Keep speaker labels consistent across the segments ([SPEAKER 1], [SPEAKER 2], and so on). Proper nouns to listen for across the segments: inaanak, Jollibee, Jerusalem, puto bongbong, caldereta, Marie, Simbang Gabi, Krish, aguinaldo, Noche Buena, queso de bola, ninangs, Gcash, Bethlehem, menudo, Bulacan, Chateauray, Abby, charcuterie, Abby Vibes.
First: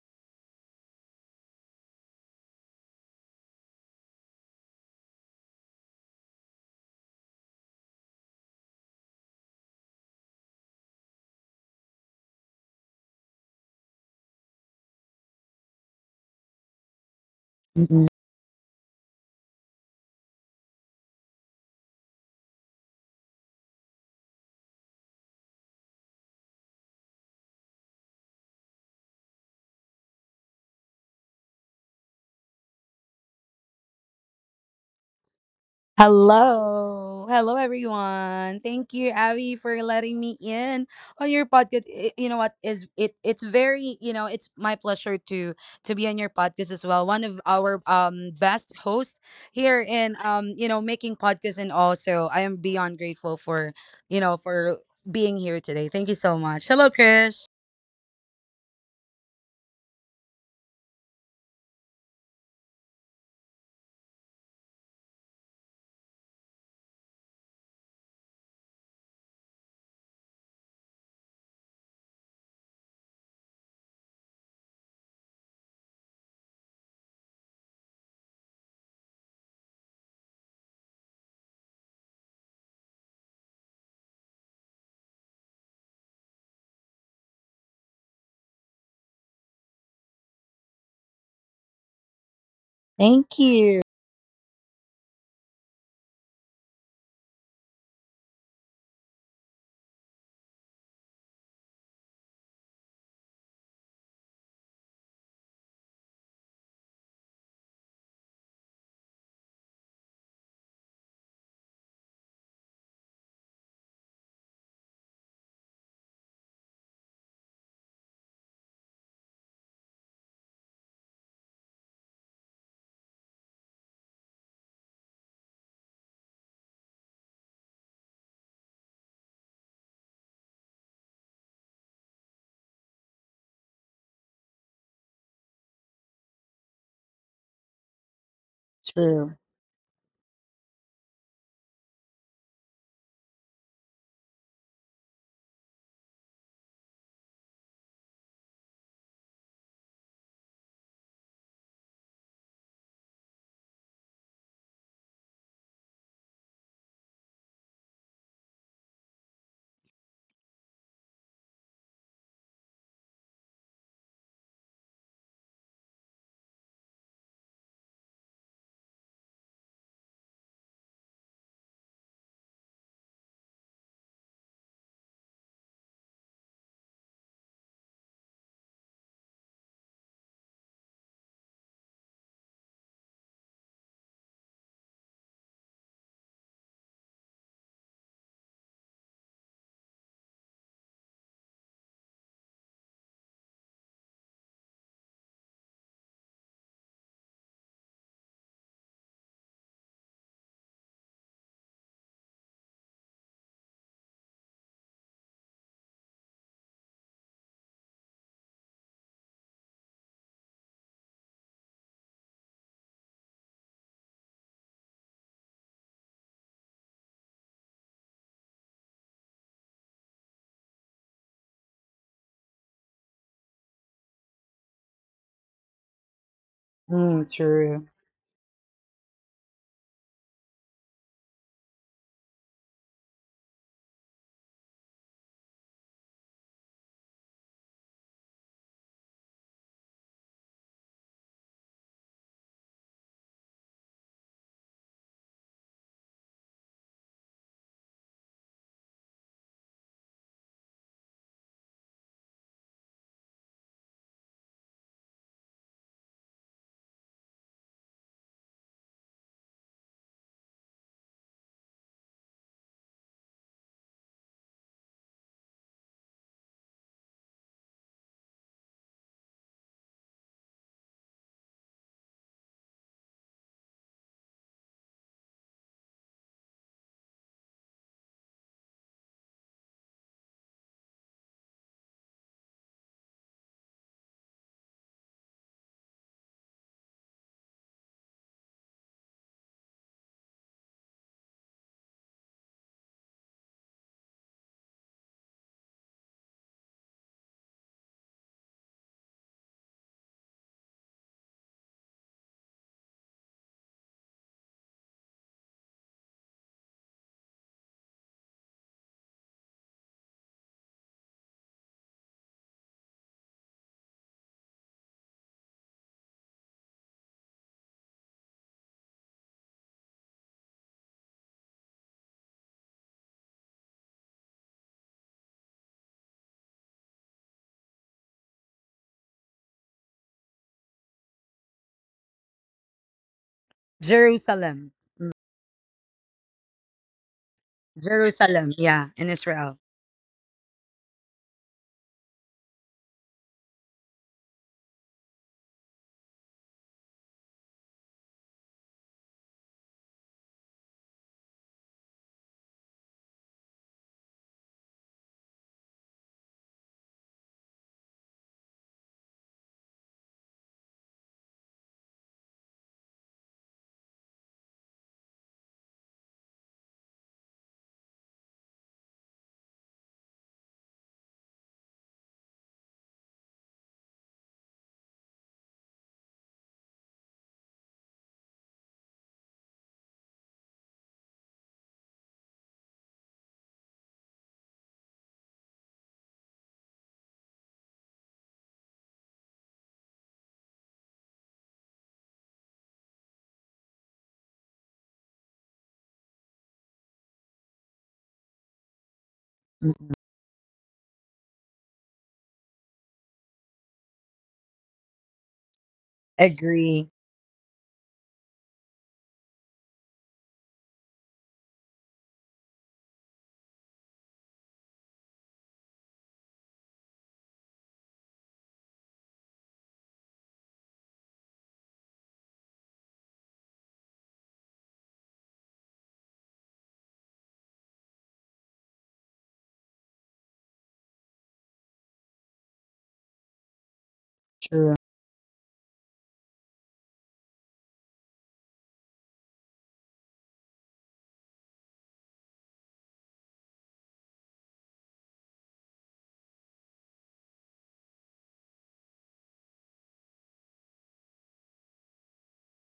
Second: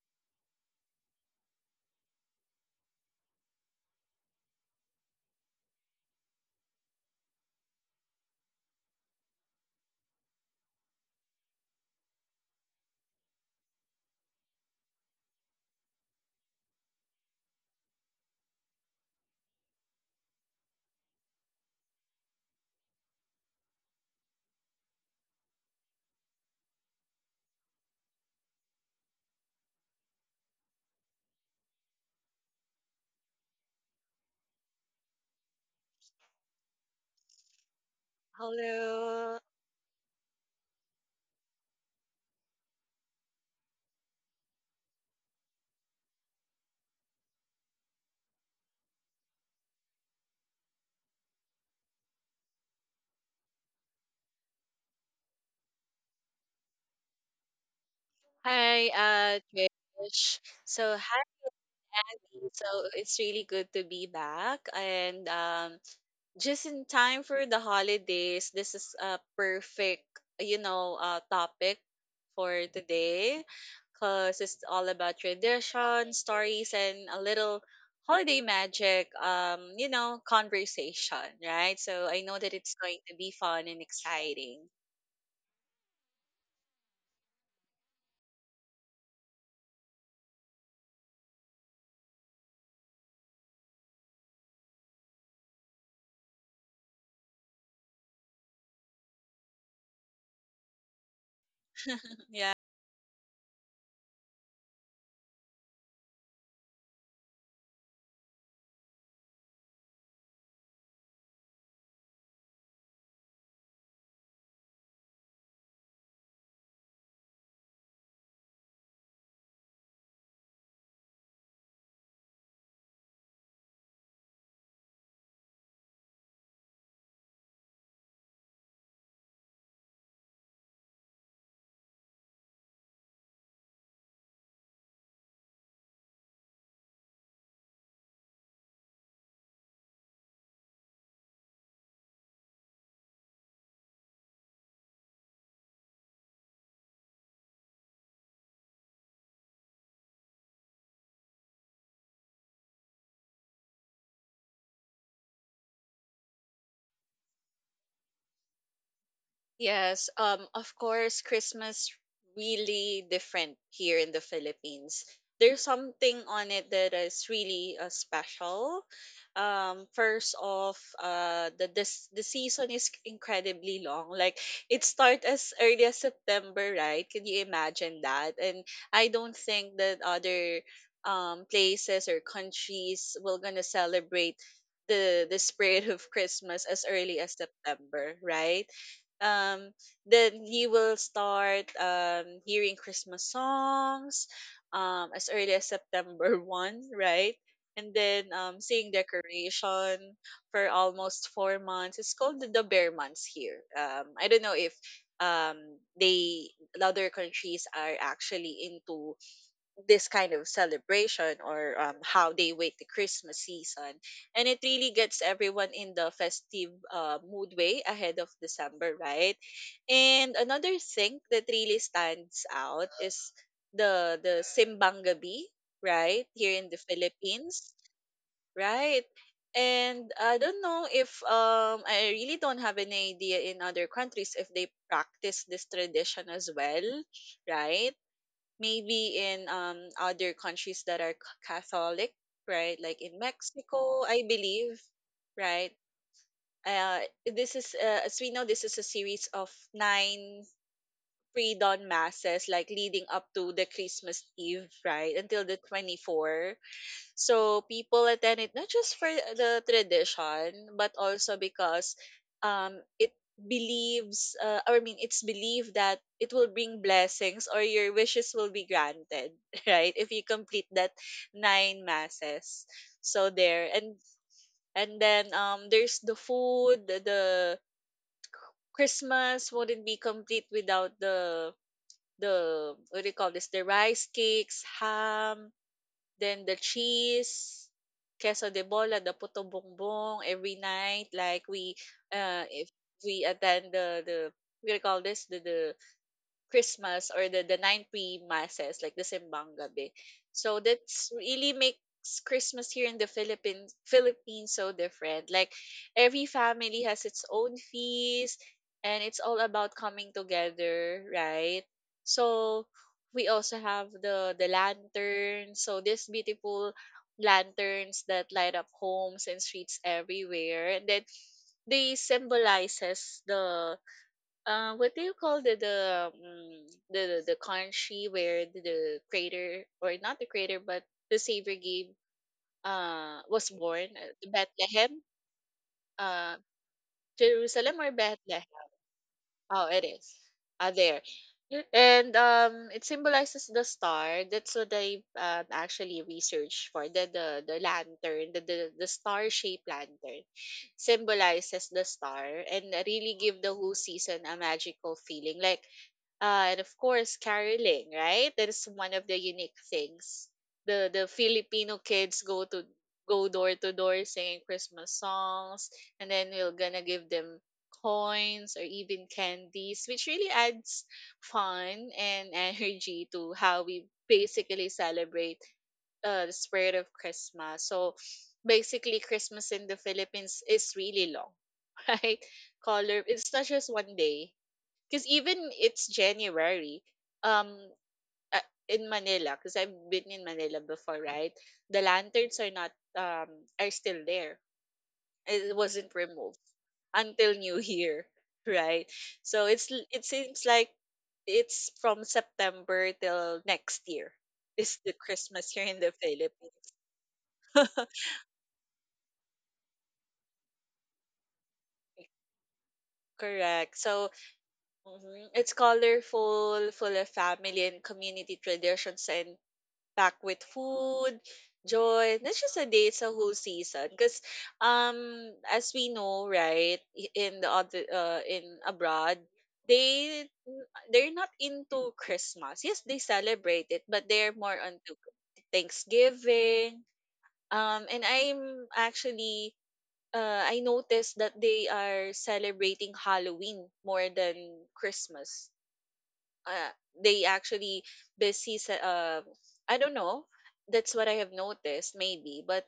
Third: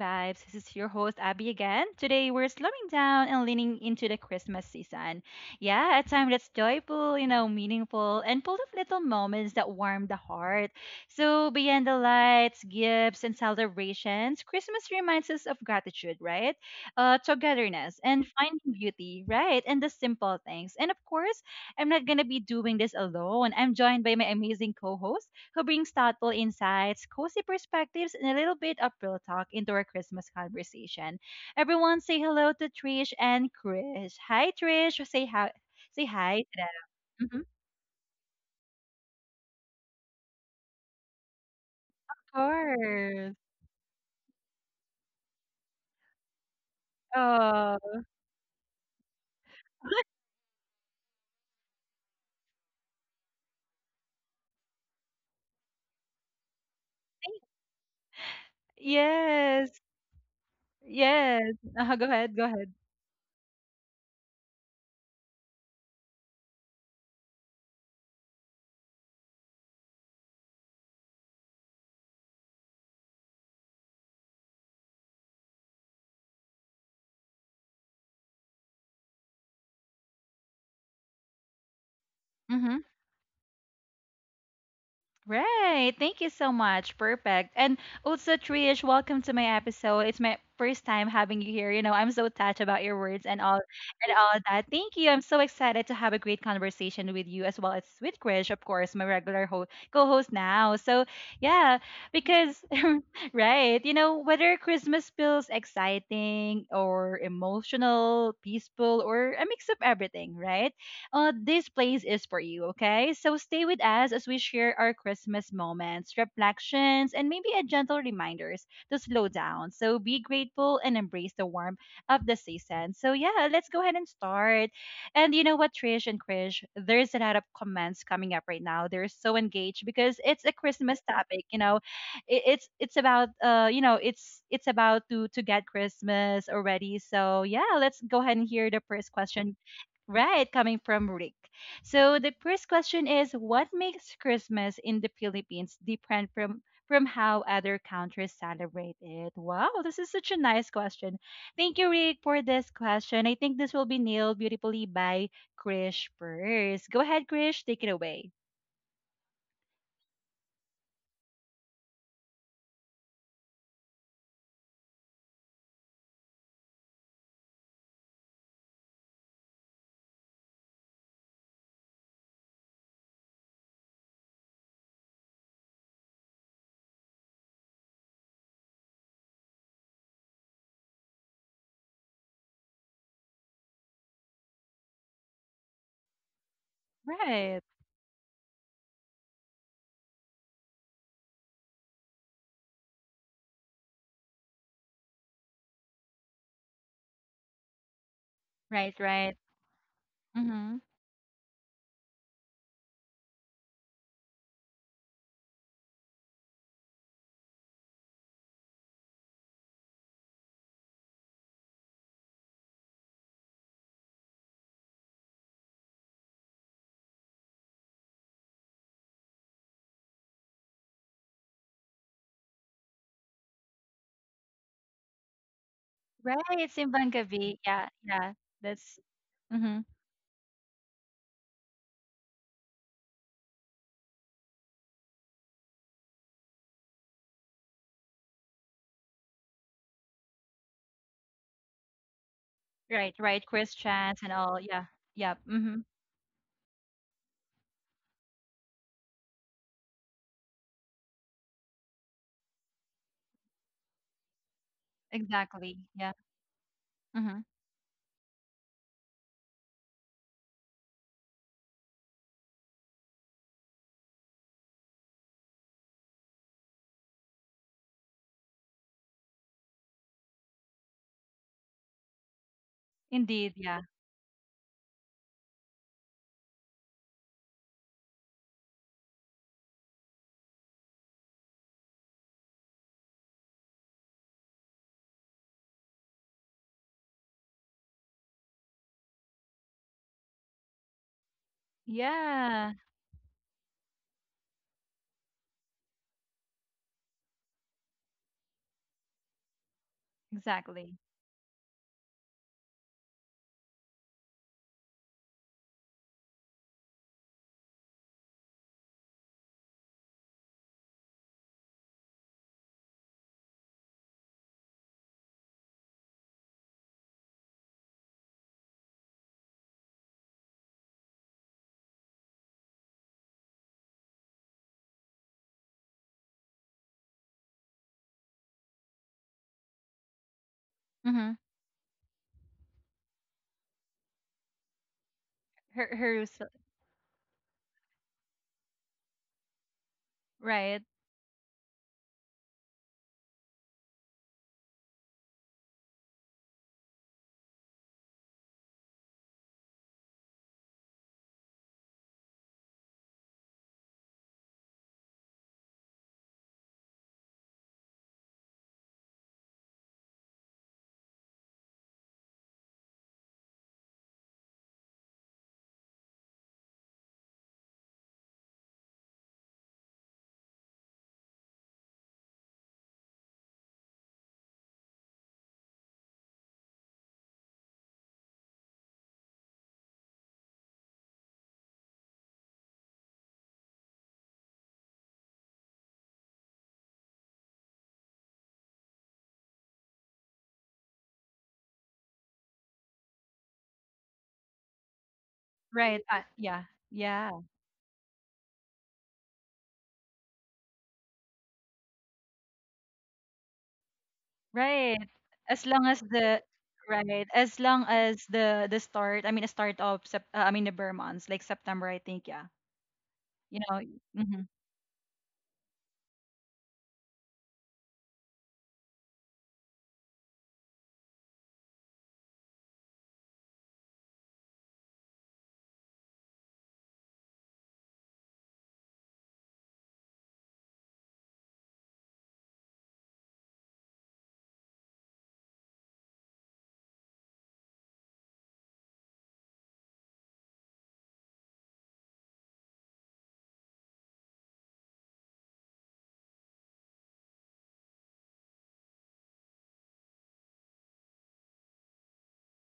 [SPEAKER 1] Vibes. This is your host Abby again. Today we're slowing down and leaning into the Christmas season. Yeah, a time that's joyful, meaningful, and full of little moments that warm the heart. So beyond the lights, gifts, and celebrations, Christmas reminds us of gratitude, right? Togetherness
[SPEAKER 2] Mm-mm.
[SPEAKER 1] and finding beauty, right? And the simple things. And of course, I'm not gonna be doing this alone. I'm joined by my amazing co-host who brings thoughtful insights, cozy perspectives, and a little bit of real talk into our Christmas conversation. Everyone, say hello to Trish and Chris. Hi, Trish. Say hi. Say hi to them.
[SPEAKER 2] Hello.
[SPEAKER 1] Mhm. Of
[SPEAKER 2] Hello, everyone. Thank you,
[SPEAKER 3] Hello.
[SPEAKER 2] Abby, for letting me in on your podcast. You know what is it?
[SPEAKER 1] course.
[SPEAKER 2] It's very, it's my pleasure to be on your podcast as well. One of
[SPEAKER 1] Oh,
[SPEAKER 2] our best hosts here in, making podcasts, and also I am beyond grateful for, you know, for being here today. Thank you so much. Hello, Krish.
[SPEAKER 3] Hi,
[SPEAKER 1] yes.
[SPEAKER 3] Trish. So, hi.
[SPEAKER 1] Yes. Go ahead. Go
[SPEAKER 3] So,
[SPEAKER 1] ahead.
[SPEAKER 3] it's really good to be back. And just in time for the holidays, this is a perfect, topic for today, because it's all about tradition, stories, and a little holiday magic, conversation, right? So, I know that it's
[SPEAKER 1] Mhm.
[SPEAKER 3] going to be fun and exciting.
[SPEAKER 1] Right. Thank you so much. Perfect. And also, Trish, welcome to my episode. It's my first time having you here. You know, I'm so touched about your words and
[SPEAKER 2] Thank
[SPEAKER 1] all
[SPEAKER 2] you.
[SPEAKER 1] and all that. Thank you. I'm so excited to have a great conversation with you as well as with Krish, of course, my regular co-host now. So yeah,
[SPEAKER 3] Yeah.
[SPEAKER 1] because right, whether Christmas feels exciting or emotional, peaceful, or a mix of everything, right? This place is for you, okay? So stay with us as we share our Christmas moments, reflections, and maybe a gentle reminders to slow down. So be grateful and embrace the warmth of the season. So yeah, let's go ahead and start. And you know what, Trish and Krish, there's a lot of comments coming up right now. They're so engaged because it's a Christmas topic. It's about you know, it's about to get Christmas already. So yeah, let's go ahead and hear the first
[SPEAKER 2] True.
[SPEAKER 1] question. Right, coming from Rick. So the first question is what makes Christmas in the Philippines different from how other countries celebrate it? Wow, this is such a nice question. Thank you, Rick, for this question. I think this will be nailed beautifully by Krish first. Go ahead, Krish, take it away.
[SPEAKER 3] Yes, of course, Christmas really different here in the Philippines. There's something on it that is really special. First off, the season is incredibly long. Like it starts as early as September, right? Can you imagine that? And I don't think that other places or countries will gonna celebrate the spirit of Christmas as early as
[SPEAKER 1] Right,
[SPEAKER 3] September, right? um then you will start hearing Christmas songs as early as September 1st, right? And then seeing
[SPEAKER 1] right, right.
[SPEAKER 3] decoration for
[SPEAKER 1] Mm-hmm.
[SPEAKER 3] almost 4 months. It's called the bear months here. I don't know if um they other countries are actually into this kind of celebration, or how they wait the Christmas season. And it really gets everyone in the festive mood way ahead of December, right? And another thing that really stands out is the Simbang Gabi, right?
[SPEAKER 1] Right,
[SPEAKER 3] Here in the
[SPEAKER 1] Simbang
[SPEAKER 2] Mm,
[SPEAKER 1] Gabi.
[SPEAKER 3] Philippines,
[SPEAKER 1] Yeah,
[SPEAKER 2] true.
[SPEAKER 1] yeah. That's.
[SPEAKER 3] right?
[SPEAKER 1] Mm-hmm.
[SPEAKER 3] And I don't know if I really don't have any idea in other countries if they practice this tradition as well, right? Maybe in other countries that are Catholic, right? Like
[SPEAKER 1] Right,
[SPEAKER 3] in
[SPEAKER 1] right.
[SPEAKER 3] Mexico,
[SPEAKER 1] Christians
[SPEAKER 3] I
[SPEAKER 1] and all.
[SPEAKER 3] believe,
[SPEAKER 1] Yeah, yeah.
[SPEAKER 3] right?
[SPEAKER 1] Mm-hmm.
[SPEAKER 3] Uh, this is, as we know, this is a series of nine pre-dawn masses, like leading up to the Christmas Eve, right, until the
[SPEAKER 1] Exactly. Yeah.
[SPEAKER 3] 24.
[SPEAKER 1] Mm-hmm.
[SPEAKER 3] So people attend it not just for the tradition, but also because it believes, or I mean, it's believed that it will bring blessings or your wishes will be granted, right? If you complete that nine masses. So
[SPEAKER 1] Indeed,
[SPEAKER 3] there,
[SPEAKER 1] yeah.
[SPEAKER 3] and then there's the food. The Christmas wouldn't be complete without the, what do you call this? The rice cakes, ham, then the cheese, queso de bola, the puto bongbong every night. If
[SPEAKER 1] Yeah,
[SPEAKER 3] we attend the, we call this the Christmas, or the nine pre-masses, like the Simbang Gabi. So
[SPEAKER 1] exactly.
[SPEAKER 3] that's really makes Christmas here in the Philippines so different. Like every family has its own feast and it's all about coming together, right? So we also have the lanterns. So these beautiful lanterns that light up homes and streets everywhere. And then they symbolizes the, what do you call the, the country where the creator, or not the creator, but the
[SPEAKER 1] Mm-hmm.
[SPEAKER 3] savior gave was born?
[SPEAKER 2] Jerusalem.
[SPEAKER 3] Bethlehem,
[SPEAKER 1] Her, her,
[SPEAKER 3] uh
[SPEAKER 1] s-
[SPEAKER 3] Jerusalem, or Bethlehem.
[SPEAKER 2] Jerusalem. Yeah, in Israel.
[SPEAKER 3] Oh, it is,
[SPEAKER 1] right,
[SPEAKER 3] there. And it symbolizes the star. That's what I, actually researched for the lantern. The star shaped lantern symbolizes the star and really give the whole season a magical feeling, and of course, caroling, right? That is one of the unique things. The Filipino kids go door to door singing Christmas songs, and then we're gonna give them coins or even candies, which really adds fun and energy to how we basically celebrate the spirit of Christmas. So basically, Christmas in the Philippines is really long, right? Color. It's not just one day because even it's January, um, in Manila, because I've been in Manila before, right? The lanterns are not, um are still there. It wasn't
[SPEAKER 1] right.
[SPEAKER 3] removed
[SPEAKER 1] Yeah,
[SPEAKER 3] until
[SPEAKER 1] yeah,
[SPEAKER 3] New Year, right? So it seems like it's from September till next year is the
[SPEAKER 1] right.
[SPEAKER 3] Christmas here
[SPEAKER 1] As
[SPEAKER 3] in
[SPEAKER 1] long
[SPEAKER 3] the
[SPEAKER 1] as the,
[SPEAKER 3] Philippines.
[SPEAKER 2] Agree.
[SPEAKER 1] Right, as long as the start, I mean, the start of, I mean, the Burr months, like September, I think, yeah. You know,
[SPEAKER 3] Correct. So
[SPEAKER 1] mm-hmm,
[SPEAKER 3] mhm, it's colorful, full of family and community traditions and back with food, joy. Not just a day, it's a whole season. Because um as we know, right, in abroad, they they're not into Christmas. Yes, they celebrate it, but they're more
[SPEAKER 2] True.
[SPEAKER 3] onto Thanksgiving. And I noticed that they are celebrating Halloween more than Christmas. uh, they actually busy, I don't know. That's what I have noticed maybe, but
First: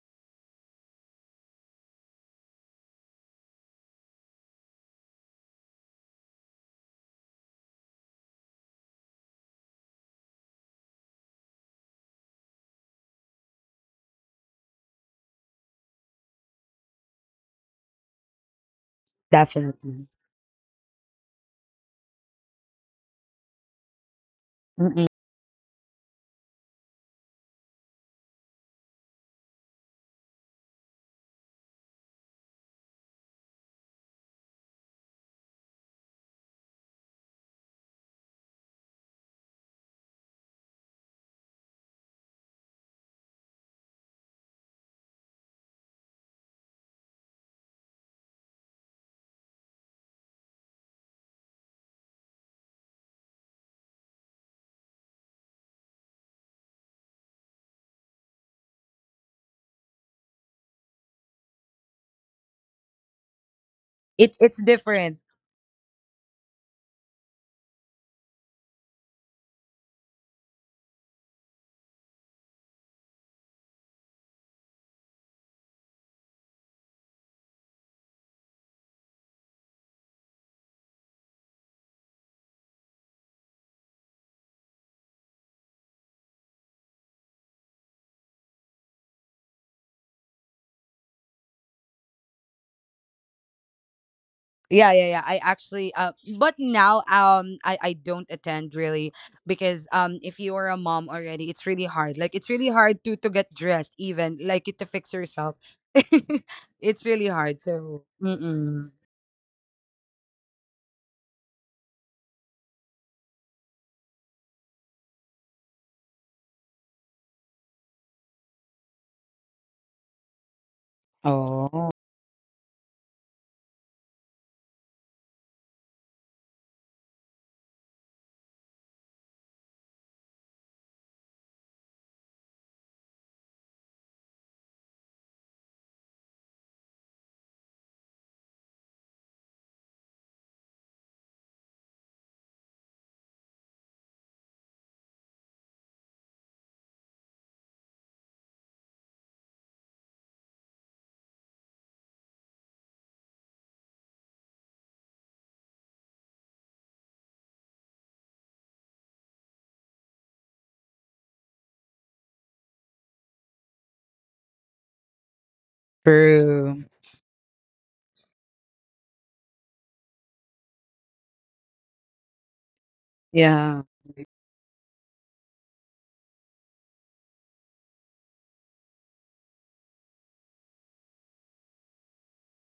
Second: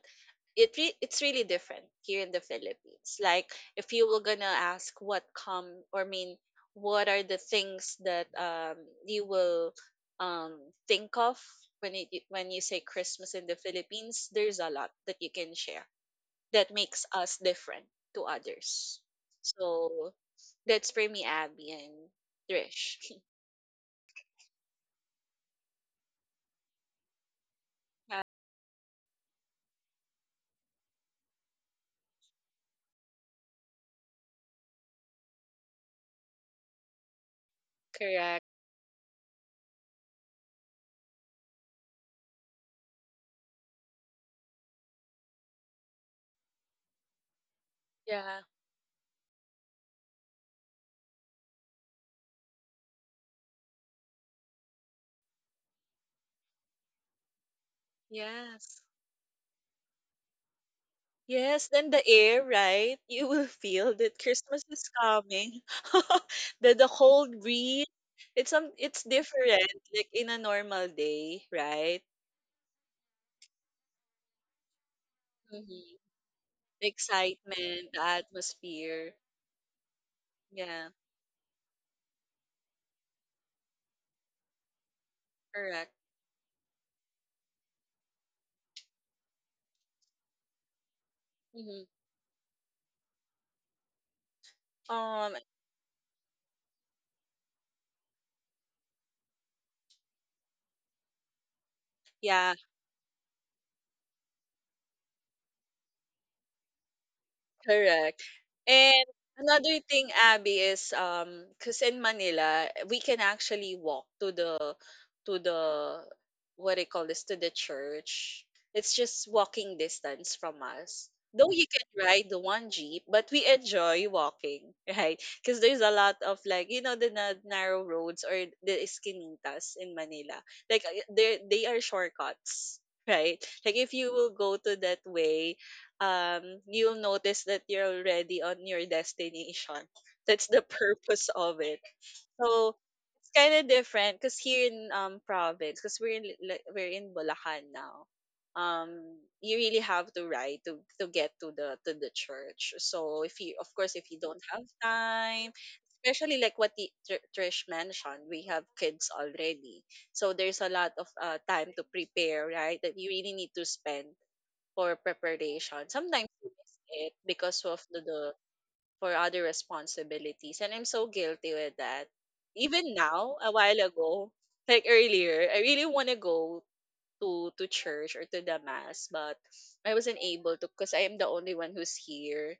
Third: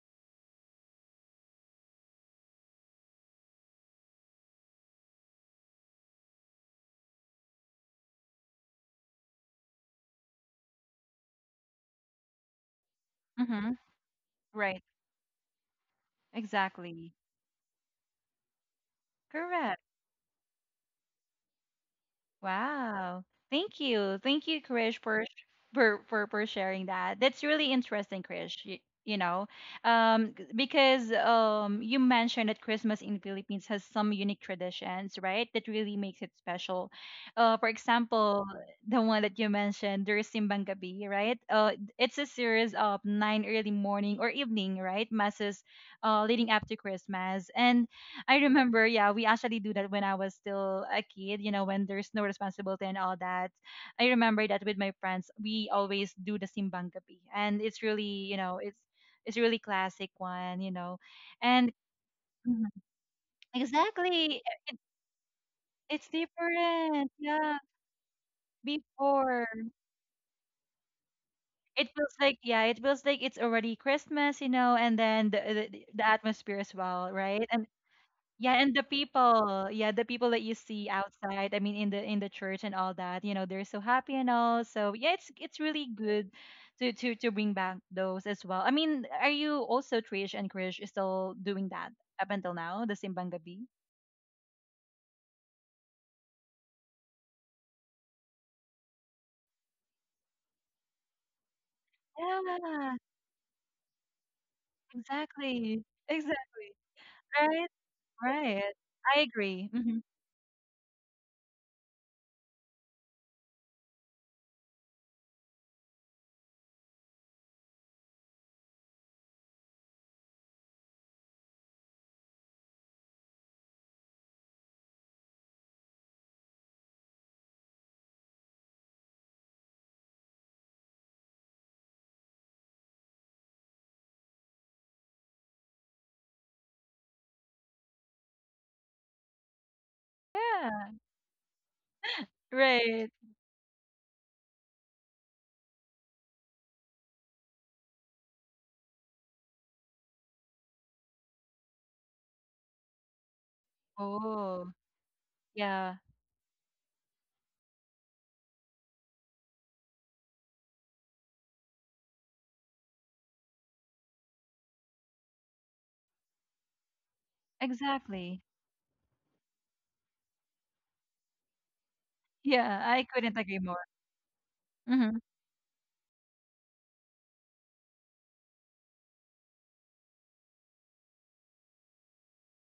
[SPEAKER 3] it's really different here in the Philippines. Like if you were gonna ask what come or mean what are the things that you will um think of when you say Christmas in the
[SPEAKER 1] mm-hmm,
[SPEAKER 3] Philippines, there's a
[SPEAKER 1] right,
[SPEAKER 3] lot that you can share that makes
[SPEAKER 1] exactly.
[SPEAKER 3] us different to others.
[SPEAKER 1] Correct.
[SPEAKER 3] So
[SPEAKER 2] Definitely.
[SPEAKER 3] that's for me, Abby, and Trish.
[SPEAKER 1] Wow. Thank you. Thank you, Krish,
[SPEAKER 2] Mm-mm.
[SPEAKER 1] for sh- for sharing that. That's really interesting, Krish. You know, because you mentioned that Christmas in Philippines has some unique traditions, right? That really makes it special. For
[SPEAKER 3] Correct.
[SPEAKER 1] example, the one that you mentioned, there's Simbang Gabi, right? It's a series of nine early morning or evening, right, masses, leading up to Christmas, and I
[SPEAKER 3] Yeah.
[SPEAKER 1] remember, yeah, we actually do that when I was still a kid, when there's no responsibility and all that. I remember that with my friends, we always do the simbang gabi, and it's really, it's
[SPEAKER 3] Yes.
[SPEAKER 1] it's really classic one,
[SPEAKER 3] Yes,
[SPEAKER 1] and
[SPEAKER 3] then the air,
[SPEAKER 1] mhm.
[SPEAKER 3] right? You will feel that
[SPEAKER 2] It's
[SPEAKER 1] Exactly,
[SPEAKER 2] it's
[SPEAKER 3] Christmas
[SPEAKER 1] it,
[SPEAKER 3] is
[SPEAKER 2] different.
[SPEAKER 3] coming.
[SPEAKER 1] it's
[SPEAKER 3] The
[SPEAKER 1] different,
[SPEAKER 3] cold
[SPEAKER 1] yeah.
[SPEAKER 3] breeze. It's
[SPEAKER 1] Before
[SPEAKER 3] different like in a normal day,
[SPEAKER 1] it
[SPEAKER 3] right?
[SPEAKER 1] feels like, yeah, it feels like it's already Christmas, and then the the,
[SPEAKER 3] Mm-hmm.
[SPEAKER 1] the atmosphere as
[SPEAKER 3] The
[SPEAKER 1] well, right? And
[SPEAKER 3] excitement, the
[SPEAKER 1] yeah, and the
[SPEAKER 3] atmosphere.
[SPEAKER 1] people, yeah, the people that you see
[SPEAKER 3] Yeah,
[SPEAKER 1] outside, I mean in the church and all that, they're so happy and all. So yeah, it's really
[SPEAKER 3] correct.
[SPEAKER 1] good to bring back those as well. I mean, are you also Trish and Krish is still doing
[SPEAKER 3] Mm-hmm.
[SPEAKER 1] that up until now, the Simbang Gabi?
[SPEAKER 2] Yeah, yeah, yeah.
[SPEAKER 3] Um,
[SPEAKER 2] I actually, but now, I don't attend really, because if you are a mom already, it's really hard. Like, it's
[SPEAKER 3] yeah,
[SPEAKER 2] really
[SPEAKER 1] Yeah,
[SPEAKER 2] hard to get dressed, even like to fix yourself.
[SPEAKER 1] exactly. Exactly.
[SPEAKER 2] It's really hard.
[SPEAKER 1] Right?
[SPEAKER 2] So,
[SPEAKER 3] correct.
[SPEAKER 1] Right.
[SPEAKER 2] mm-mm.
[SPEAKER 3] And
[SPEAKER 1] I agree.
[SPEAKER 3] another
[SPEAKER 1] Hmm.
[SPEAKER 3] thing, Abby, is cause in Manila we can actually walk to the, what do you call this, to the church. It's just walking distance from us. Though you
[SPEAKER 2] Oh,
[SPEAKER 3] can ride the one jeep, but we enjoy walking, right? Because there's a lot of, like, the narrow roads or the esquinitas in Manila. Like they are shortcuts, right? Like if you will go to that way, you'll notice that you're already on your destination. That's the
[SPEAKER 1] Yeah.
[SPEAKER 3] purpose of it. So
[SPEAKER 1] Right.
[SPEAKER 3] it's kind of different because here in province, because we're in Bulacan now. You really have to ride to get to the church. So if you, of course, if you don't have
[SPEAKER 1] Oh,
[SPEAKER 3] time,
[SPEAKER 1] yeah.
[SPEAKER 3] especially like what, Trish mentioned, we have kids already, so there's a lot of time to prepare, right? That you really need to spend for preparation. Sometimes we miss
[SPEAKER 2] true.
[SPEAKER 3] it because of the
[SPEAKER 1] Exactly.
[SPEAKER 3] for other responsibilities. And I'm so guilty with that.
[SPEAKER 1] Yeah,
[SPEAKER 3] Even
[SPEAKER 1] I couldn't
[SPEAKER 3] now, a
[SPEAKER 1] agree more.
[SPEAKER 3] while
[SPEAKER 2] Yeah.
[SPEAKER 3] ago, like
[SPEAKER 1] Hmm.
[SPEAKER 3] earlier, I really want to go to church or to the mass, but I wasn't able to because I am the only one who's here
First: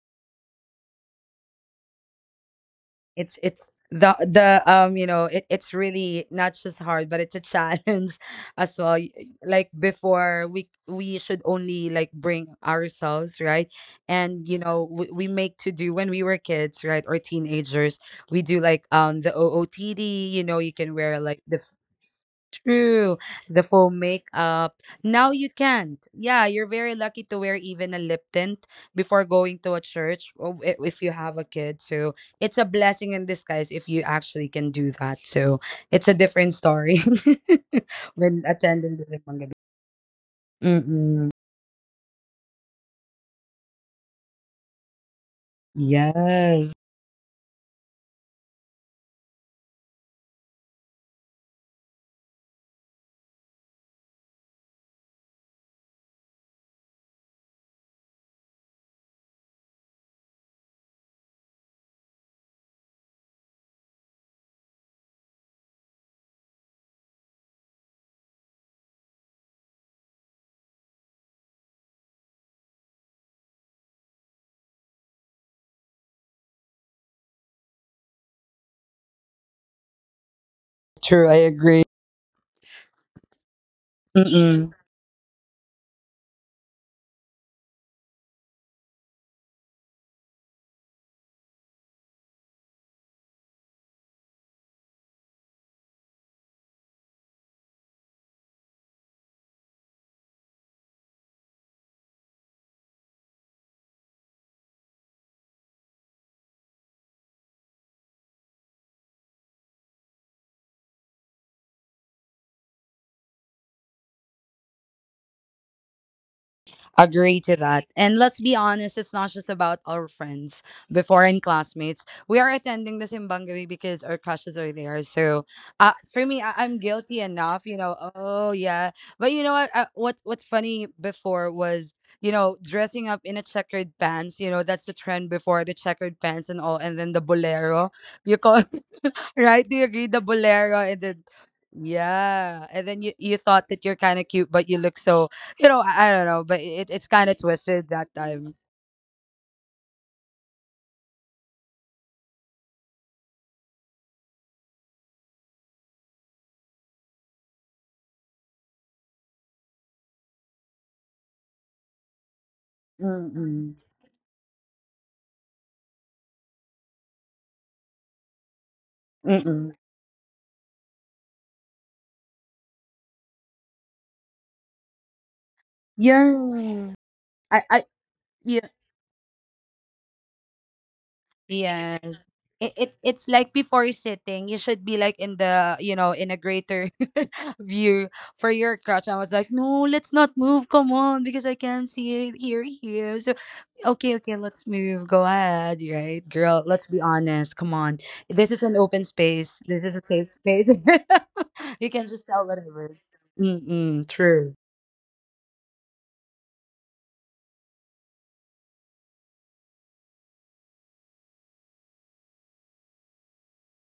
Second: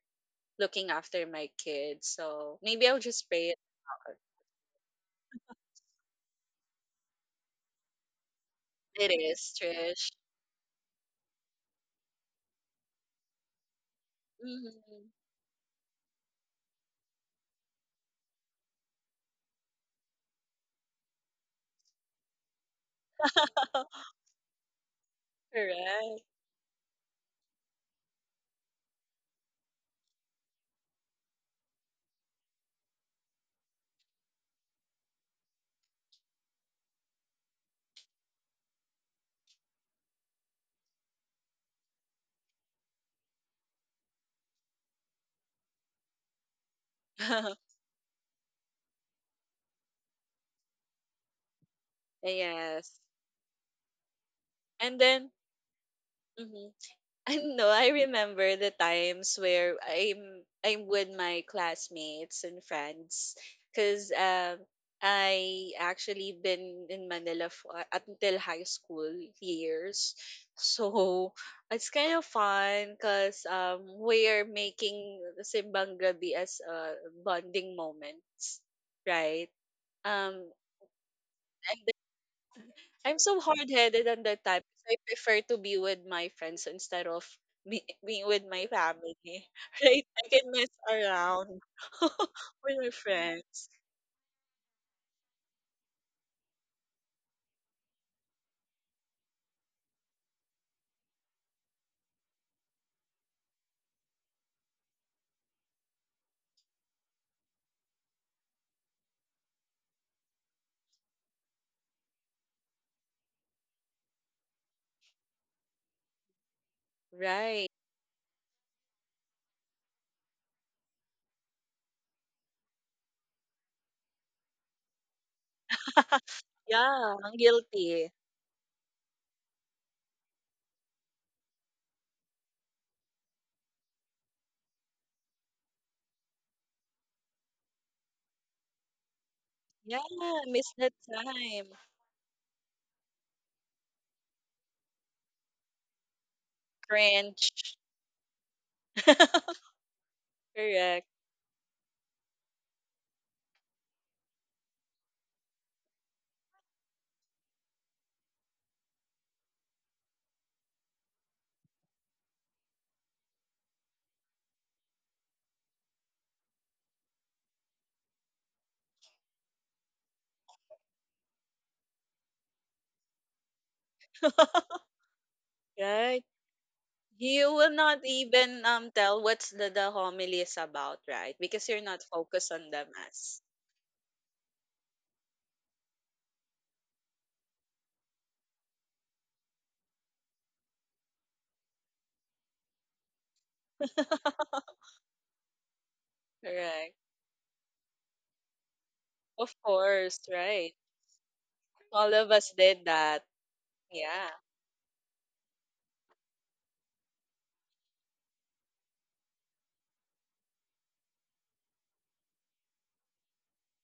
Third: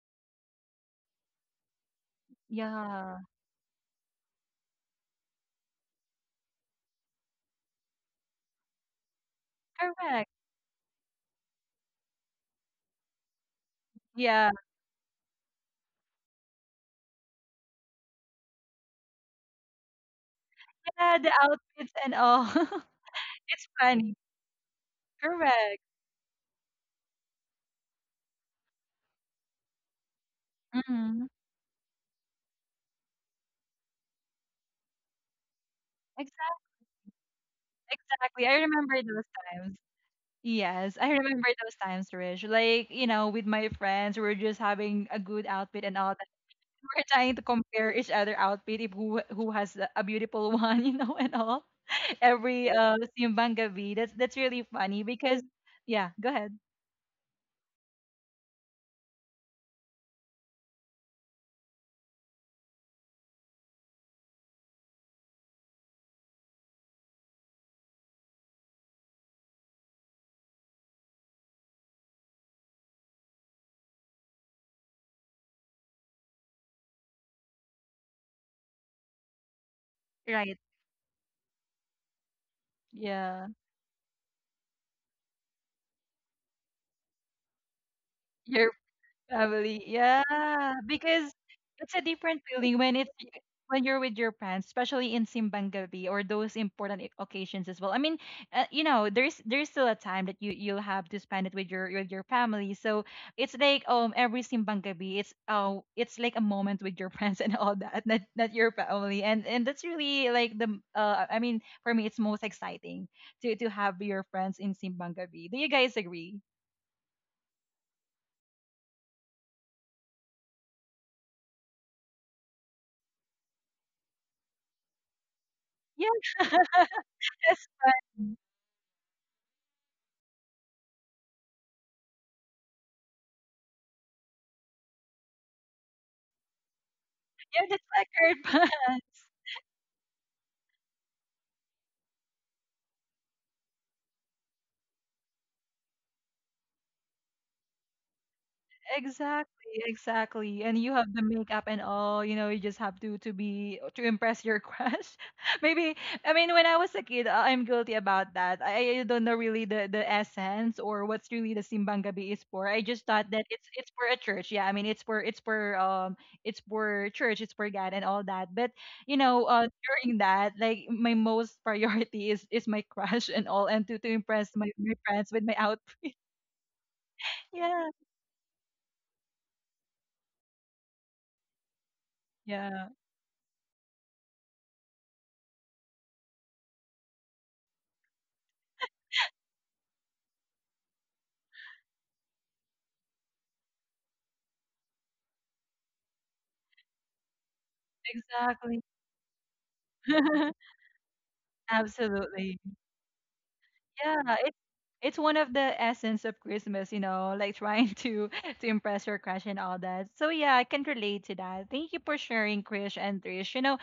[SPEAKER 3] looking after my kids. So maybe I'll
[SPEAKER 1] Yeah.
[SPEAKER 3] just
[SPEAKER 2] it's
[SPEAKER 3] pray it
[SPEAKER 2] it's
[SPEAKER 3] out.
[SPEAKER 2] the it's really not just hard, but it's a challenge as well.
[SPEAKER 3] It
[SPEAKER 2] Y-
[SPEAKER 3] is,
[SPEAKER 2] like
[SPEAKER 3] Trish.
[SPEAKER 1] Correct.
[SPEAKER 2] before, we should only like bring ourselves, right? And
[SPEAKER 1] Yeah.
[SPEAKER 3] Mhm.
[SPEAKER 2] we make to do when we were kids, right? Or teenagers, we do like the ootd, you can
[SPEAKER 1] Yeah,
[SPEAKER 2] wear
[SPEAKER 1] the
[SPEAKER 2] like the...
[SPEAKER 1] outfits and all.
[SPEAKER 2] True. The
[SPEAKER 1] It's
[SPEAKER 2] full
[SPEAKER 1] funny.
[SPEAKER 2] makeup. Now you
[SPEAKER 1] Correct.
[SPEAKER 2] can't.
[SPEAKER 3] Correct.
[SPEAKER 2] Yeah, you're very lucky to wear even a lip tint before going to a church, or if you
[SPEAKER 1] Hmm.
[SPEAKER 2] have a kid. So it's a blessing in disguise if you actually can do that. So it's a different
[SPEAKER 1] Exactly.
[SPEAKER 2] story when
[SPEAKER 1] Exactly. I remember
[SPEAKER 2] attending the
[SPEAKER 1] those
[SPEAKER 2] Zimbangabit.
[SPEAKER 1] times. Yes, I
[SPEAKER 2] Mm-mm.
[SPEAKER 1] remember those times, Rich. Like, with my friends, we are just having a good outfit and all that.
[SPEAKER 2] Yes.
[SPEAKER 1] We're trying to compare each other outfit if who has a beautiful one, and all. Every
[SPEAKER 3] Yes.
[SPEAKER 1] Simbang Gabi. That's really
[SPEAKER 3] And
[SPEAKER 1] funny
[SPEAKER 3] then
[SPEAKER 1] because yeah, go ahead.
[SPEAKER 3] mhm. I know. I remember the times where I'm with my classmates and friends, because I actually been in Manila until high school years, so it's kind of fun because we're making Simbang Gabi as a bonding moments, right? Um,
[SPEAKER 1] Right.
[SPEAKER 2] True, I agree.
[SPEAKER 3] and I'm so
[SPEAKER 1] Yeah.
[SPEAKER 3] hard headed on that type.
[SPEAKER 2] Mm-mm.
[SPEAKER 3] I prefer to be with my friends instead of being with my family.
[SPEAKER 1] Family,
[SPEAKER 3] Right? I can mess
[SPEAKER 1] yeah, because
[SPEAKER 3] around
[SPEAKER 1] it's a different
[SPEAKER 3] with
[SPEAKER 1] feeling
[SPEAKER 3] my
[SPEAKER 1] when it's y-
[SPEAKER 3] friends.
[SPEAKER 1] when you're with your parents, especially in simbang gabi or those important occasions as well. I mean, there's still a time that you'll have to spend it with your family. So it's like every simbang gabi, it's like a moment with your friends and all that, not your family, and that's really like I mean for me it's most exciting to have your friends in simbang gabi. Do you guys agree?
[SPEAKER 2] Agree to
[SPEAKER 3] Right.
[SPEAKER 2] that. And let's be honest, it's not just about our friends before and classmates. We are attending the Simbangawi because our crushes are there. So, for me, I'm
[SPEAKER 3] Yeah,
[SPEAKER 2] guilty
[SPEAKER 3] I'm
[SPEAKER 2] enough,
[SPEAKER 1] Yes.
[SPEAKER 3] guilty.
[SPEAKER 2] oh yeah. But you know what? What's funny before was, dressing up in a checkered pants, that's the trend before, the checkered pants and all. And then the
[SPEAKER 1] You're the
[SPEAKER 2] bolero. You
[SPEAKER 1] checkered
[SPEAKER 2] call...
[SPEAKER 1] pants.
[SPEAKER 2] Right? Do you
[SPEAKER 3] Yeah,
[SPEAKER 2] agree? The
[SPEAKER 3] miss
[SPEAKER 2] bolero.
[SPEAKER 3] that
[SPEAKER 2] And then,
[SPEAKER 3] time.
[SPEAKER 2] yeah, and then you thought that you're kind of cute, but you look so... I don't know, but it's kind of
[SPEAKER 3] Cringe.
[SPEAKER 2] twisted that time.
[SPEAKER 1] Exactly, exactly. And you have
[SPEAKER 3] Correct.
[SPEAKER 1] the makeup and all, you just have to be to impress your crush. Maybe I mean when I was a kid, I'm guilty about that. I don't know really the essence or what's really the Simbang Gabi is for. I just thought that it's
[SPEAKER 2] Mm-mm.
[SPEAKER 1] it's for a church. Yeah, I mean it's for church, it's for God and all that. But you know, uh,
[SPEAKER 2] Mm-mm.
[SPEAKER 1] during that, like my most priority is my crush and all, and to impress my my friends with my outfit.
[SPEAKER 3] Right.
[SPEAKER 2] Yeah,
[SPEAKER 3] You will
[SPEAKER 2] I...
[SPEAKER 1] Yeah.
[SPEAKER 3] not even
[SPEAKER 2] yeah.
[SPEAKER 3] tell what's the homily is about, right? Because you're not
[SPEAKER 2] Yes.
[SPEAKER 3] focused on the
[SPEAKER 1] Yeah,
[SPEAKER 2] It's
[SPEAKER 3] mass.
[SPEAKER 2] like before sitting, you should be like in the, in a greater view for your crush. I was like, no, let's not move. Come on, because I can't see it here. So, okay, okay, let's move. Go ahead, right, girl. Let's
[SPEAKER 3] Correct.
[SPEAKER 2] be honest. Come on, this is an
[SPEAKER 1] exactly.
[SPEAKER 2] open
[SPEAKER 3] Of
[SPEAKER 2] space. This is a
[SPEAKER 3] course,
[SPEAKER 2] safe space.
[SPEAKER 3] right.
[SPEAKER 2] You can
[SPEAKER 3] All
[SPEAKER 2] just
[SPEAKER 3] of
[SPEAKER 2] tell
[SPEAKER 3] us
[SPEAKER 1] Absolutely.
[SPEAKER 3] did
[SPEAKER 2] whatever.
[SPEAKER 3] that.
[SPEAKER 2] Mm-mm,
[SPEAKER 3] Yeah,
[SPEAKER 1] Yeah,
[SPEAKER 2] true,
[SPEAKER 1] it's one of the essence of Christmas, like trying to to impress your crush and all that. So yeah, I can relate to that. Thank you for sharing, Krish and Trish.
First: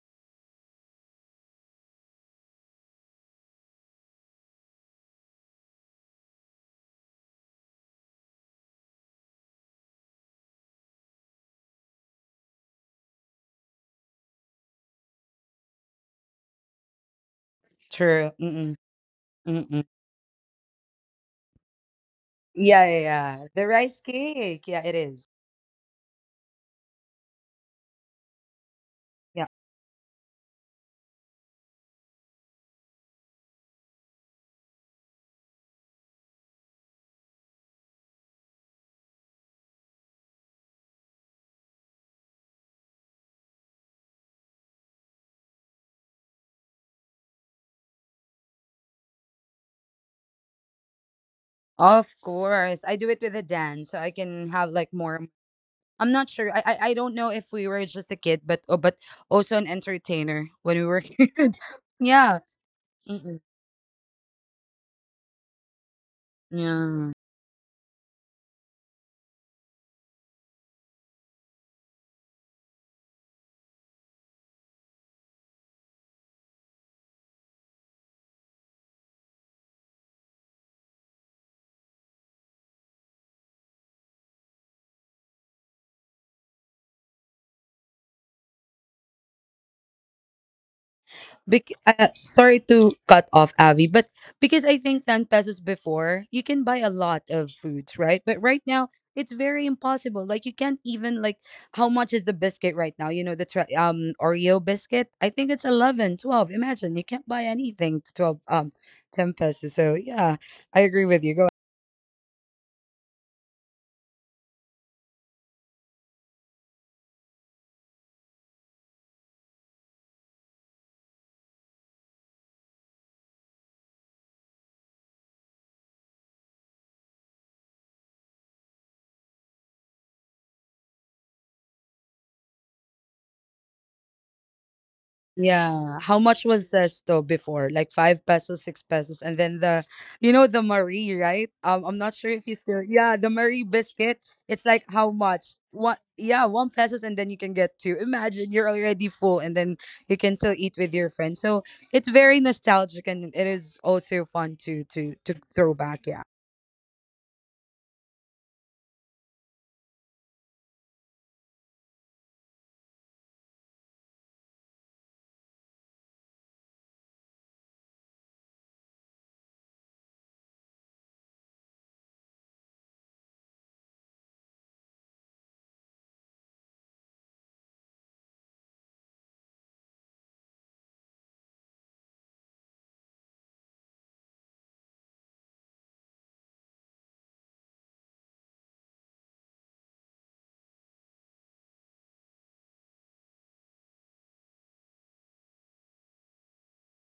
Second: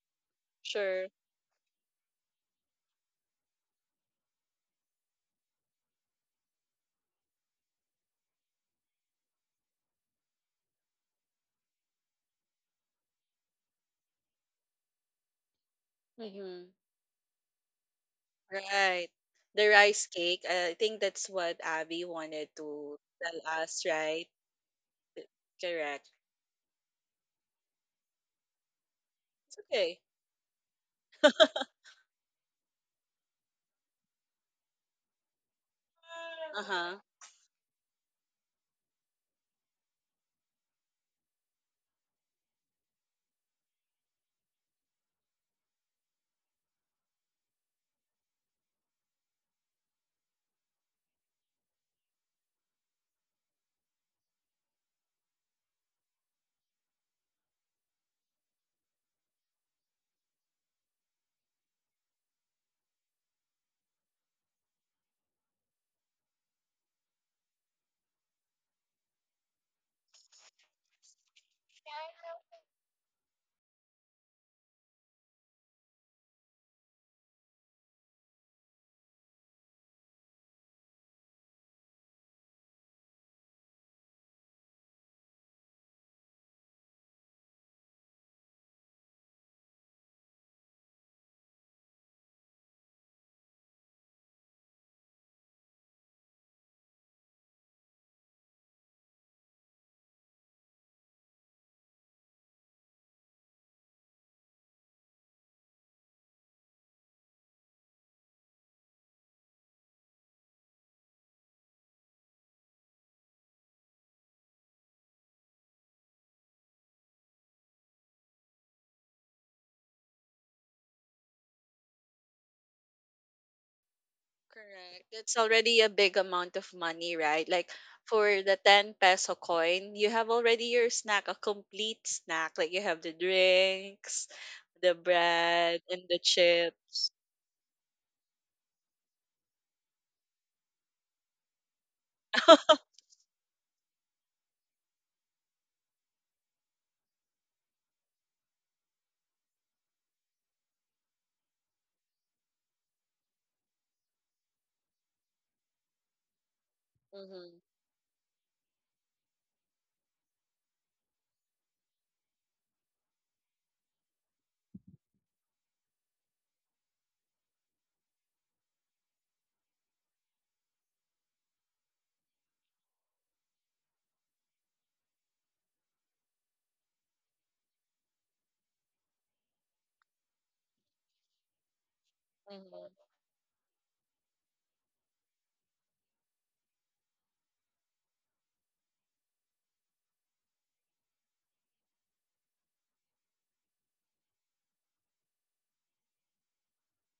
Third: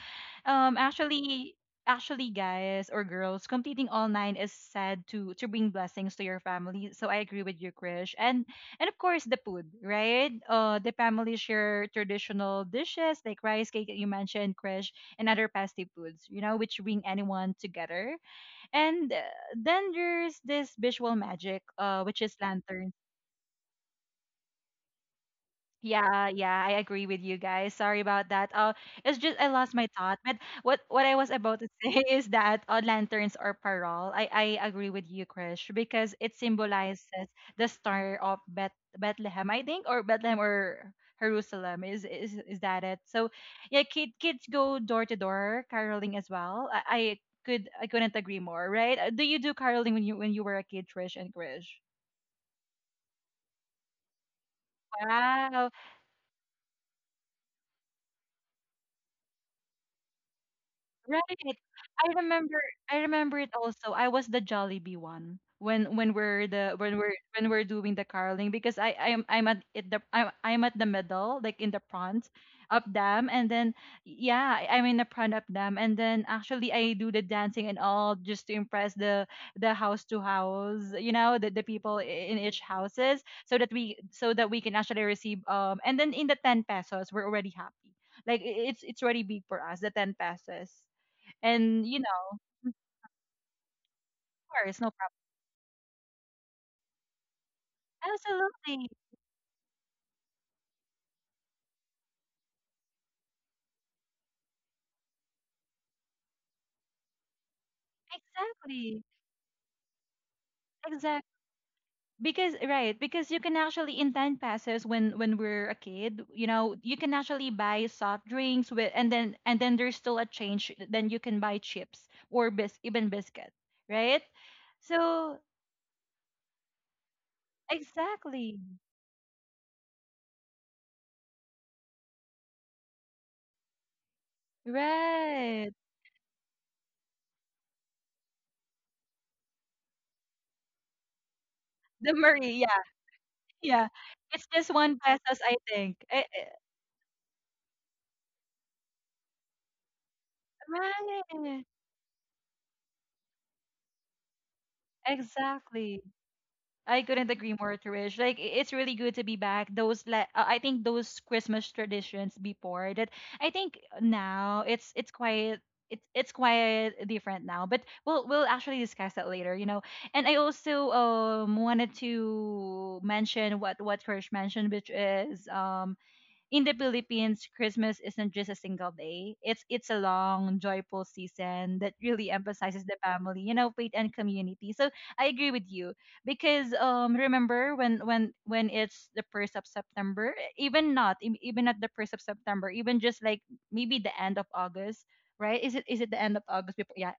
[SPEAKER 1] um,
[SPEAKER 3] sure.
[SPEAKER 1] actually, actually, guys or girls, completing all nine is said to bring blessings to your family. So I agree with you, Krish, and of course the food, right? The family share traditional dishes like rice cake that you mentioned, Krish, and other festive foods. You know,
[SPEAKER 3] Mm-hmm.
[SPEAKER 1] which bring anyone together
[SPEAKER 2] true. Mm-mm,
[SPEAKER 3] Right.
[SPEAKER 1] and
[SPEAKER 3] The
[SPEAKER 2] mm-mm.
[SPEAKER 1] then
[SPEAKER 3] rice
[SPEAKER 1] there's
[SPEAKER 3] cake,
[SPEAKER 1] this
[SPEAKER 3] I think
[SPEAKER 1] visual
[SPEAKER 3] that's what
[SPEAKER 1] magic,
[SPEAKER 3] Abby
[SPEAKER 1] which is
[SPEAKER 3] wanted
[SPEAKER 2] Yeah,
[SPEAKER 1] lanterns.
[SPEAKER 3] to
[SPEAKER 2] yeah,
[SPEAKER 3] tell
[SPEAKER 2] yeah. The
[SPEAKER 3] us,
[SPEAKER 2] rice
[SPEAKER 3] right?
[SPEAKER 2] cake. Yeah, it is.
[SPEAKER 3] Correct.
[SPEAKER 1] Yeah, yeah, I agree with you guys. Sorry about that. It's just I
[SPEAKER 2] Yeah.
[SPEAKER 1] lost my
[SPEAKER 3] Okay.
[SPEAKER 1] thought. But what I was about to say is that lanterns or parol. I agree with you, Krish, because it symbolizes
[SPEAKER 3] Uh-huh.
[SPEAKER 1] the star of Bethlehem, I think, or Bethlehem or Jerusalem. Is that it? So, yeah, kids go door to door caroling as well. I couldn't agree more. Right? Do you do caroling when you were a kid, Trish and Krish?
[SPEAKER 2] Of course. I do it with a dance so I can have like more.
[SPEAKER 1] Wow.
[SPEAKER 2] I'm not sure. I don't know if we were just a kid, but oh, but also an entertainer when we were
[SPEAKER 1] Right.
[SPEAKER 2] kid.
[SPEAKER 1] I
[SPEAKER 2] Yeah.
[SPEAKER 1] remember I remember
[SPEAKER 2] Mm-mm.
[SPEAKER 1] it also. I was the Jollibee one when when we're the when we're
[SPEAKER 2] Yeah.
[SPEAKER 1] when we're doing the caroling because I I'm at it the I'm at the middle, like in the front of them and then yeah, I'm in the front of them and then actually I do the dancing and all just to impress the house to house, the people in each houses so that we can actually receive and then in the 10 pesos we're already happy. Like it's already big for us, the 10 pesos and
[SPEAKER 2] Bec- uh, sorry
[SPEAKER 1] of
[SPEAKER 2] to cut off Avi, but because
[SPEAKER 1] course,
[SPEAKER 2] I
[SPEAKER 1] no problem.
[SPEAKER 2] think 10 pesos before, you can buy a lot of foods, right? But right
[SPEAKER 1] Absolutely.
[SPEAKER 2] now, it's very impossible. Like, you can't even like, how much is the biscuit right now? You know the Oreo biscuit? I think it's 11, 12. Imagine, you can't buy anything to 12,
[SPEAKER 1] Exactly.
[SPEAKER 2] 10 pesos. So, yeah, I agree
[SPEAKER 1] Exactly.
[SPEAKER 2] with you. Go...
[SPEAKER 1] Because right, because you can actually in 10 pesos when we're a kid, you can actually buy soft drinks with and then there's still a change, then you can buy chips or bis even biscuit, right?
[SPEAKER 3] Correct. It's
[SPEAKER 1] So
[SPEAKER 3] already a big amount of money, right? Like for the
[SPEAKER 1] exactly.
[SPEAKER 3] 10 peso coin, you have already your snack, a complete snack. Like you have the drinks, the
[SPEAKER 1] Right.
[SPEAKER 3] bread, and
[SPEAKER 2] Yeah.
[SPEAKER 3] the
[SPEAKER 2] How much was
[SPEAKER 3] chips.
[SPEAKER 2] Zesto before? Like, 5 pesos, 6 pesos. And then the Marie, right? I'm
[SPEAKER 1] The
[SPEAKER 2] not sure
[SPEAKER 1] Marie,
[SPEAKER 2] if you
[SPEAKER 1] yeah,
[SPEAKER 2] still... yeah, the Marie
[SPEAKER 1] yeah.
[SPEAKER 2] biscuit.
[SPEAKER 1] It's
[SPEAKER 2] It's
[SPEAKER 1] just
[SPEAKER 2] like
[SPEAKER 1] one
[SPEAKER 2] how
[SPEAKER 1] pesos, I
[SPEAKER 2] much?
[SPEAKER 1] think.
[SPEAKER 2] What? Yeah, 1 pesos, and then you can get two. Imagine, you're already full, and then you can still eat with your friends.
[SPEAKER 1] Right.
[SPEAKER 2] So it's very nostalgic, and it is also fun to throw
[SPEAKER 1] Exactly.
[SPEAKER 2] back. Yeah.
[SPEAKER 1] I couldn't agree
[SPEAKER 3] Mm-hmm.
[SPEAKER 1] more, Trish. Like it's really good to be back. Those like I think those Christmas traditions before that I think now it's quite different now. But we'll actually discuss that later. And I also wanted to mention what Trish mentioned, which is in the Philippines, Christmas isn't just a single day. It's a long, joyful season that really emphasizes the
[SPEAKER 3] Mm-hmm.
[SPEAKER 1] family, faith and community. So I agree with you because remember when it's the first of September, even not even at the first of September, even just like maybe the end of August, right? Is it the end of August? Before, yeah,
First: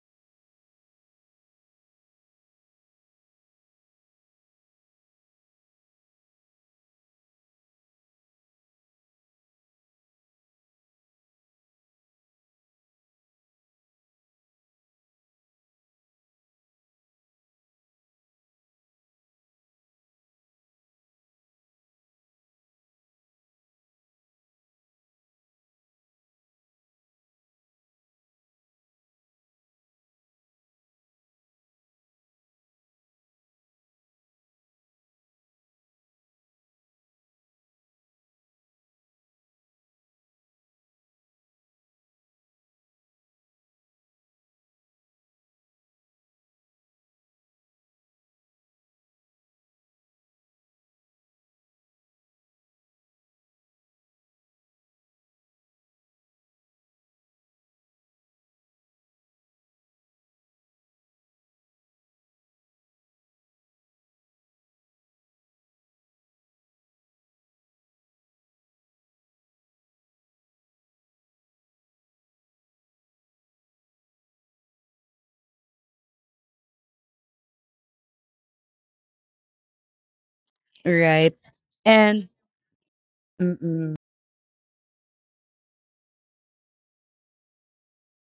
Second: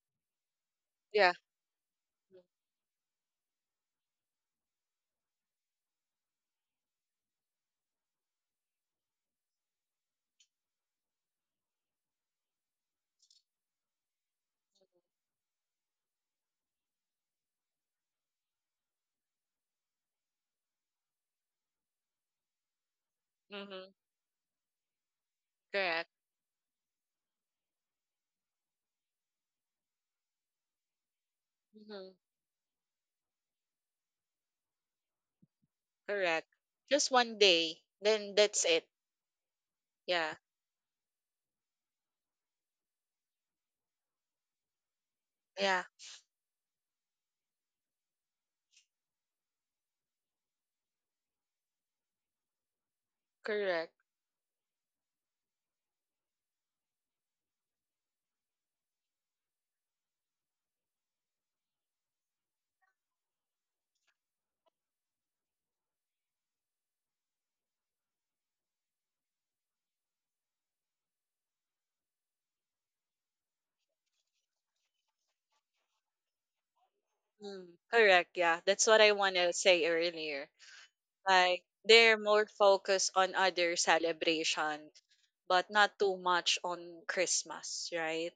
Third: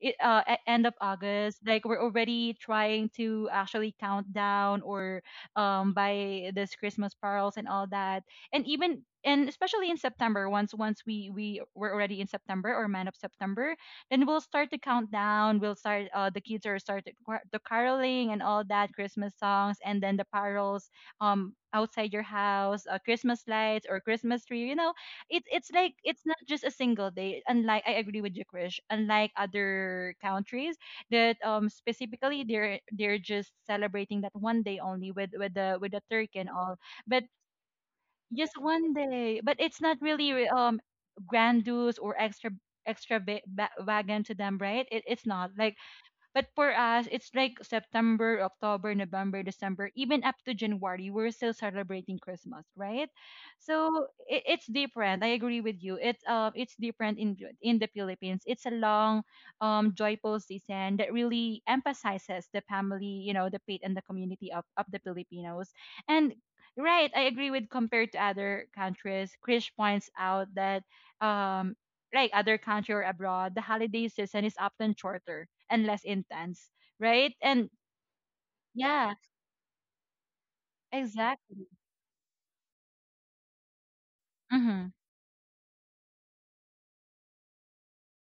[SPEAKER 1] at end of
[SPEAKER 3] Yeah.
[SPEAKER 1] August, like we're already trying to actually count down or buy this Christmas pearls and all that and even and especially in September, once we were already in September or man of September, then we'll start to count down. We'll start the kids are start the caroling and all that Christmas songs, and then the parols outside your house, Christmas lights
[SPEAKER 3] Mm-hmm.
[SPEAKER 1] or Christmas tree. You know, it's like
[SPEAKER 3] Correct.
[SPEAKER 1] it's not just a single day. Unlike I agree with you, Krish. Unlike other countries that
[SPEAKER 3] Mhm,
[SPEAKER 1] specifically they're just celebrating that one day only with with the turkey
[SPEAKER 3] correct.
[SPEAKER 1] and all.
[SPEAKER 3] Just
[SPEAKER 1] But
[SPEAKER 3] one day, then
[SPEAKER 1] just
[SPEAKER 3] that's it.
[SPEAKER 1] one day, but it's not really
[SPEAKER 3] Yeah,
[SPEAKER 1] grandiose or extravagant to them, right? It's not like
[SPEAKER 3] yeah,
[SPEAKER 1] but for us, it's like September, October, November, December, even up to January, we're still celebrating Christmas, right?
[SPEAKER 3] correct.
[SPEAKER 1] So it's different. I agree with you. It's different in the Philippines. It's a long, joyful season that really emphasizes the family, you know, the faith and the community of the Filipinos. And right, I agree with compared to other countries. Krish points out that um like other country or abroad, the holiday season is often shorter and less intense, right? And
[SPEAKER 3] Mm, correct, yeah. That's what I
[SPEAKER 1] yeah,
[SPEAKER 3] want to say earlier.
[SPEAKER 2] Right.
[SPEAKER 3] Like,
[SPEAKER 1] exactly.
[SPEAKER 3] they're
[SPEAKER 2] And...
[SPEAKER 3] more focused on other
[SPEAKER 2] mm-mm.
[SPEAKER 1] Mm-hmm.
[SPEAKER 3] celebration, but not too much on Christmas, right?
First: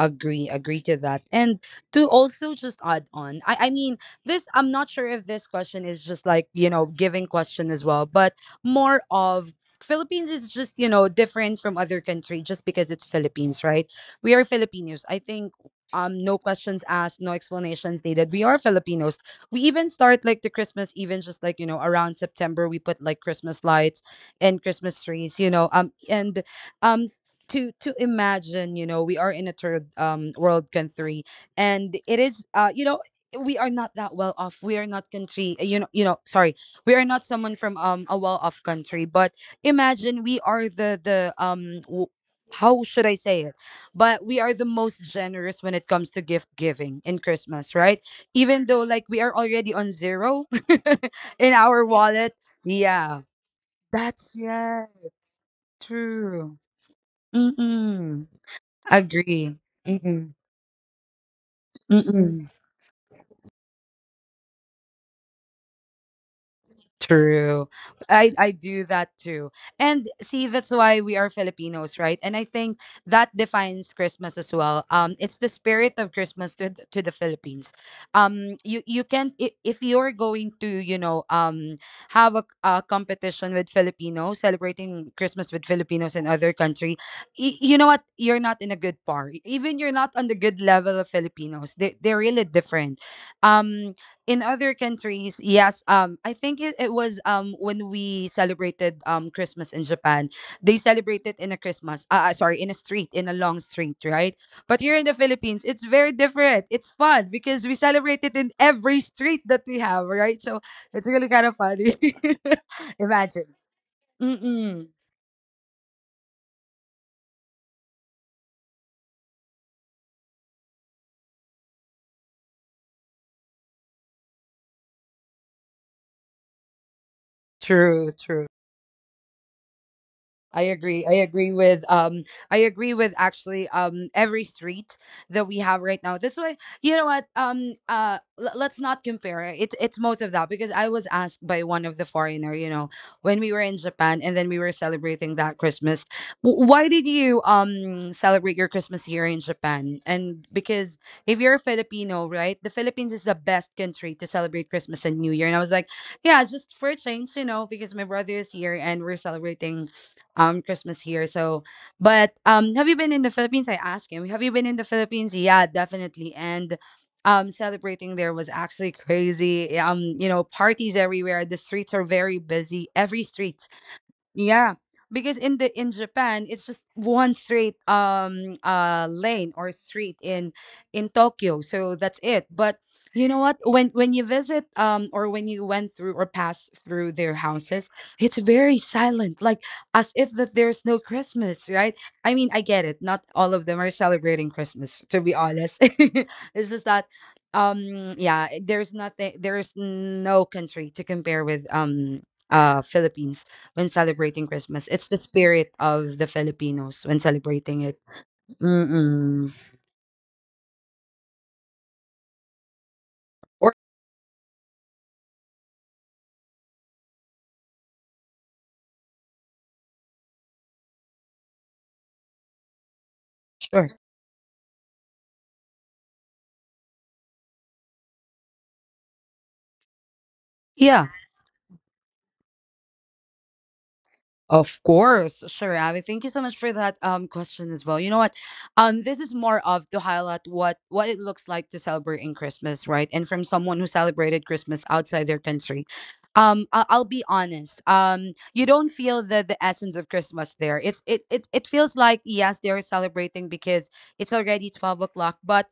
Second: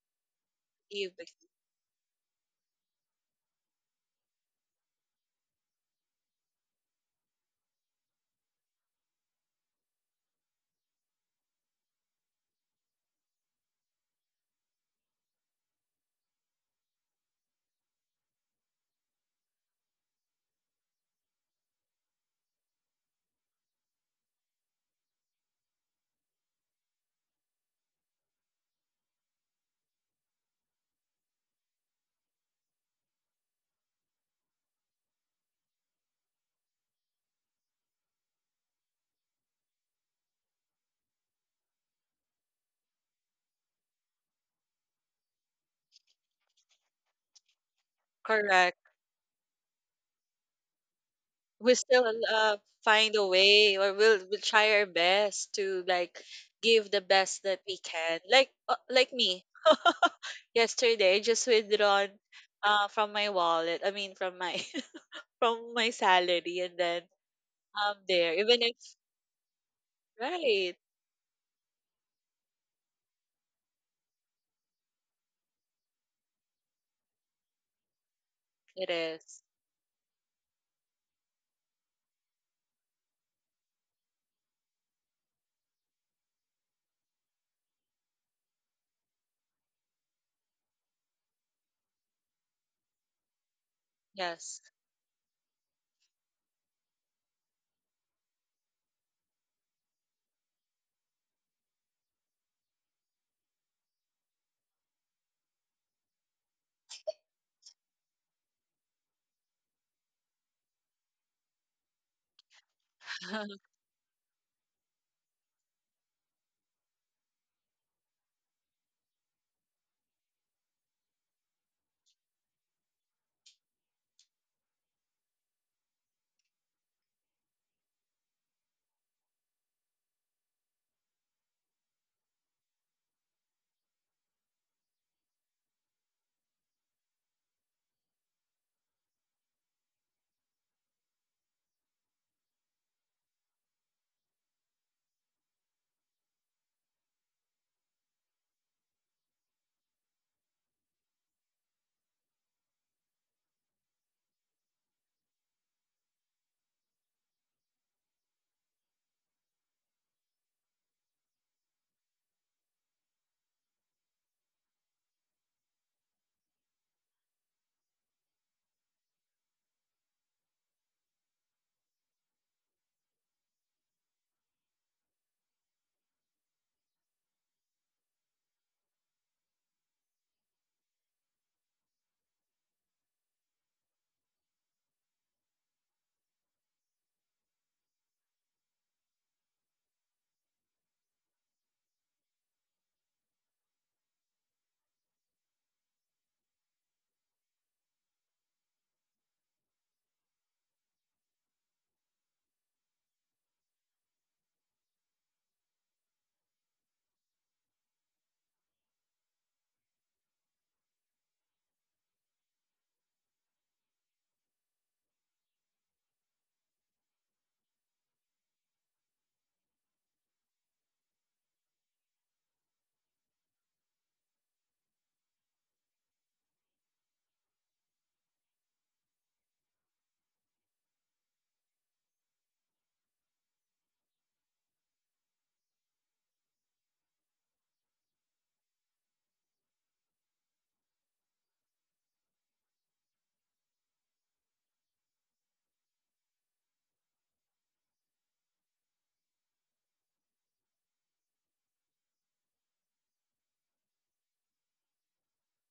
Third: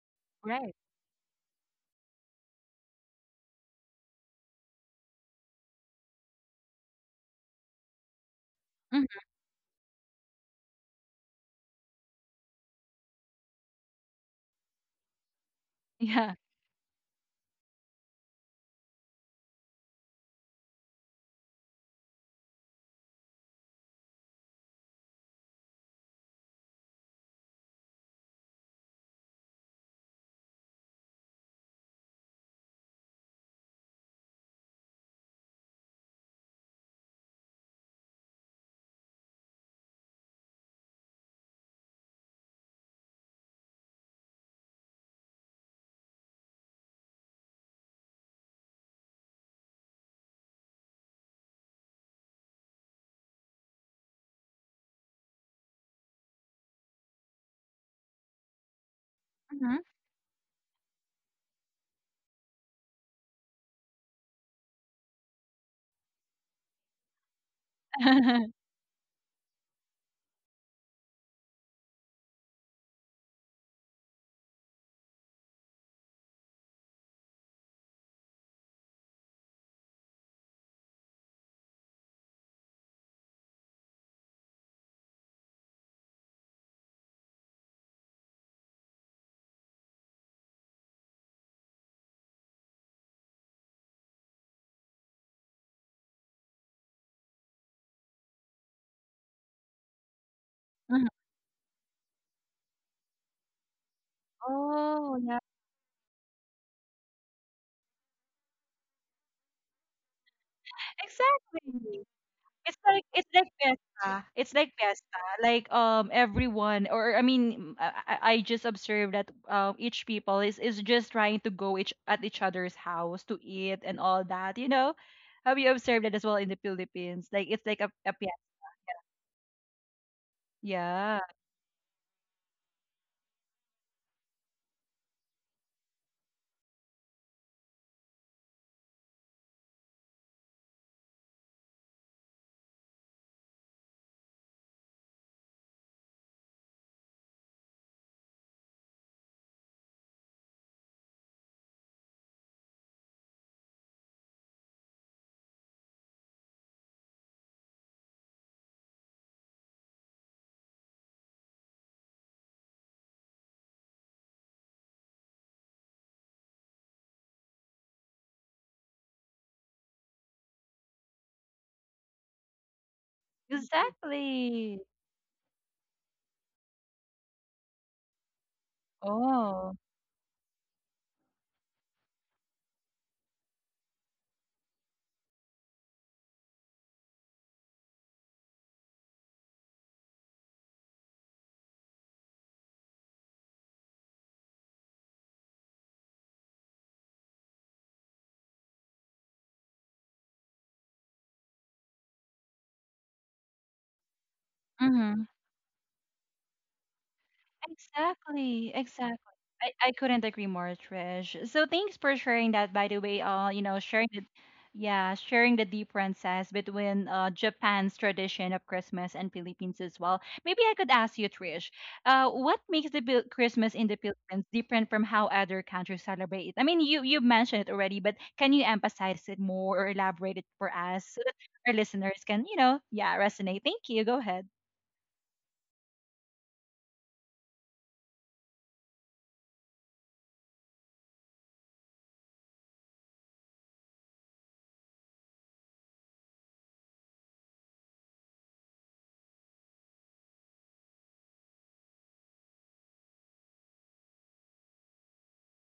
[SPEAKER 2] Agree,
[SPEAKER 1] Right.
[SPEAKER 2] agree to that.
[SPEAKER 3] Even,
[SPEAKER 2] And to also just add on, I mean, this... I'm not sure if this question is just like, giving question as well, but more
[SPEAKER 1] hmm
[SPEAKER 2] of... Philippines is just, different from other country just because it's Philippines, right? We are Filipinos. I think
[SPEAKER 1] Yeah.
[SPEAKER 2] no questions asked, no explanations needed. We are Filipinos. We even start like the Christmas, even just like, around September. We put like Christmas lights and Christmas trees, and um to imagine, you know, we are in a third world country, and it is, we are not that well off. We are not country, sorry, we are not someone from a well off country. But imagine, we are the how should I say it, but we are the most generous when it comes to gift giving in Christmas, right? Even
[SPEAKER 3] correct.
[SPEAKER 2] though like we are already on zero in
[SPEAKER 3] We
[SPEAKER 2] our
[SPEAKER 3] still
[SPEAKER 2] wallet.
[SPEAKER 3] uh, find
[SPEAKER 2] Yeah,
[SPEAKER 3] a way, or we'll
[SPEAKER 2] that's,
[SPEAKER 3] we'll try our
[SPEAKER 2] yeah,
[SPEAKER 3] best to like
[SPEAKER 2] true.
[SPEAKER 3] give the best that we can,
[SPEAKER 2] Mm-mm.
[SPEAKER 3] like me
[SPEAKER 2] Agree.
[SPEAKER 1] hmm
[SPEAKER 2] Mm-mm.
[SPEAKER 3] yesterday. I just withdrawn
[SPEAKER 2] Mm-mm.
[SPEAKER 3] from my wallet, I mean, from my from my salary. And then
[SPEAKER 2] True.
[SPEAKER 3] there,
[SPEAKER 2] I
[SPEAKER 3] even if
[SPEAKER 2] do that too. And see, that's
[SPEAKER 3] right
[SPEAKER 2] why we are Filipinos, right? And I think that defines Christmas as well. It's the spirit of Christmas to to the Philippines. Um you
[SPEAKER 3] it
[SPEAKER 2] you can,
[SPEAKER 3] is
[SPEAKER 2] if, you're going to, have a competition with Filipinos celebrating Christmas with Filipinos in other country, you know what? You're not in a good par. Even you're not on the good level of Filipinos. They're really different. Um in
[SPEAKER 3] yes.
[SPEAKER 2] other countries, yes, I think it was, when we celebrated, Christmas in Japan. They celebrated in a Christmas, sorry, in a street, in a long street, right? But here in the
[SPEAKER 1] Oh, yeah.
[SPEAKER 2] Philippines, it's very different. It's fun because we celebrate it in every street that we have, right? So it's really kind of funny.
[SPEAKER 1] Exactly. It's like
[SPEAKER 2] Imagine.
[SPEAKER 1] fiesta. It's like
[SPEAKER 2] Mm-mm.
[SPEAKER 1] fiesta. Like everyone or I just observed that each people is just trying to go each at each other's house to eat and all that, you know? Have you observed that as well in the Philippines? Like it's like a
[SPEAKER 2] True,
[SPEAKER 1] fiesta.
[SPEAKER 2] true. I agree.
[SPEAKER 1] Yeah,
[SPEAKER 2] I agree with, actually, every street that we have right now. This way, you know what? Let's not compare. It's most of that because I was asked by one of the foreigner, when we were in Japan and then we were celebrating that Christmas. Why did you celebrate your Christmas here in Japan?" And because if you're a Filipino, right? The Philippines is the best country to celebrate Christmas and New Year. And I was like, yeah, just for a change, because my brother is here and we're celebrating Christmas here. So, but have you been in the Philippines? I asked him. Have you been in the Philippines? Yeah, definitely. And celebrating there was actually crazy. Parties everywhere. The streets are very busy. Every street,
[SPEAKER 1] exactly.
[SPEAKER 2] yeah, because in the in Japan, it's just one straight lane or
[SPEAKER 1] Oh.
[SPEAKER 2] street in Tokyo. So that's it. But you know what? When you visit, or when you went through or passed through their houses, it's very silent, like as if that there's no Christmas, right? I mean, I get it. Not all of them are celebrating Christmas, to be honest. It's just that, yeah, there's nothing there's no country to compare with, Philippines, when celebrating Christmas. It's the
[SPEAKER 1] Mhm.
[SPEAKER 2] spirit of the Filipinos when celebrating it.
[SPEAKER 1] Exactly, exactly.
[SPEAKER 2] Mm-mm.
[SPEAKER 1] I couldn't agree more, Trish. So thanks for sharing that, by the way. You
[SPEAKER 2] Or
[SPEAKER 1] know, sharing the yeah, sharing the differences between Japan's tradition of Christmas and Philippines as well. Maybe I could ask you, Trish, what makes the Christmas in
[SPEAKER 2] sure.
[SPEAKER 1] the Philippines different from how other countries celebrate it? I mean, you mentioned it already, but can you emphasize it more or elaborate it for us
[SPEAKER 2] Yeah.
[SPEAKER 1] so that our listeners can, you know, yeah, resonate? Thank you. Go ahead.
[SPEAKER 2] Of course, sure, Abby. Thank you so much for that question as well. You know what? This is more of to highlight what it looks like to celebrate in Christmas, right? And from someone who celebrated Christmas outside their country, I'll be honest. You don't feel the essence of Christmas there. It's it it it feels like, yes, they're celebrating because it's already 12 o'clock, but,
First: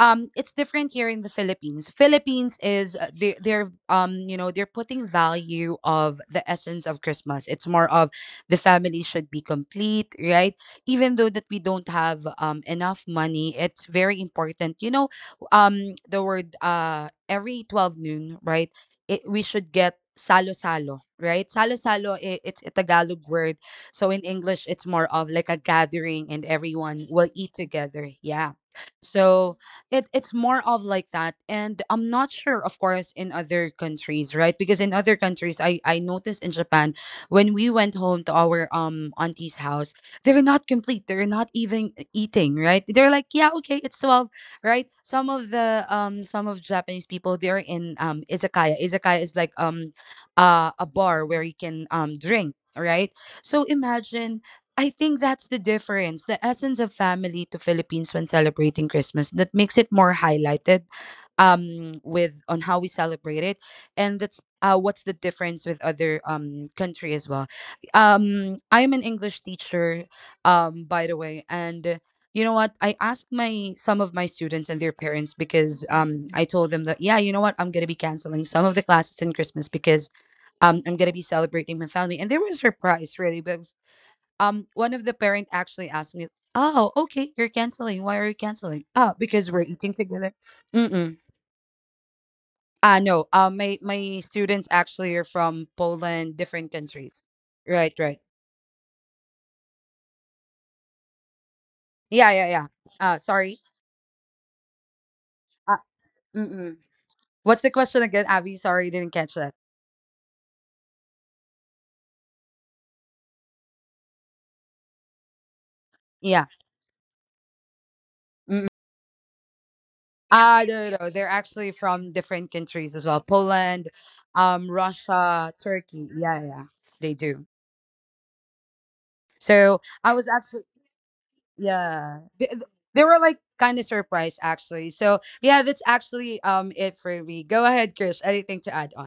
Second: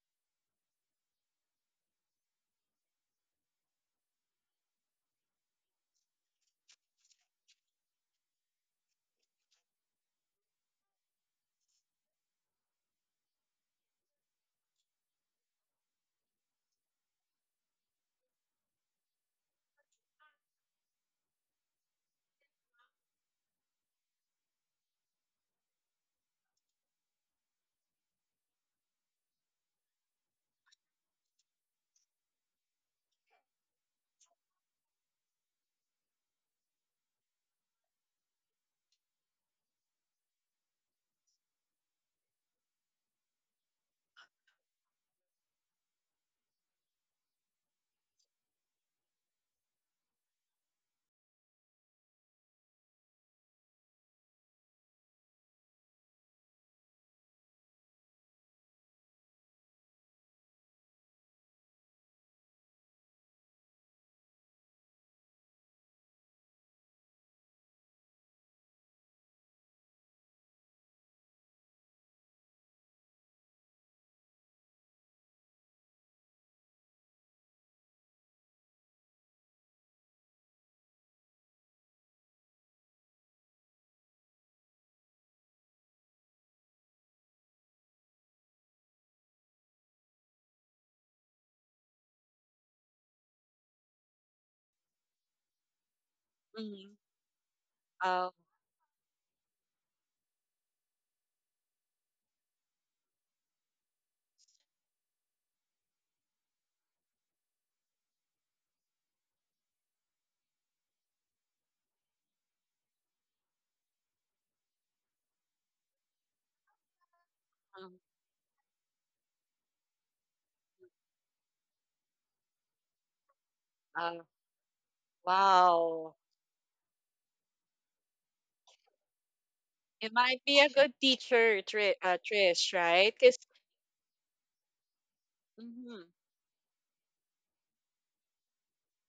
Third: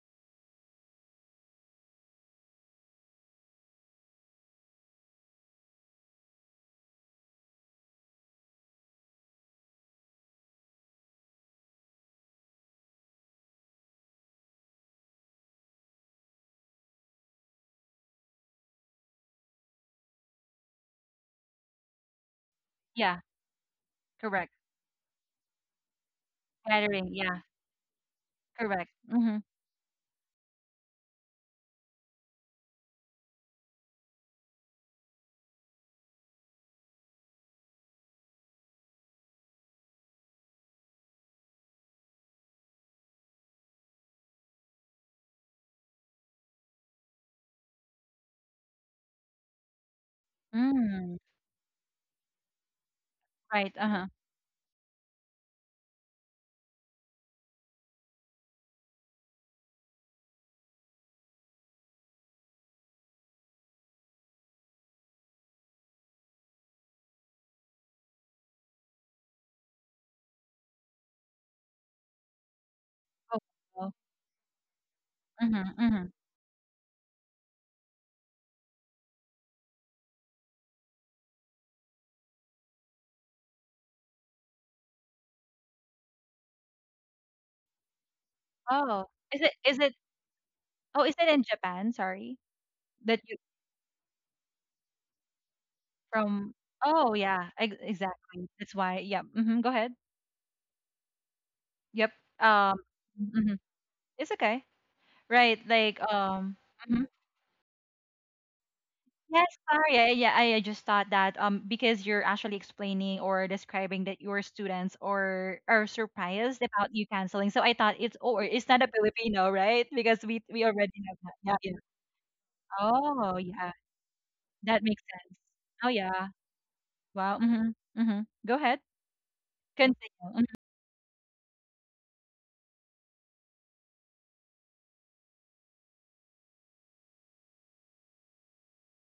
[SPEAKER 2] it's different here in the Philippines. Philippines is, they're, they're putting value of the essence of Christmas. It's more of, the family should be complete, right? Even though that we don't have enough money, it's very important. The word, every 12 noon, right, we should get salo salo, right? Salo salo, it's a
[SPEAKER 1] Yeah,
[SPEAKER 2] Tagalog word. So in
[SPEAKER 1] correct.
[SPEAKER 2] English, it's more of like a gathering, and everyone
[SPEAKER 1] Gathering.
[SPEAKER 2] will
[SPEAKER 1] Yeah,
[SPEAKER 2] eat together. Yeah.
[SPEAKER 1] correct.
[SPEAKER 2] So it's more of like that. And I'm not sure, of course, in other countries, right? Because in other countries, I noticed, in Japan, when we went home to our auntie's house, they're not complete. They're not even eating, right? They're like, yeah, okay, it's 12, right? Some of the some of Japanese people, they're in izakaya. Izakaya is like, a
[SPEAKER 1] Mm,
[SPEAKER 2] bar where you can drink, right? So
[SPEAKER 1] right, uh-huh.
[SPEAKER 2] imagine I think that's the difference, the essence of family to Philippines when celebrating Christmas that makes it more highlighted with on how we celebrate it, and that's what's the difference with other country as well. I'm an English teacher by the way. And you know what, I asked
[SPEAKER 1] Oh,
[SPEAKER 2] my
[SPEAKER 1] wow.
[SPEAKER 2] some of my students and their parents
[SPEAKER 1] Mhm,
[SPEAKER 2] because
[SPEAKER 1] mhm.
[SPEAKER 2] I told them that, yeah, you know what, I'm gonna be canceling some of the classes in Christmas because I'm gonna be celebrating my family, and they were surprised really. But one of the parent actually asked me, oh okay, you're canceling, why are you canceling?
[SPEAKER 1] Oh,
[SPEAKER 2] Ah,
[SPEAKER 1] is
[SPEAKER 2] because
[SPEAKER 1] it
[SPEAKER 2] we're eating together.
[SPEAKER 1] oh, is
[SPEAKER 2] Mm-mm.
[SPEAKER 1] it in Japan? Sorry,
[SPEAKER 2] Uh,
[SPEAKER 1] that
[SPEAKER 2] no,
[SPEAKER 1] you
[SPEAKER 2] uh, my my students actually are from Poland,
[SPEAKER 1] from
[SPEAKER 2] different
[SPEAKER 3] Mhm.
[SPEAKER 1] oh,
[SPEAKER 2] countries.
[SPEAKER 1] yeah, ex
[SPEAKER 2] Right, right.
[SPEAKER 3] um,
[SPEAKER 1] exactly. That's why. Yeah. Yep. Mhm, go ahead. Yep.
[SPEAKER 2] Yeah, yeah, yeah.
[SPEAKER 1] Um,
[SPEAKER 2] Sorry.
[SPEAKER 1] mhm. It's okay. Right,
[SPEAKER 2] Uh,
[SPEAKER 1] like
[SPEAKER 2] mm-mm.
[SPEAKER 1] mhm.
[SPEAKER 2] What's the question again, Abby? Sorry, didn't catch
[SPEAKER 1] Yes,
[SPEAKER 2] that.
[SPEAKER 1] sorry. Yeah, I just thought that because you're actually explaining or describing that your students or are
[SPEAKER 2] Yeah.
[SPEAKER 1] surprised about you canceling. So I thought
[SPEAKER 3] um,
[SPEAKER 1] it's oh,
[SPEAKER 2] Mm-mm.
[SPEAKER 1] it's not a Filipino, right? Because we
[SPEAKER 2] No,
[SPEAKER 1] already
[SPEAKER 2] no, no.
[SPEAKER 1] know
[SPEAKER 2] They're
[SPEAKER 1] that. Yeah,
[SPEAKER 2] actually
[SPEAKER 1] yeah.
[SPEAKER 2] from different countries as well.
[SPEAKER 1] Oh, yeah.
[SPEAKER 2] Poland,
[SPEAKER 3] uh,
[SPEAKER 1] That makes sense.
[SPEAKER 2] Russia,
[SPEAKER 1] Oh,
[SPEAKER 2] Turkey.
[SPEAKER 3] wow,
[SPEAKER 1] yeah.
[SPEAKER 2] Yeah, yeah, they
[SPEAKER 1] Wow.
[SPEAKER 2] do.
[SPEAKER 1] Mhm. Mhm. Go ahead.
[SPEAKER 2] So
[SPEAKER 3] it
[SPEAKER 2] I
[SPEAKER 1] Continue.
[SPEAKER 2] was
[SPEAKER 3] might
[SPEAKER 1] Mhm.
[SPEAKER 3] be
[SPEAKER 2] actually,
[SPEAKER 3] a good teacher,
[SPEAKER 2] yeah,
[SPEAKER 3] Trish,
[SPEAKER 2] they
[SPEAKER 3] right?
[SPEAKER 2] were
[SPEAKER 3] Because
[SPEAKER 2] like kind of surprised actually. So yeah, that's actually it for me. Go ahead, Chris. Anything to add on?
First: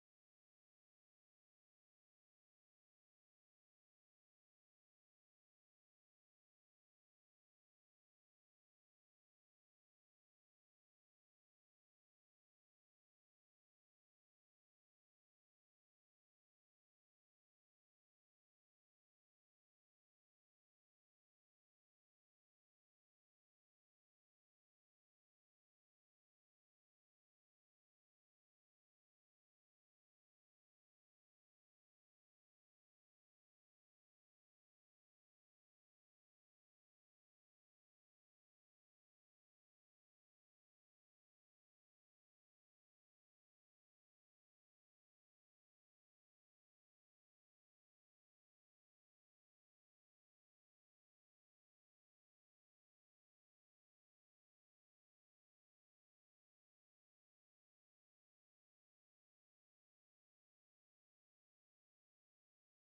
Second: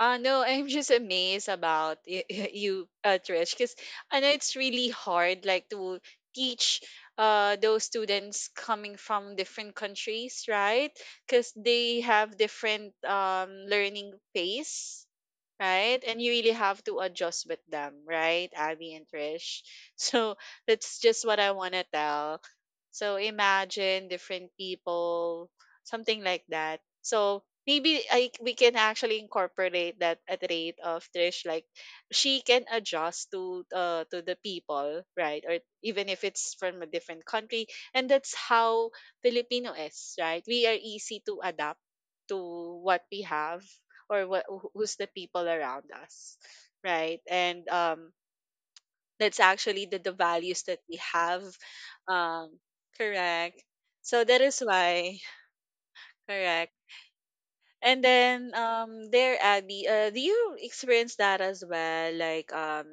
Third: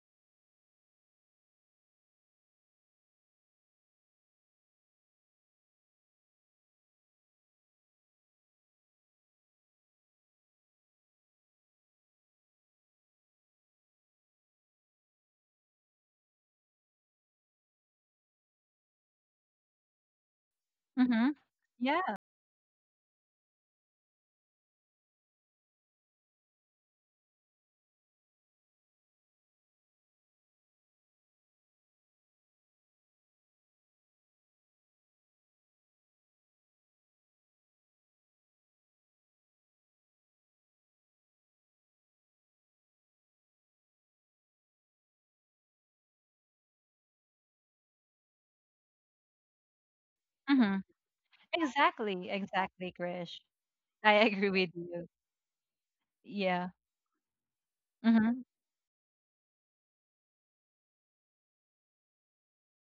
[SPEAKER 3] No, I'm just amazed about you, Trish, because I know it's really hard, like to teach those students coming from different countries, right? Because they have different learning pace, right? And you really have to adjust with them, right, Abby and Trish? So that's just
[SPEAKER 1] Mhm.
[SPEAKER 3] what I want to
[SPEAKER 1] Yeah.
[SPEAKER 3] tell. So imagine different people, something like that. So maybe I we can actually incorporate that at rate of Trish, like she can adjust to the people, right? Or even if it's from a different country, and that's how Filipino is, right? We are easy to adapt to what we have or what who's the people around us, right? And that's actually the values that
[SPEAKER 1] Mhm.
[SPEAKER 3] we have.
[SPEAKER 1] Exactly.
[SPEAKER 3] um
[SPEAKER 1] Exactly, Krish.
[SPEAKER 3] Correct.
[SPEAKER 1] I
[SPEAKER 3] So that
[SPEAKER 1] agree
[SPEAKER 3] is
[SPEAKER 1] with you.
[SPEAKER 3] why
[SPEAKER 1] Yeah.
[SPEAKER 3] correct. and
[SPEAKER 1] Mhm.
[SPEAKER 3] then um there, Abby, do you experience that as well?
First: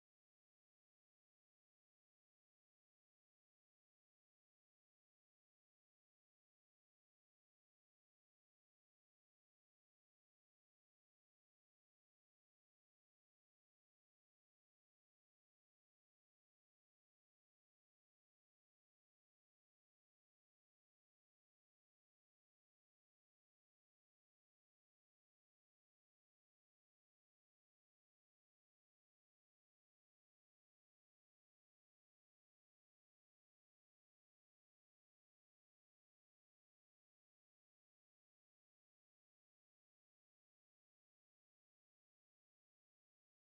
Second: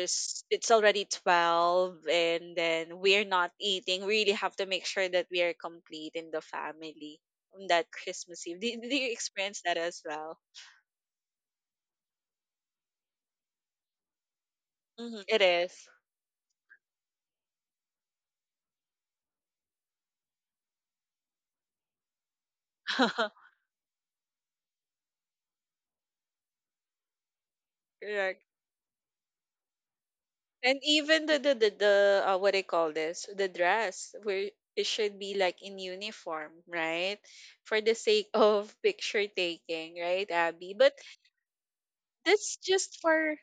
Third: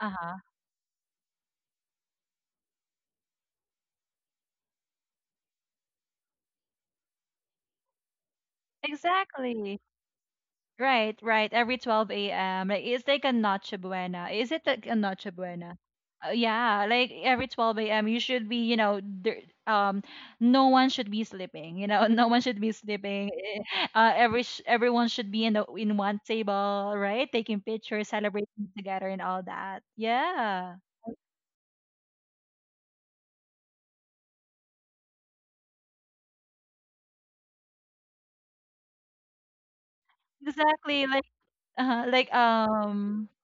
[SPEAKER 1] Uh-huh.
[SPEAKER 3] it's already 12 and then we're not eating. We really have to make sure that we are complete in the family on that Christmas Eve. Do you experience
[SPEAKER 1] Exactly.
[SPEAKER 3] that as well?
[SPEAKER 1] Right, right. Every 12 a.m. Like it's like a Noche Buena. Is it like a
[SPEAKER 3] Mhm,
[SPEAKER 1] Noche
[SPEAKER 3] it
[SPEAKER 1] Buena?
[SPEAKER 3] is.
[SPEAKER 1] Yeah, like every 12 a.m. you should be, you know, there, um, no one should be sleeping. You know, no one should be sleeping. Eh, everyone should be in in one table, right? Taking pictures,
[SPEAKER 3] Correct.
[SPEAKER 1] celebrating together, and all that. Yeah,
[SPEAKER 3] And even the what I call this? The dress where it should be like in uniform, right? For the sake of picture taking, right, Abby? But
[SPEAKER 1] exactly. Like
[SPEAKER 3] that's just for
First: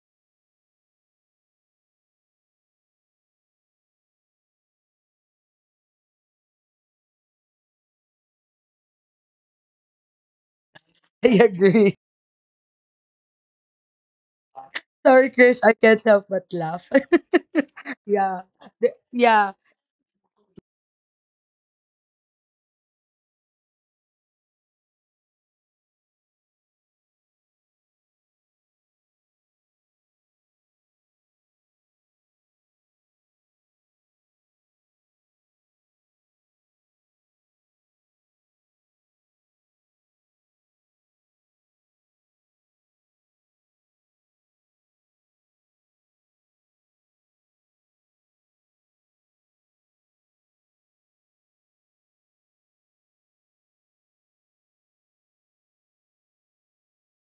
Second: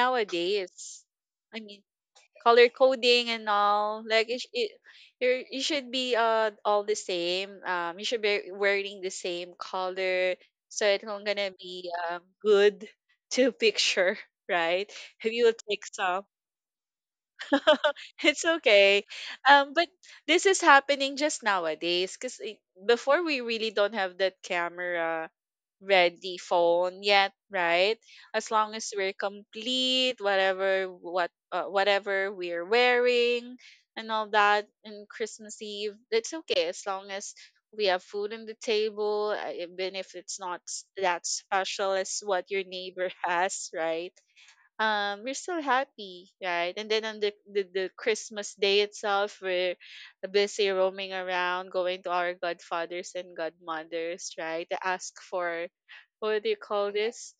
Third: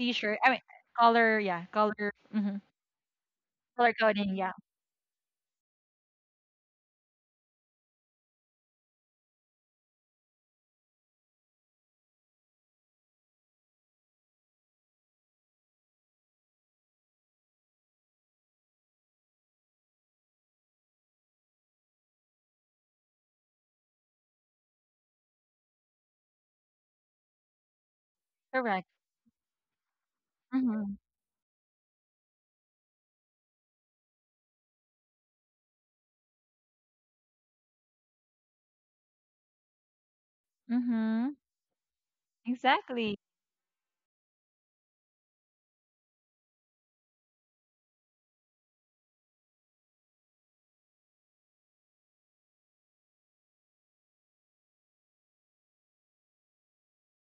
[SPEAKER 1] t-shirt. I mean, color.
[SPEAKER 3] I
[SPEAKER 1] Yeah,
[SPEAKER 3] mean,
[SPEAKER 1] color. Mm-hmm.
[SPEAKER 3] color coding and
[SPEAKER 1] Color
[SPEAKER 3] all. Like
[SPEAKER 1] coding.
[SPEAKER 3] it, sh-
[SPEAKER 1] Yeah,
[SPEAKER 3] it you should be all the same. You should be wearing the same color, so it's not
[SPEAKER 2] I
[SPEAKER 3] gonna be
[SPEAKER 2] agree.
[SPEAKER 3] good to picture, right?
[SPEAKER 2] Sorry,
[SPEAKER 3] If you will
[SPEAKER 2] Chris, I
[SPEAKER 3] take
[SPEAKER 2] can't
[SPEAKER 3] some.
[SPEAKER 2] help but laugh. Yeah,
[SPEAKER 3] It's okay.
[SPEAKER 2] yeah,
[SPEAKER 3] But this is happening just nowadays because before we really don't have that camera ready phone yet, right? As long
[SPEAKER 1] correct.
[SPEAKER 3] as we're complete, whatever
[SPEAKER 1] Mm-hmm.
[SPEAKER 3] what whatever we're wearing and all that, and Christmas Eve, it's okay as long as we have food on the table, even if it's not s- that
[SPEAKER 1] Mm-hmm.
[SPEAKER 3] special as what your neighbor
[SPEAKER 1] Exactly.
[SPEAKER 3] has, right? We're still happy, right? And then on the Christmas day itself, we're busy roaming around going to our godfathers and godmothers, right, to ask for what do you call this,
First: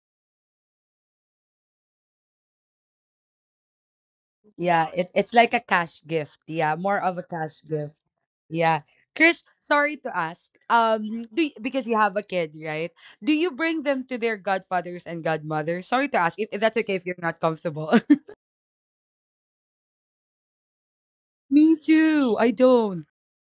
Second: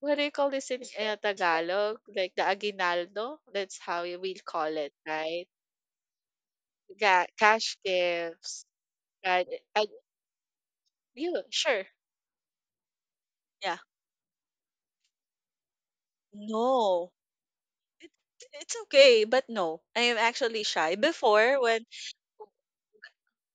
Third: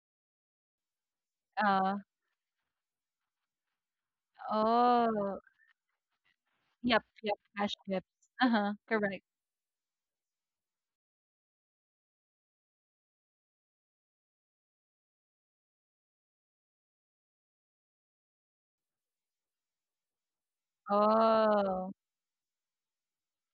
[SPEAKER 3] what do you call this in Tagalog,
[SPEAKER 1] Oh,
[SPEAKER 3] like the aguinaldo. That's how we call
[SPEAKER 2] yeah.
[SPEAKER 3] it,
[SPEAKER 2] It, it's
[SPEAKER 1] oh.
[SPEAKER 3] right?
[SPEAKER 2] like a cash gift. Yeah, more
[SPEAKER 1] Yep,
[SPEAKER 2] of a
[SPEAKER 3] Ga-
[SPEAKER 1] yep,
[SPEAKER 2] cash
[SPEAKER 1] cash
[SPEAKER 3] cash
[SPEAKER 2] gift.
[SPEAKER 1] gifts.
[SPEAKER 3] gifts,
[SPEAKER 1] Uh-huh,
[SPEAKER 2] Yeah,
[SPEAKER 1] correct.
[SPEAKER 2] Chris.
[SPEAKER 3] right. And
[SPEAKER 2] Sorry to ask.
[SPEAKER 3] you
[SPEAKER 2] Do
[SPEAKER 3] sure?
[SPEAKER 2] because you have a kid, right? Do you
[SPEAKER 3] Yeah.
[SPEAKER 2] bring them to their godfathers and godmothers? Sorry to ask. If that's okay, if
[SPEAKER 3] No.
[SPEAKER 2] you're not comfortable.
[SPEAKER 3] It, it's okay, but no. I am actually shy. Before
[SPEAKER 2] Me
[SPEAKER 3] when,
[SPEAKER 1] Oh,
[SPEAKER 2] too. I don't.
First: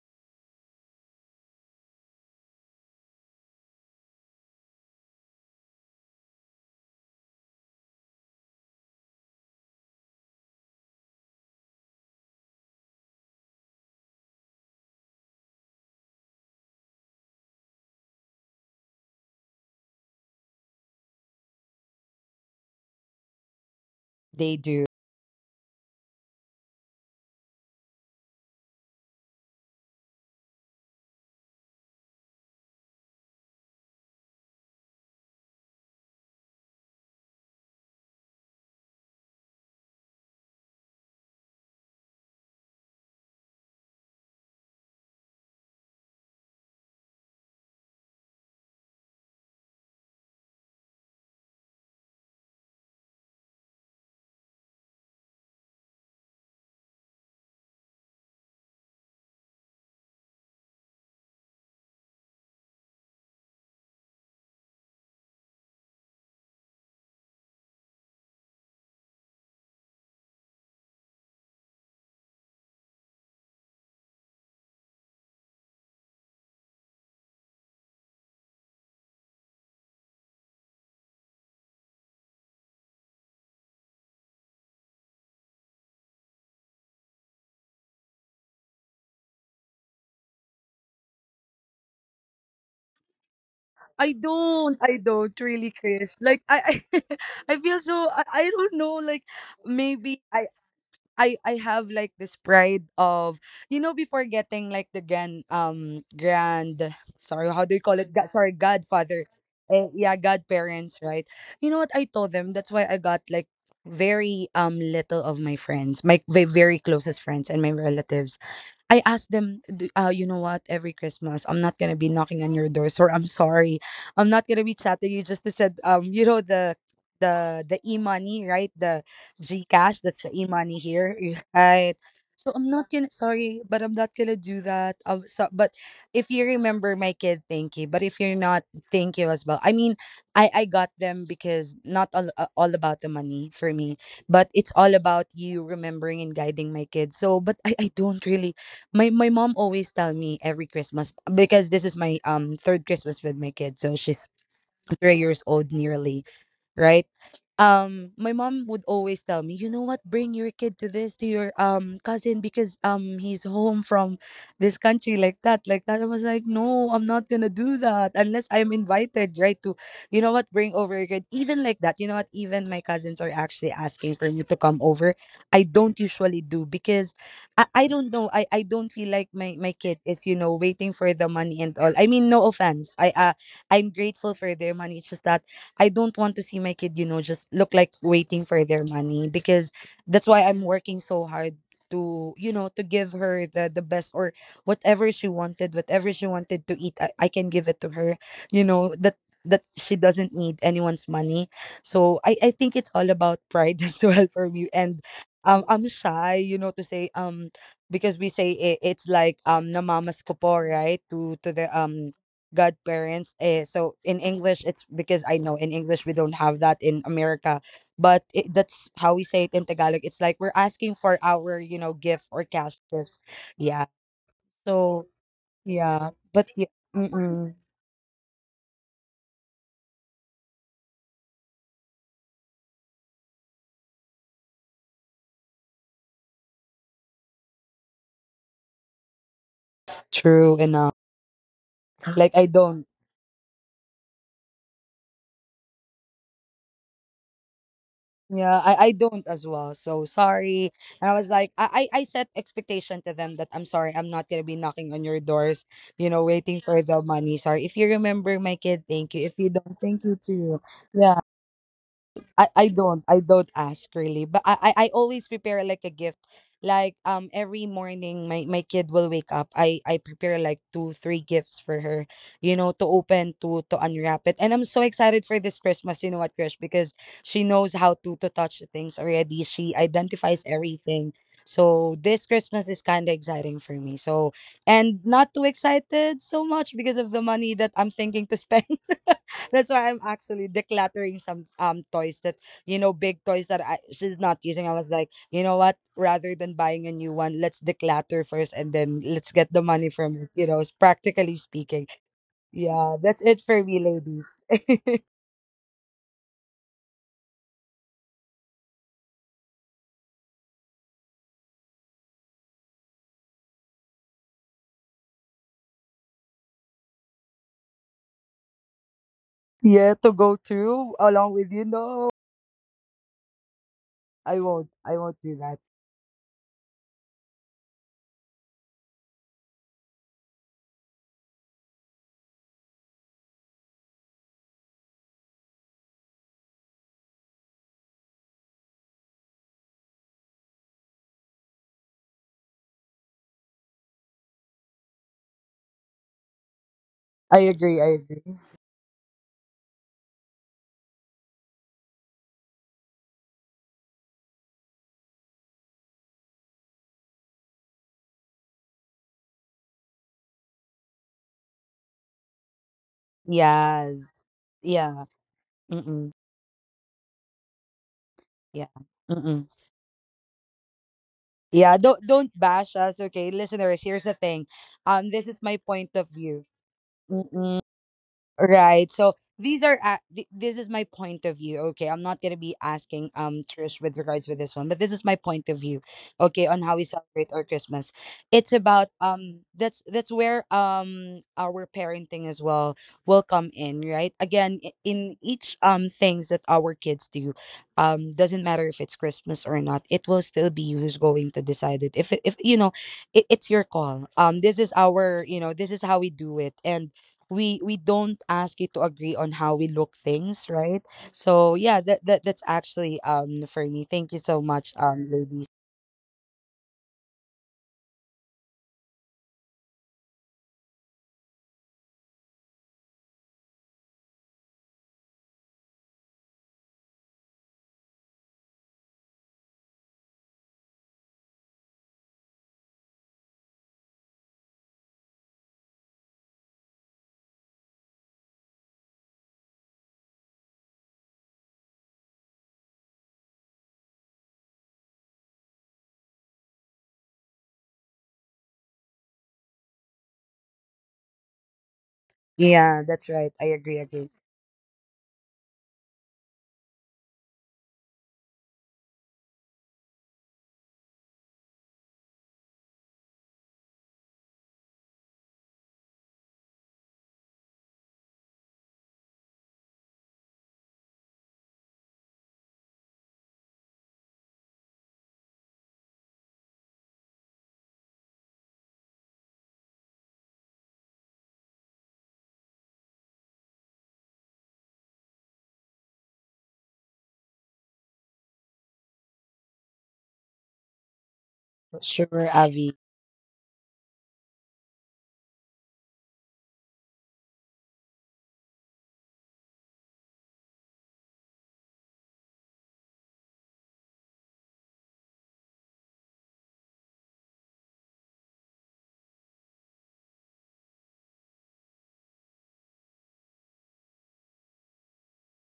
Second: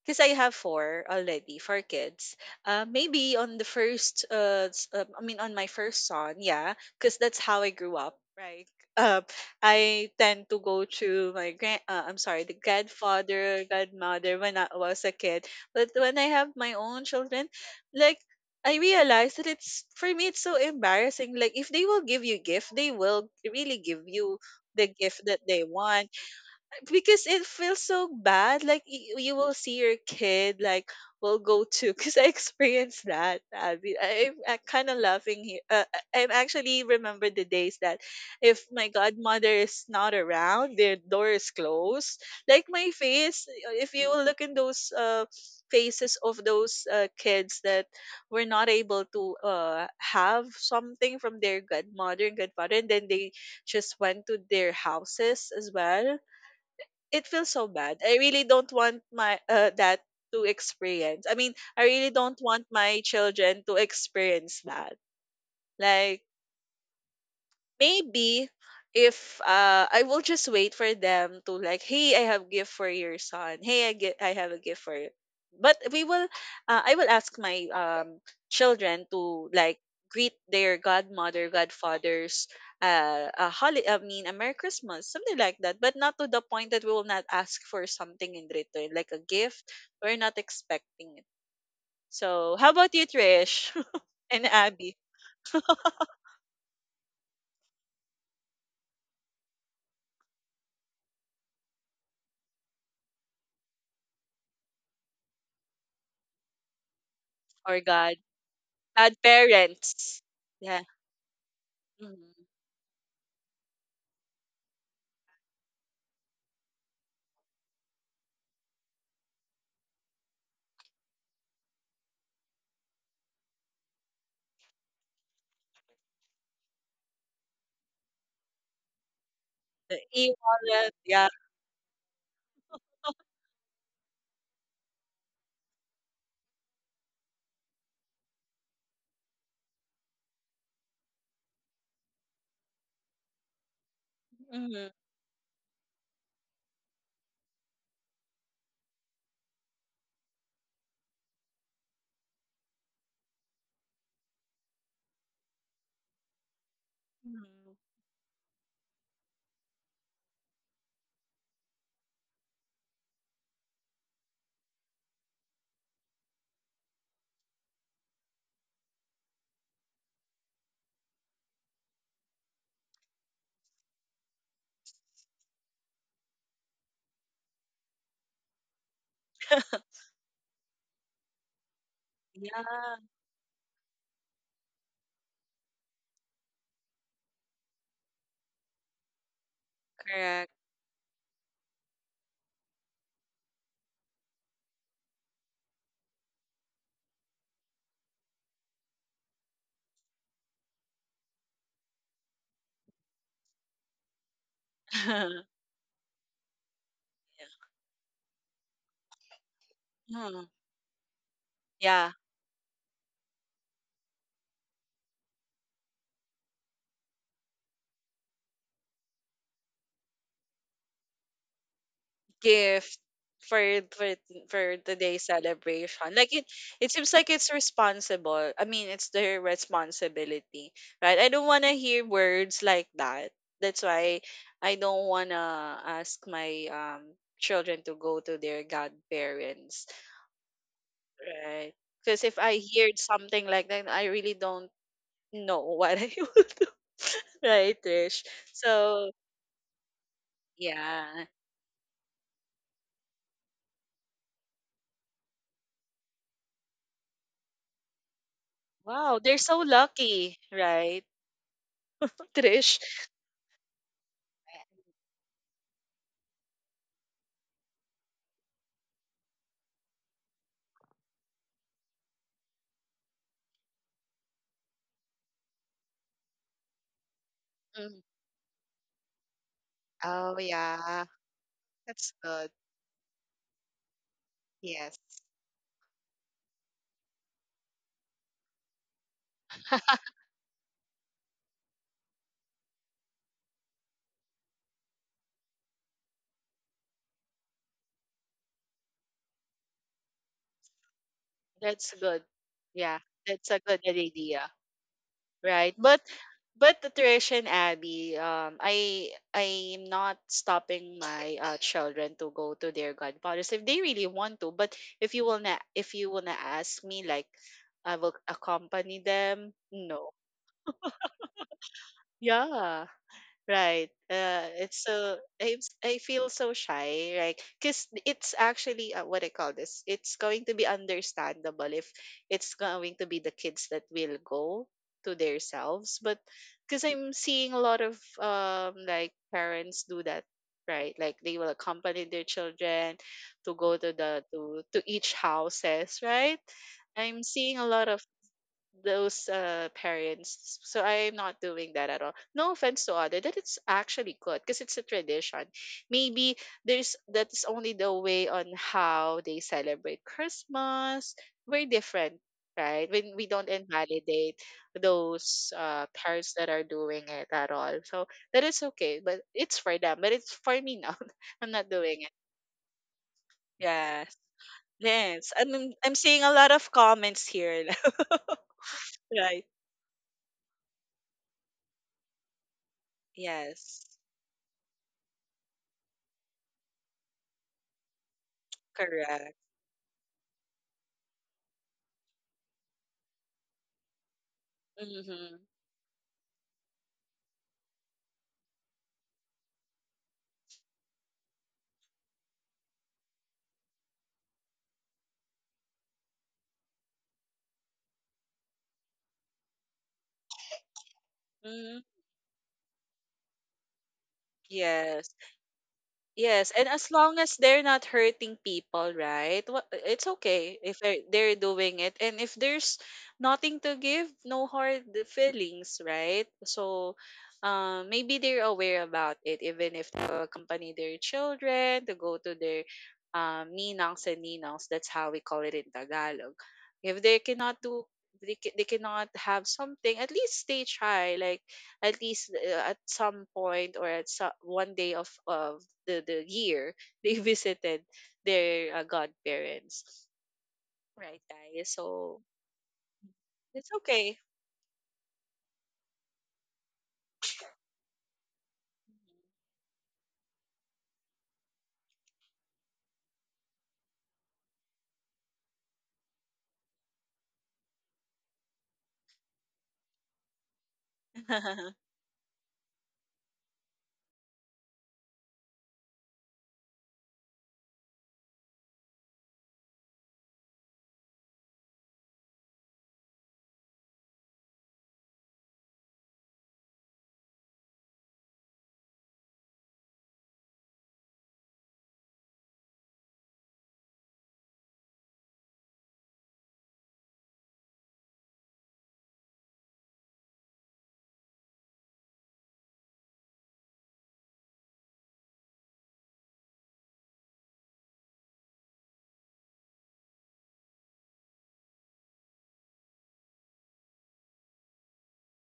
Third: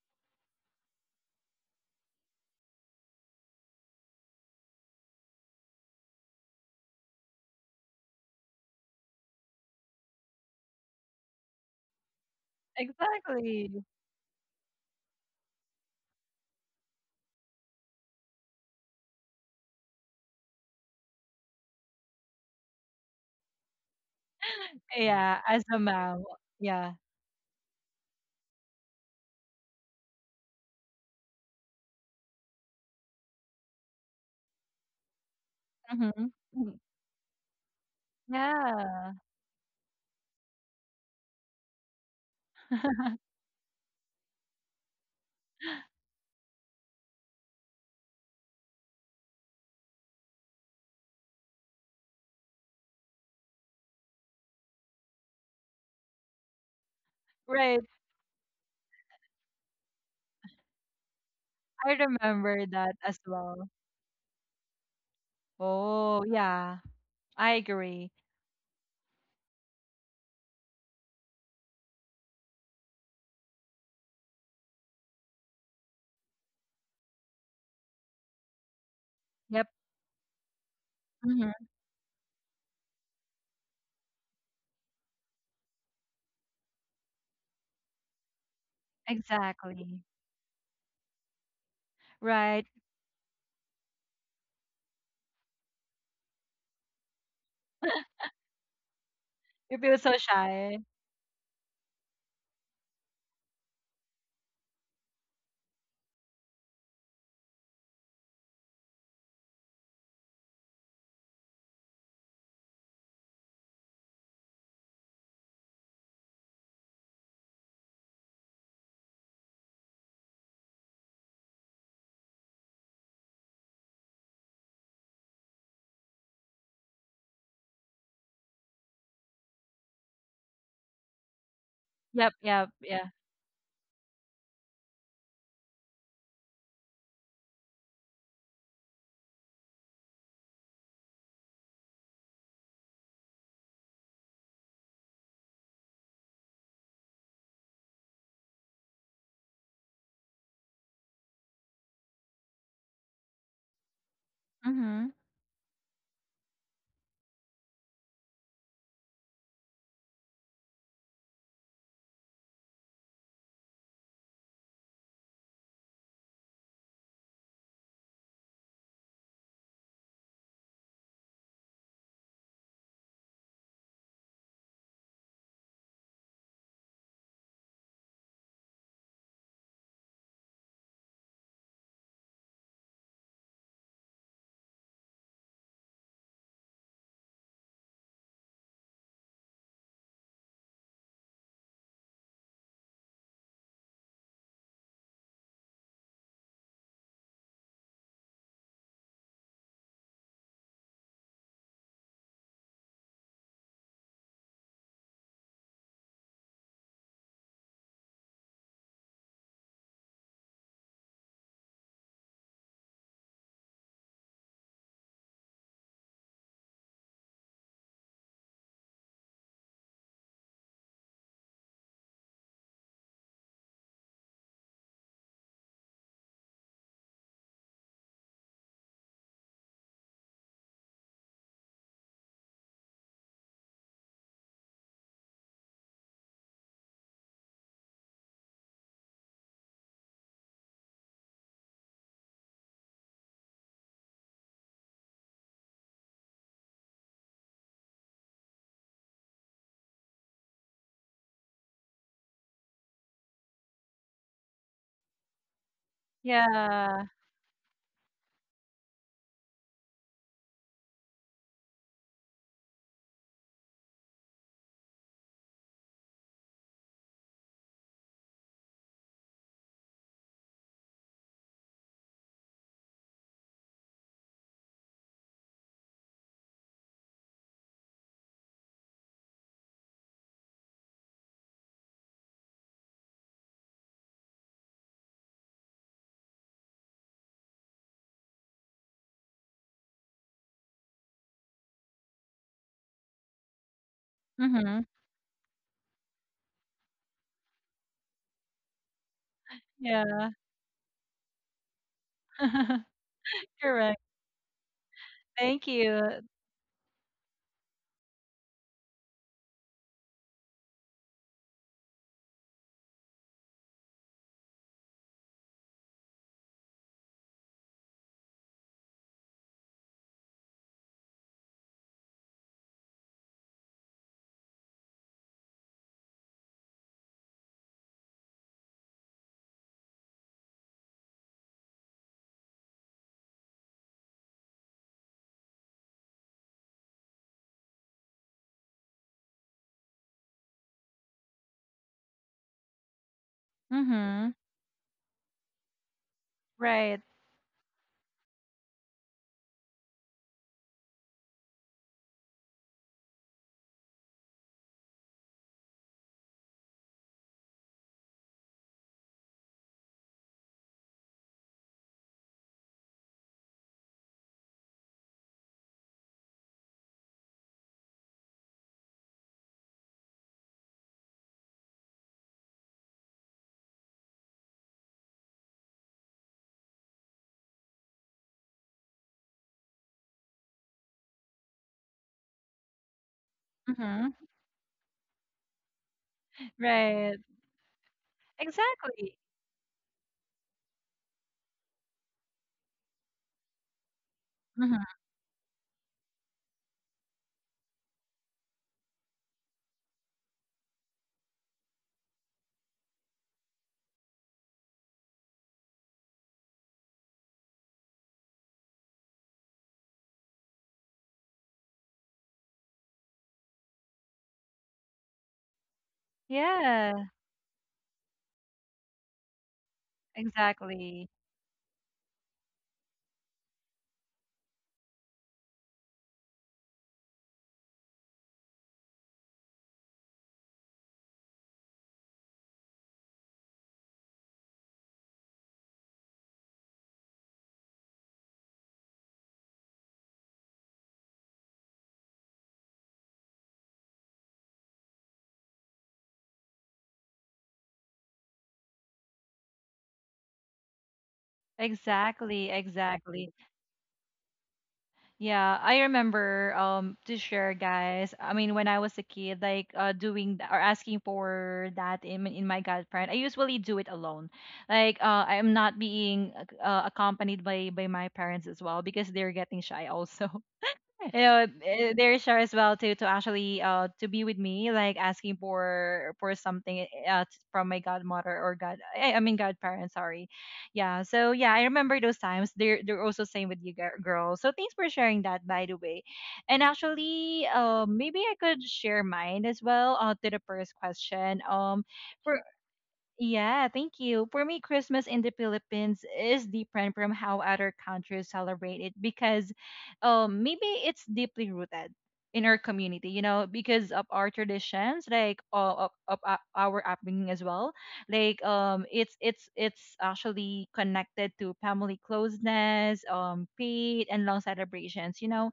[SPEAKER 3] because I have four already, four kids. Maybe on the first, s- I mean, on my first son, yeah, because that's how I grew up, right? Uh, I tend to go to my grand, I'm sorry, the grandfather,
[SPEAKER 1] exactly.
[SPEAKER 3] godmother when I was a kid. But when I have my own children, like, I realize that it's, for me, it's so embarrassing. Like, if they will give you gift, they will really give you
[SPEAKER 2] They do.
[SPEAKER 3] the gift
[SPEAKER 1] Yeah,
[SPEAKER 3] that they
[SPEAKER 1] as a
[SPEAKER 3] want
[SPEAKER 1] mom. Yeah.
[SPEAKER 3] because it feels so bad. Like you will see your kid like will go to because I experienced that, Abby. I, I'm kind of laughing here. I-
[SPEAKER 1] Mm-hmm.
[SPEAKER 3] I'm
[SPEAKER 1] mm-hmm,
[SPEAKER 3] actually remember the days that if my
[SPEAKER 1] Yeah.
[SPEAKER 3] godmother is not around, their door is closed. Like my face, if you will look in those faces of those kids that were not able to have something from their godmother and godfather, and then they just went to their houses as well, it feels so
[SPEAKER 1] Right.
[SPEAKER 3] bad. I really don't want my that to experience. I mean, I
[SPEAKER 1] I
[SPEAKER 3] really don't
[SPEAKER 1] remember
[SPEAKER 3] want
[SPEAKER 1] that
[SPEAKER 3] my
[SPEAKER 1] as
[SPEAKER 3] children
[SPEAKER 1] well.
[SPEAKER 3] to experience that. Like
[SPEAKER 1] Oh, yeah. I agree.
[SPEAKER 3] maybe if I will just wait for them to like, hey, I have gift for your son. Hey, I get I have a gift for you. But we will I will ask my children to
[SPEAKER 1] Yep.
[SPEAKER 3] like greet their godmother,
[SPEAKER 1] hmm
[SPEAKER 3] godfathers, a holiday, I mean, a Merry Christmas, something like that. But not to the point that we will not ask for something in return, like a gift.
[SPEAKER 1] Exactly.
[SPEAKER 3] We're not expecting it. So,
[SPEAKER 1] Right.
[SPEAKER 3] how about you, Trish,
[SPEAKER 2] I
[SPEAKER 3] and
[SPEAKER 2] don't. I
[SPEAKER 3] Abby,
[SPEAKER 2] don't really, Chris. Like I feel so. I don't know. Like
[SPEAKER 1] You feel so
[SPEAKER 2] maybe I.
[SPEAKER 1] shy.
[SPEAKER 2] I have like this pride of, you know, before getting like the grand grand, sorry, how do you
[SPEAKER 3] or
[SPEAKER 2] call it,
[SPEAKER 3] God,
[SPEAKER 2] God, sorry,
[SPEAKER 3] bad
[SPEAKER 2] godfather, yeah,
[SPEAKER 3] parents? Yeah.
[SPEAKER 2] godparents, right? You know what, I told
[SPEAKER 3] Mm-hmm.
[SPEAKER 2] them that's why I got like very little of my friends, my very closest friends and my relatives. I asked them, "D- you know what, every Christmas, I'm not going to be knocking on your doors, or I'm sorry, I'm not going to be chatting you just to said, you know, the the e-money, right? The Gcash,
[SPEAKER 3] The
[SPEAKER 2] that's the e-money
[SPEAKER 3] e-wallet,
[SPEAKER 2] here,"
[SPEAKER 3] yeah.
[SPEAKER 2] right?
[SPEAKER 1] Yep,
[SPEAKER 2] So I'm
[SPEAKER 1] yep,
[SPEAKER 2] not
[SPEAKER 1] yeah.
[SPEAKER 2] gonna, sorry, but I'm not gonna do that. So, but if you remember my kid, thank you. But if you're not, thank you as well. I mean, I got them because not all, all about the money for me, but it's all
[SPEAKER 3] Mhm,
[SPEAKER 2] about you remembering and guiding my kids. So, but I don't really. My mom always tell me every Christmas, because this is my third Christmas with my kids, so she's
[SPEAKER 1] Mm-hmm.
[SPEAKER 2] 3 years old nearly, right?
[SPEAKER 3] mhm.
[SPEAKER 2] My mom would always tell me, you know what, bring your kid to this, to your cousin because he's home from this country, like that, like that. I was like, no, I'm not gonna do that unless I'm invited, right? To, you know what, bring over your kid. Even like that, you know what, even my cousins are actually asking for me to come over. I don't usually do because I don't know. I don't feel like my kid is, you know, waiting for the money and all. I mean, no
[SPEAKER 3] Yeah,
[SPEAKER 2] offense. I I'm grateful for their money. It's just that I don't want to see my kid, you know, just look like waiting for their money, because that's why
[SPEAKER 3] correct.
[SPEAKER 2] I'm working so hard to, you know, to give her the best, or whatever she wanted to eat, I can give it to her. You know, that she doesn't need anyone's money. So I think it's all about pride as well for me. And I'm shy, you know, to say
[SPEAKER 3] Yeah.
[SPEAKER 2] because we say it, it's like namamas ko
[SPEAKER 3] Mm,
[SPEAKER 2] po, right? To the
[SPEAKER 3] yeah,
[SPEAKER 2] godparents. Eh, so in English, it's because I know in English we don't have that in America, but it, that's how we say it in Tagalog. It's like we're asking for our, you know, gift or cash
[SPEAKER 3] gift
[SPEAKER 2] gifts.
[SPEAKER 3] for
[SPEAKER 2] Yeah.
[SPEAKER 3] for for
[SPEAKER 2] So
[SPEAKER 3] today's
[SPEAKER 2] yeah,
[SPEAKER 3] celebration. Like it,
[SPEAKER 2] but yeah,
[SPEAKER 3] it seems like
[SPEAKER 2] mm-mm,
[SPEAKER 3] it's responsible. I mean, it's their responsibility, right? I don't want to hear words like that. That's why I don't want to ask my children to go to their godparents,
[SPEAKER 2] true enough.
[SPEAKER 3] right? Because
[SPEAKER 2] Like
[SPEAKER 3] if
[SPEAKER 2] I
[SPEAKER 3] I
[SPEAKER 2] don't.
[SPEAKER 3] heard something like that, I really don't know what I will do. Right, Trish?
[SPEAKER 2] Yeah, I
[SPEAKER 3] So,
[SPEAKER 2] don't as well. So sorry. And I
[SPEAKER 3] yeah.
[SPEAKER 2] was like, I set expectation to them that I'm sorry, I'm not gonna be knocking on your doors, you know, waiting for the
[SPEAKER 1] Yeah.
[SPEAKER 2] money. Sorry. If you remember my kid, thank
[SPEAKER 3] Wow,
[SPEAKER 2] you. If
[SPEAKER 3] they're
[SPEAKER 2] you
[SPEAKER 3] so
[SPEAKER 2] don't, thank you
[SPEAKER 3] lucky,
[SPEAKER 2] too.
[SPEAKER 3] right,
[SPEAKER 2] Yeah. I
[SPEAKER 3] Trish?
[SPEAKER 2] don't, I don't ask really, but I always prepare like a gift. Like every morning my my kid will wake up. I prepare like 2 3 gifts for her, you know, to open to unwrap it. And I'm so excited for this Christmas. You know what, Krish? Because she knows how
[SPEAKER 3] Mm,
[SPEAKER 2] to touch things already. She
[SPEAKER 3] oh,
[SPEAKER 2] identifies
[SPEAKER 3] yeah.
[SPEAKER 2] everything. So
[SPEAKER 3] That's
[SPEAKER 2] this
[SPEAKER 3] good.
[SPEAKER 2] Christmas is kind of exciting for me. So
[SPEAKER 3] Yes.
[SPEAKER 2] and not too excited so much because of the money that I'm thinking to spend. That's why I'm actually decluttering some toys that, you know, big toys that I, she's not using. I
[SPEAKER 1] Mm-hmm.
[SPEAKER 2] was like, you know what? Rather than buying a new one, let's declutter first, and then let's get the money from it.
[SPEAKER 1] Yeah.
[SPEAKER 2] You know, s- practically speaking.
[SPEAKER 3] That's good.
[SPEAKER 2] Yeah,
[SPEAKER 3] Yeah,
[SPEAKER 2] that's it
[SPEAKER 3] that's a
[SPEAKER 2] for me,
[SPEAKER 3] good
[SPEAKER 1] Correct.
[SPEAKER 2] ladies.
[SPEAKER 3] idea.
[SPEAKER 1] Thank
[SPEAKER 3] Right.
[SPEAKER 1] you.
[SPEAKER 3] But nutrition, Abby, I I'm not stopping my children to go to their godfathers if they really want to. But if you wanna ask me, like I will accompany them.
[SPEAKER 2] Yeah,
[SPEAKER 3] No.
[SPEAKER 2] to go through along with you. No,
[SPEAKER 3] Yeah. Right.
[SPEAKER 2] I won't.
[SPEAKER 3] It's
[SPEAKER 2] I won't
[SPEAKER 3] so
[SPEAKER 2] do that.
[SPEAKER 3] I feel so shy, right? Because it's actually what I call this. It's going to be understandable if it's going to be the kids that will go to themselves, but because I'm seeing a lot of like parents do that, right? Like they will accompany their children to go to the
[SPEAKER 1] Mm-hmm.
[SPEAKER 3] to each houses, right?
[SPEAKER 1] Right.
[SPEAKER 3] I'm
[SPEAKER 2] I
[SPEAKER 3] seeing a
[SPEAKER 2] agree.
[SPEAKER 3] lot
[SPEAKER 2] I
[SPEAKER 3] of
[SPEAKER 2] agree.
[SPEAKER 3] those parents. So I'm not doing that at all. No offense to other, that it's actually good because it's a tradition. Maybe there's that's only the way on how they celebrate Christmas. We're different, right? When we don't
[SPEAKER 2] Yes.
[SPEAKER 3] invalidate
[SPEAKER 2] Yeah.
[SPEAKER 3] those
[SPEAKER 2] Mm-mm.
[SPEAKER 3] parents that are doing it at all. So that
[SPEAKER 2] Yeah.
[SPEAKER 3] is okay, but
[SPEAKER 2] Mm-mm.
[SPEAKER 3] it's for them. But it's for me now. I'm not
[SPEAKER 2] Yeah.
[SPEAKER 3] doing it.
[SPEAKER 2] Don't bash us, okay, listeners. Here's the
[SPEAKER 3] Yes.
[SPEAKER 2] thing, this
[SPEAKER 3] Yes.
[SPEAKER 2] is my point
[SPEAKER 3] I'm
[SPEAKER 2] of
[SPEAKER 3] seeing a
[SPEAKER 2] view.
[SPEAKER 3] lot of comments
[SPEAKER 2] Mm-mm.
[SPEAKER 3] here.
[SPEAKER 2] Right. So
[SPEAKER 3] Right.
[SPEAKER 2] these are this is my point of view. Okay, I'm not gonna be asking Trish
[SPEAKER 3] Yes.
[SPEAKER 2] with
[SPEAKER 1] Mhm.
[SPEAKER 2] regards with this one, but this is my point of view. Okay, on how we
[SPEAKER 1] Right.
[SPEAKER 2] celebrate our Christmas. It's about
[SPEAKER 1] Exactly.
[SPEAKER 3] Correct.
[SPEAKER 2] that's where our parenting as well will come in. Right. Again,
[SPEAKER 1] Mhm.
[SPEAKER 2] in
[SPEAKER 3] Mm-hmm.
[SPEAKER 2] each things that our kids do, doesn't matter if it's Christmas or not. It will still be you who's going to decide it. If you know, it, it's your call. This is our, you know, this is how we do it, and we don't ask you to agree on how we look things, right? So yeah,
[SPEAKER 3] Hmm.
[SPEAKER 2] that, that that's actually for me. Thank you so much,
[SPEAKER 3] Yes.
[SPEAKER 2] ladies.
[SPEAKER 3] Yes. And as
[SPEAKER 1] Yeah.
[SPEAKER 3] long as they're not hurting people, right? wha- It's okay if they're,
[SPEAKER 1] Exactly.
[SPEAKER 3] they're doing it. And if there's nothing to give, no hard feelings, right? So maybe they're aware about it, even if they accompany their children to go to their ninangs and ninangs. That's how we call it in Tagalog. If they cannot do, they, ca- they cannot have something, at least they try. Like, at least at some point or at some, one day of the year they visited their godparents, right, guys? So
[SPEAKER 1] Exactly.
[SPEAKER 2] Yeah, that's right,
[SPEAKER 1] Exactly.
[SPEAKER 2] I
[SPEAKER 3] it's
[SPEAKER 2] agree, agree.
[SPEAKER 3] okay.
[SPEAKER 1] Yeah. I remember to share, guys. I mean, when I was a kid, like doing th- or asking for that in my godparent, I usually do it alone. Like I am not being accompanied by my parents as well because they're getting shy also. They're sure as well to actually to be with me like asking for something from my godmother or I mean godparents, sorry. Yeah, so yeah, I remember those times. They're also same with you girls, so thanks for sharing that, by the way. And actually, maybe I could share mine as well, to the first question.
[SPEAKER 2] Sure,
[SPEAKER 1] For
[SPEAKER 2] Avi.
[SPEAKER 1] yeah, thank you. For me, Christmas in the Philippines is different from how other countries celebrate it because maybe it's deeply rooted in our community, you know, because of our traditions, like of our upbringing as well. Like it's actually connected to family closeness, faith, and long celebrations. You know,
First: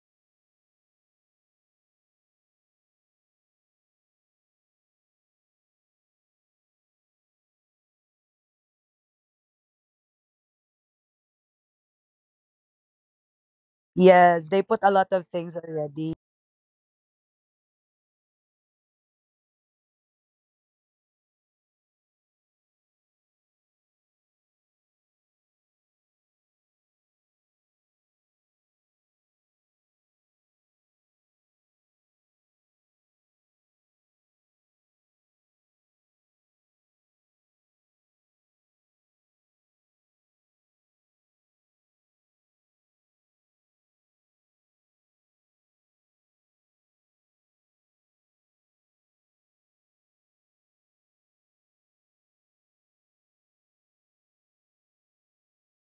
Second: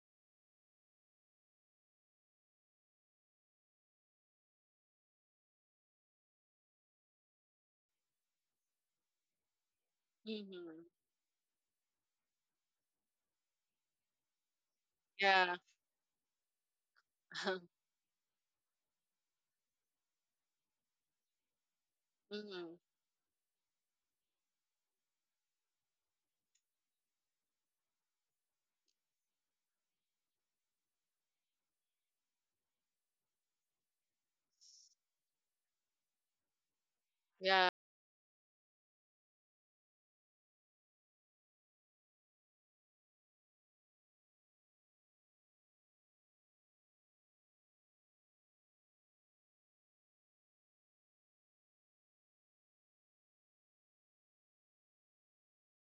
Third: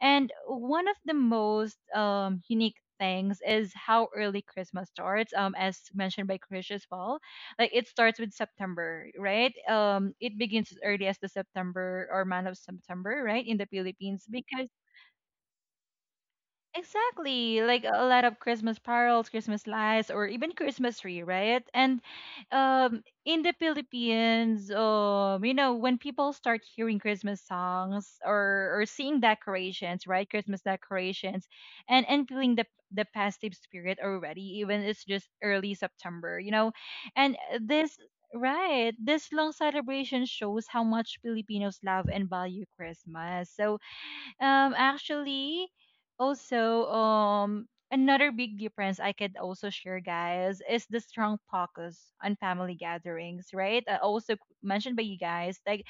[SPEAKER 1] and one of the most unique things is how early Christmas starts, as mentioned by Krish as well. Like it starts with September, right? It begins as
[SPEAKER 3] Mm-hmm.
[SPEAKER 1] early as the September or month of September, right, in the Philippines
[SPEAKER 2] Yes, they
[SPEAKER 1] because
[SPEAKER 2] put a lot of
[SPEAKER 3] Yeah.
[SPEAKER 2] things already.
[SPEAKER 1] exactly, like a lot of Christmas carols, Christmas lights, or even Christmas tree, right? And
[SPEAKER 3] Hmm.
[SPEAKER 1] in the Philippines, you know, when people start hearing Christmas songs or seeing decorations, right, Christmas decorations, and feeling the festive spirit already, even it's just early September, you know, and
[SPEAKER 3] Yeah,
[SPEAKER 1] this. Right. This long celebration shows how much Filipinos love and value Christmas. So, actually, also, another big difference I could also share, guys, is the strong focus on family gatherings, right? I also mentioned by you guys, like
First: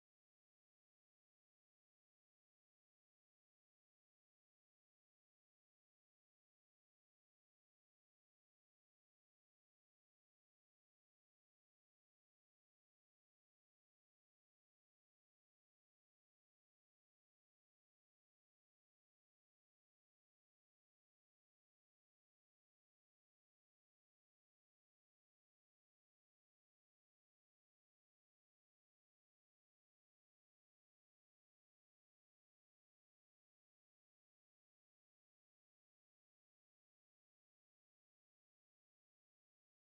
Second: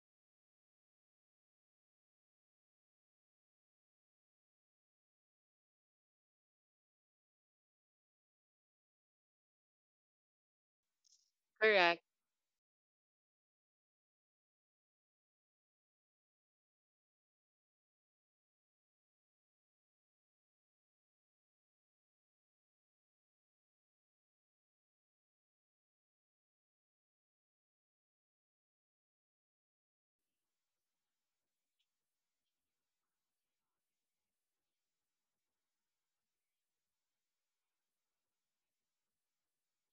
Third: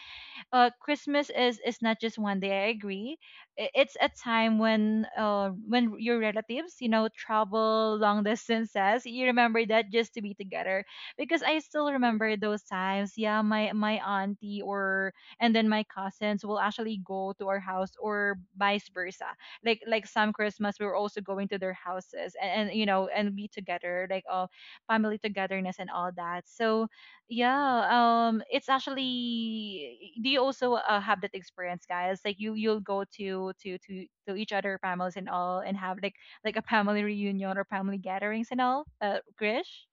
[SPEAKER 1] Christmas is not just one day. I agree. It's a time when your relatives, you know, travel long distances. You remember that just to be together. Because I still
[SPEAKER 3] correct.
[SPEAKER 1] remember those times. Yeah, my auntie or and then my cousins will actually go to our house or vice versa. Like some Christmas, we were also going to their houses and you know and be together, like family togetherness and all that. So yeah, it's actually. Do you also have that experience, guys? Like you, you'll go to each other families and all, and have like a family reunion or family gatherings and all. Krish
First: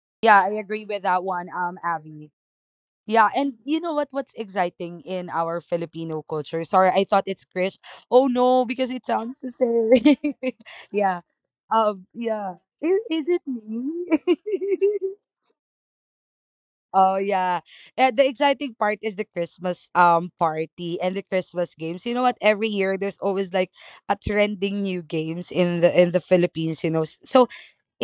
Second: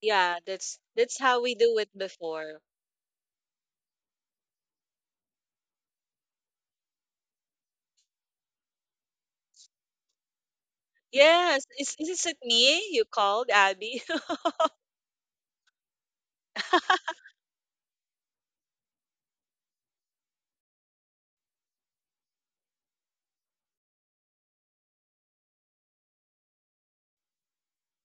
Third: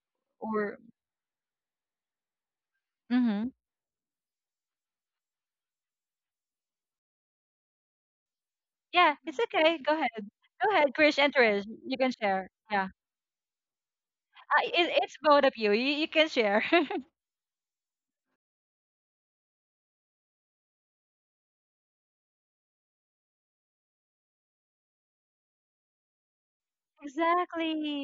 [SPEAKER 3] Yeah,
[SPEAKER 2] Yeah, I
[SPEAKER 1] or
[SPEAKER 2] agree with
[SPEAKER 3] that's
[SPEAKER 2] that
[SPEAKER 3] how
[SPEAKER 2] one,
[SPEAKER 3] we do it
[SPEAKER 2] Avi.
[SPEAKER 3] before.
[SPEAKER 2] Yeah,
[SPEAKER 1] mm-hmm.
[SPEAKER 2] and you know what, what's exciting in our Filipino culture, sorry, I thought it's Chris. Oh no, because it
[SPEAKER 1] Yeah, it's
[SPEAKER 2] sounds the
[SPEAKER 1] okay.
[SPEAKER 2] same.
[SPEAKER 1] Go ahead, Krish
[SPEAKER 2] Yeah.
[SPEAKER 1] and
[SPEAKER 3] Yes,
[SPEAKER 1] Trish. You can
[SPEAKER 3] is it
[SPEAKER 1] share.
[SPEAKER 2] Yeah.
[SPEAKER 3] me
[SPEAKER 1] Yeah,
[SPEAKER 2] I-
[SPEAKER 3] you
[SPEAKER 2] is it
[SPEAKER 3] called, Abby?
[SPEAKER 2] me?
[SPEAKER 1] it's both of you. You can share.
[SPEAKER 2] Oh yeah. And the exciting part is the Christmas party and the Christmas games. You know what? Every year there's always like a trending new games in the Philippines, you know. S- so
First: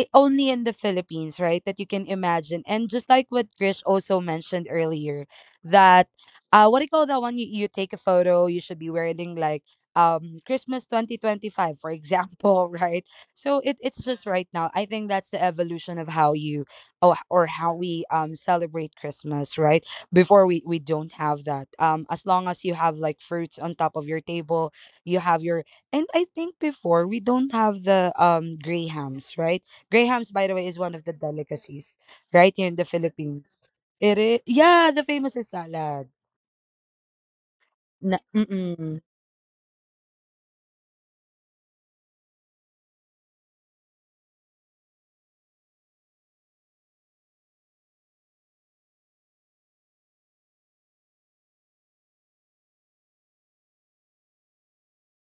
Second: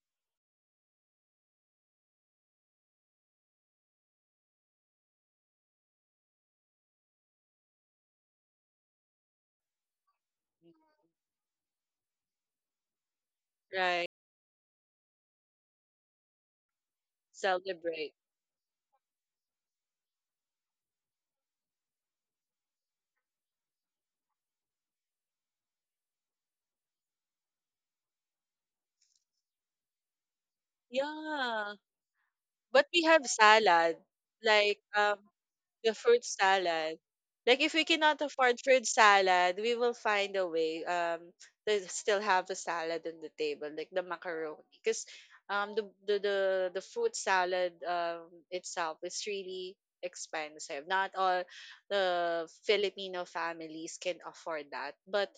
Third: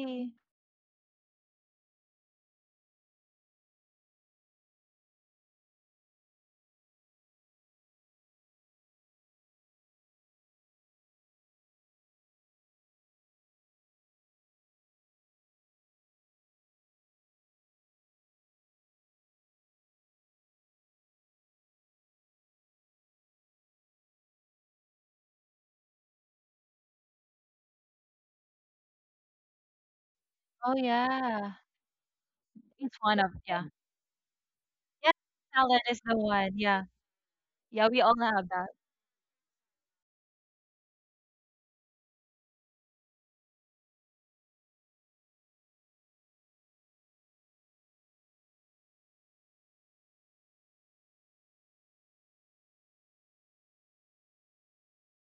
[SPEAKER 2] I- only in the Philippines, right? That you can imagine. And just like what Grish also mentioned earlier, that, what do you call that one? You take a photo, you should be wearing like Christmas 2025, for example, right? So it, it's
[SPEAKER 3] Right.
[SPEAKER 2] just right now. I think that's the evolution of how you, or how we
[SPEAKER 3] Celebrate.
[SPEAKER 2] celebrate Christmas, right? Before we don't have that. As long as you have like fruits on top of your table, you have your, and I think before we don't have the grahams, right? Grahams, by the way,
[SPEAKER 1] Oh
[SPEAKER 2] is one of the
[SPEAKER 1] yeah,
[SPEAKER 3] Yeah.
[SPEAKER 2] delicacies right here in
[SPEAKER 3] But
[SPEAKER 2] the
[SPEAKER 1] it's
[SPEAKER 3] we
[SPEAKER 1] one
[SPEAKER 3] have
[SPEAKER 1] of
[SPEAKER 2] Philippines.
[SPEAKER 1] yeah.
[SPEAKER 3] salad.
[SPEAKER 2] It is,
[SPEAKER 3] Like
[SPEAKER 2] yeah, the
[SPEAKER 1] Yeah,
[SPEAKER 2] famous is
[SPEAKER 1] salad
[SPEAKER 3] the
[SPEAKER 1] is
[SPEAKER 2] salad.
[SPEAKER 1] the
[SPEAKER 3] fruit
[SPEAKER 1] one. Yeah,
[SPEAKER 3] salad. Like if we
[SPEAKER 1] yeah. We all
[SPEAKER 2] Na,
[SPEAKER 3] cannot
[SPEAKER 1] have
[SPEAKER 3] afford
[SPEAKER 1] that.
[SPEAKER 3] fruit
[SPEAKER 2] mm-mm.
[SPEAKER 3] salad, we will find a way to still have the salad on the table, like the macaroni. Because um the, the the the fruit salad itself is really expensive. Not all the Filipino families can afford that. But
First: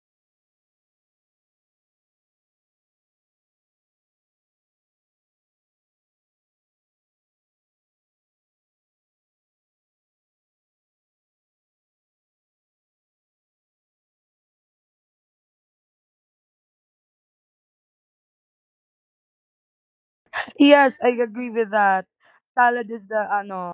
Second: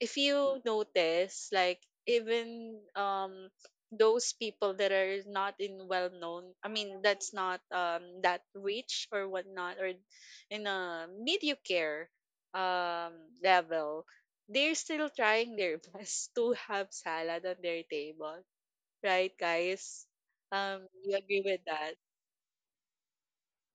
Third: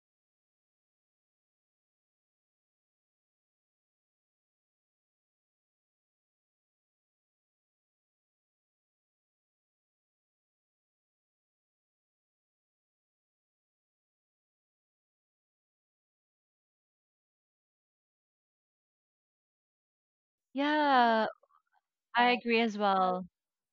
[SPEAKER 3] if you notice, like even those people that are not in well known, I mean that's not that rich or whatnot, or in a mediocre um level, they're still trying their best to have salad on their table, right, guys?
[SPEAKER 2] Yes, I
[SPEAKER 3] You
[SPEAKER 1] Yeah.
[SPEAKER 3] agree
[SPEAKER 2] agree
[SPEAKER 3] with
[SPEAKER 2] with
[SPEAKER 3] that,
[SPEAKER 2] that.
[SPEAKER 1] I agree as
[SPEAKER 2] Salad is
[SPEAKER 1] well.
[SPEAKER 2] the, ano,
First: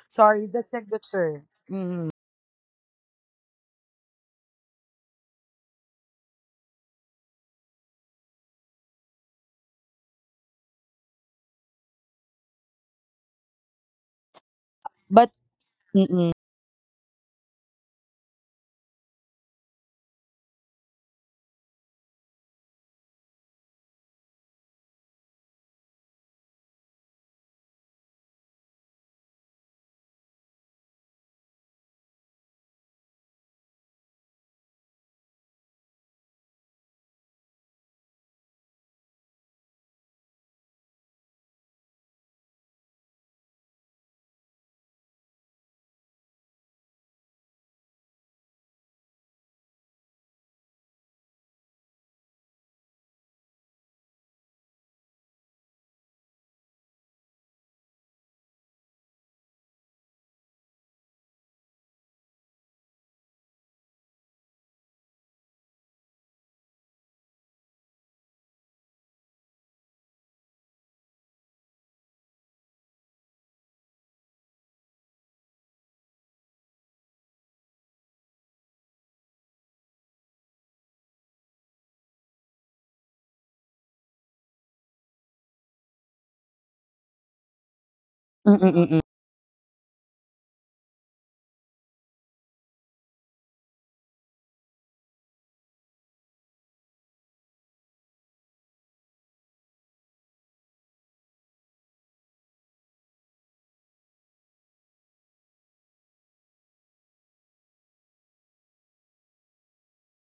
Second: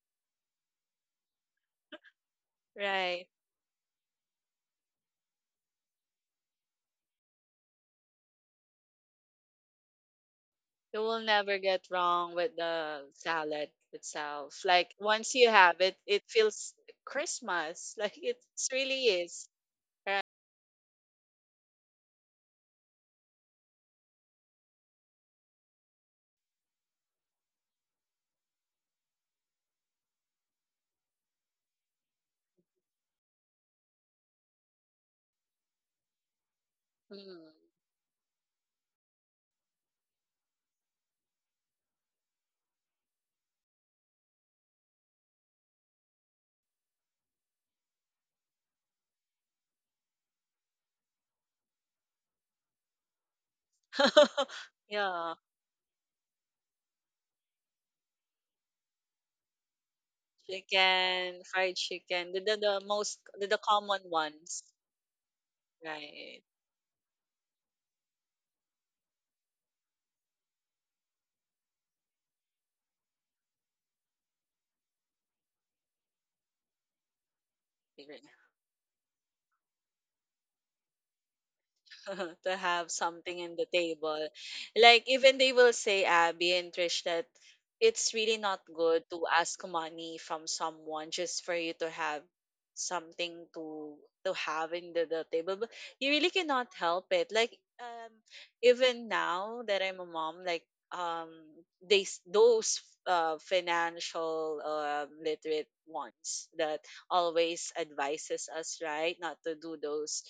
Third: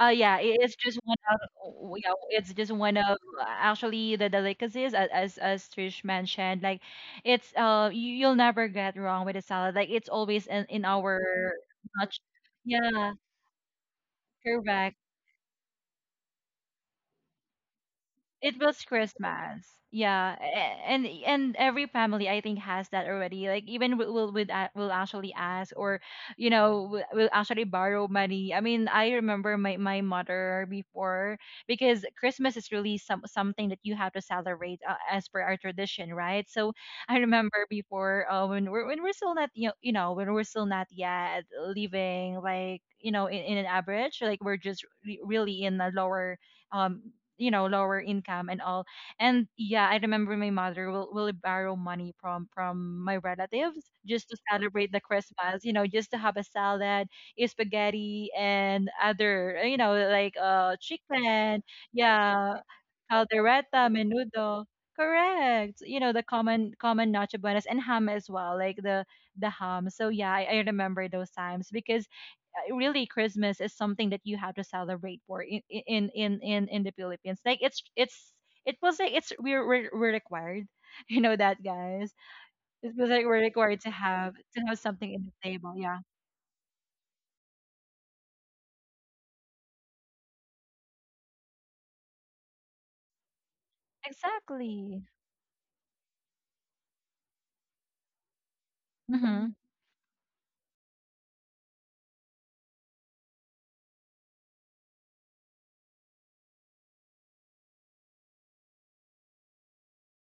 [SPEAKER 1] Yeah,
[SPEAKER 2] sorry,
[SPEAKER 1] it
[SPEAKER 2] the
[SPEAKER 1] is just one of
[SPEAKER 2] signature. Mm-mm.
[SPEAKER 1] yeah, it's just one of
[SPEAKER 3] right?
[SPEAKER 1] actually the delicacies as Trish mentioned. Like, it's you, you'll never get wrong with a salad. Like it's always in
[SPEAKER 3] You will
[SPEAKER 1] our
[SPEAKER 3] never get
[SPEAKER 1] much.
[SPEAKER 3] wrong with the
[SPEAKER 1] Yeah,
[SPEAKER 3] salad itself. Like
[SPEAKER 1] correct.
[SPEAKER 2] But,
[SPEAKER 3] once you have it, it
[SPEAKER 2] mm-mm.
[SPEAKER 3] feels Christmas, like it
[SPEAKER 1] It was
[SPEAKER 3] really is,
[SPEAKER 1] Christmas.
[SPEAKER 3] right?
[SPEAKER 1] Yeah, and every family I think has that already. Like even will would will actually ask or you know we will actually borrow money. I mean, I remember my mother before because Christmas is really some something that you have to celebrate as per our tradition, right? So I
[SPEAKER 3] Mm.
[SPEAKER 1] remember before when we're still not you know, you know when we're still not yet living like you know in an average like we're just really in a lower um you know lower income and all and yeah I remember my mother will borrow money from my relatives just to celebrate the
[SPEAKER 3] Yeah,
[SPEAKER 1] Christmas you know just to have a salad spaghetti and other you know like
[SPEAKER 3] chicken,
[SPEAKER 1] chicken.
[SPEAKER 3] fried chicken,
[SPEAKER 1] Yeah,
[SPEAKER 3] the most the
[SPEAKER 1] caldereta,
[SPEAKER 3] common ones,
[SPEAKER 1] menudo, correct, you know the
[SPEAKER 3] right?
[SPEAKER 1] common common noche buenas and ham as well, like the ham. So yeah, I remember those times because really Christmas is something that you have to celebrate for in in the Philippines. Like it's it feels like it's we're required, you know that, guys.
[SPEAKER 3] to have
[SPEAKER 1] It feels like we're
[SPEAKER 3] something in the
[SPEAKER 1] required
[SPEAKER 3] table.
[SPEAKER 1] to have
[SPEAKER 3] Like
[SPEAKER 1] something in the
[SPEAKER 3] even they will
[SPEAKER 1] table. Yeah,
[SPEAKER 3] say, Abby and Trish, that it's really not
[SPEAKER 2] Mm-mm-mm.
[SPEAKER 3] good to ask money from someone just for you to have something to have in
[SPEAKER 1] exactly.
[SPEAKER 3] the table. But you really cannot help it. Like even
[SPEAKER 1] Mhm.
[SPEAKER 3] now that I'm a mom, like um they s- those financial literate ones that always advises us, right, not to do those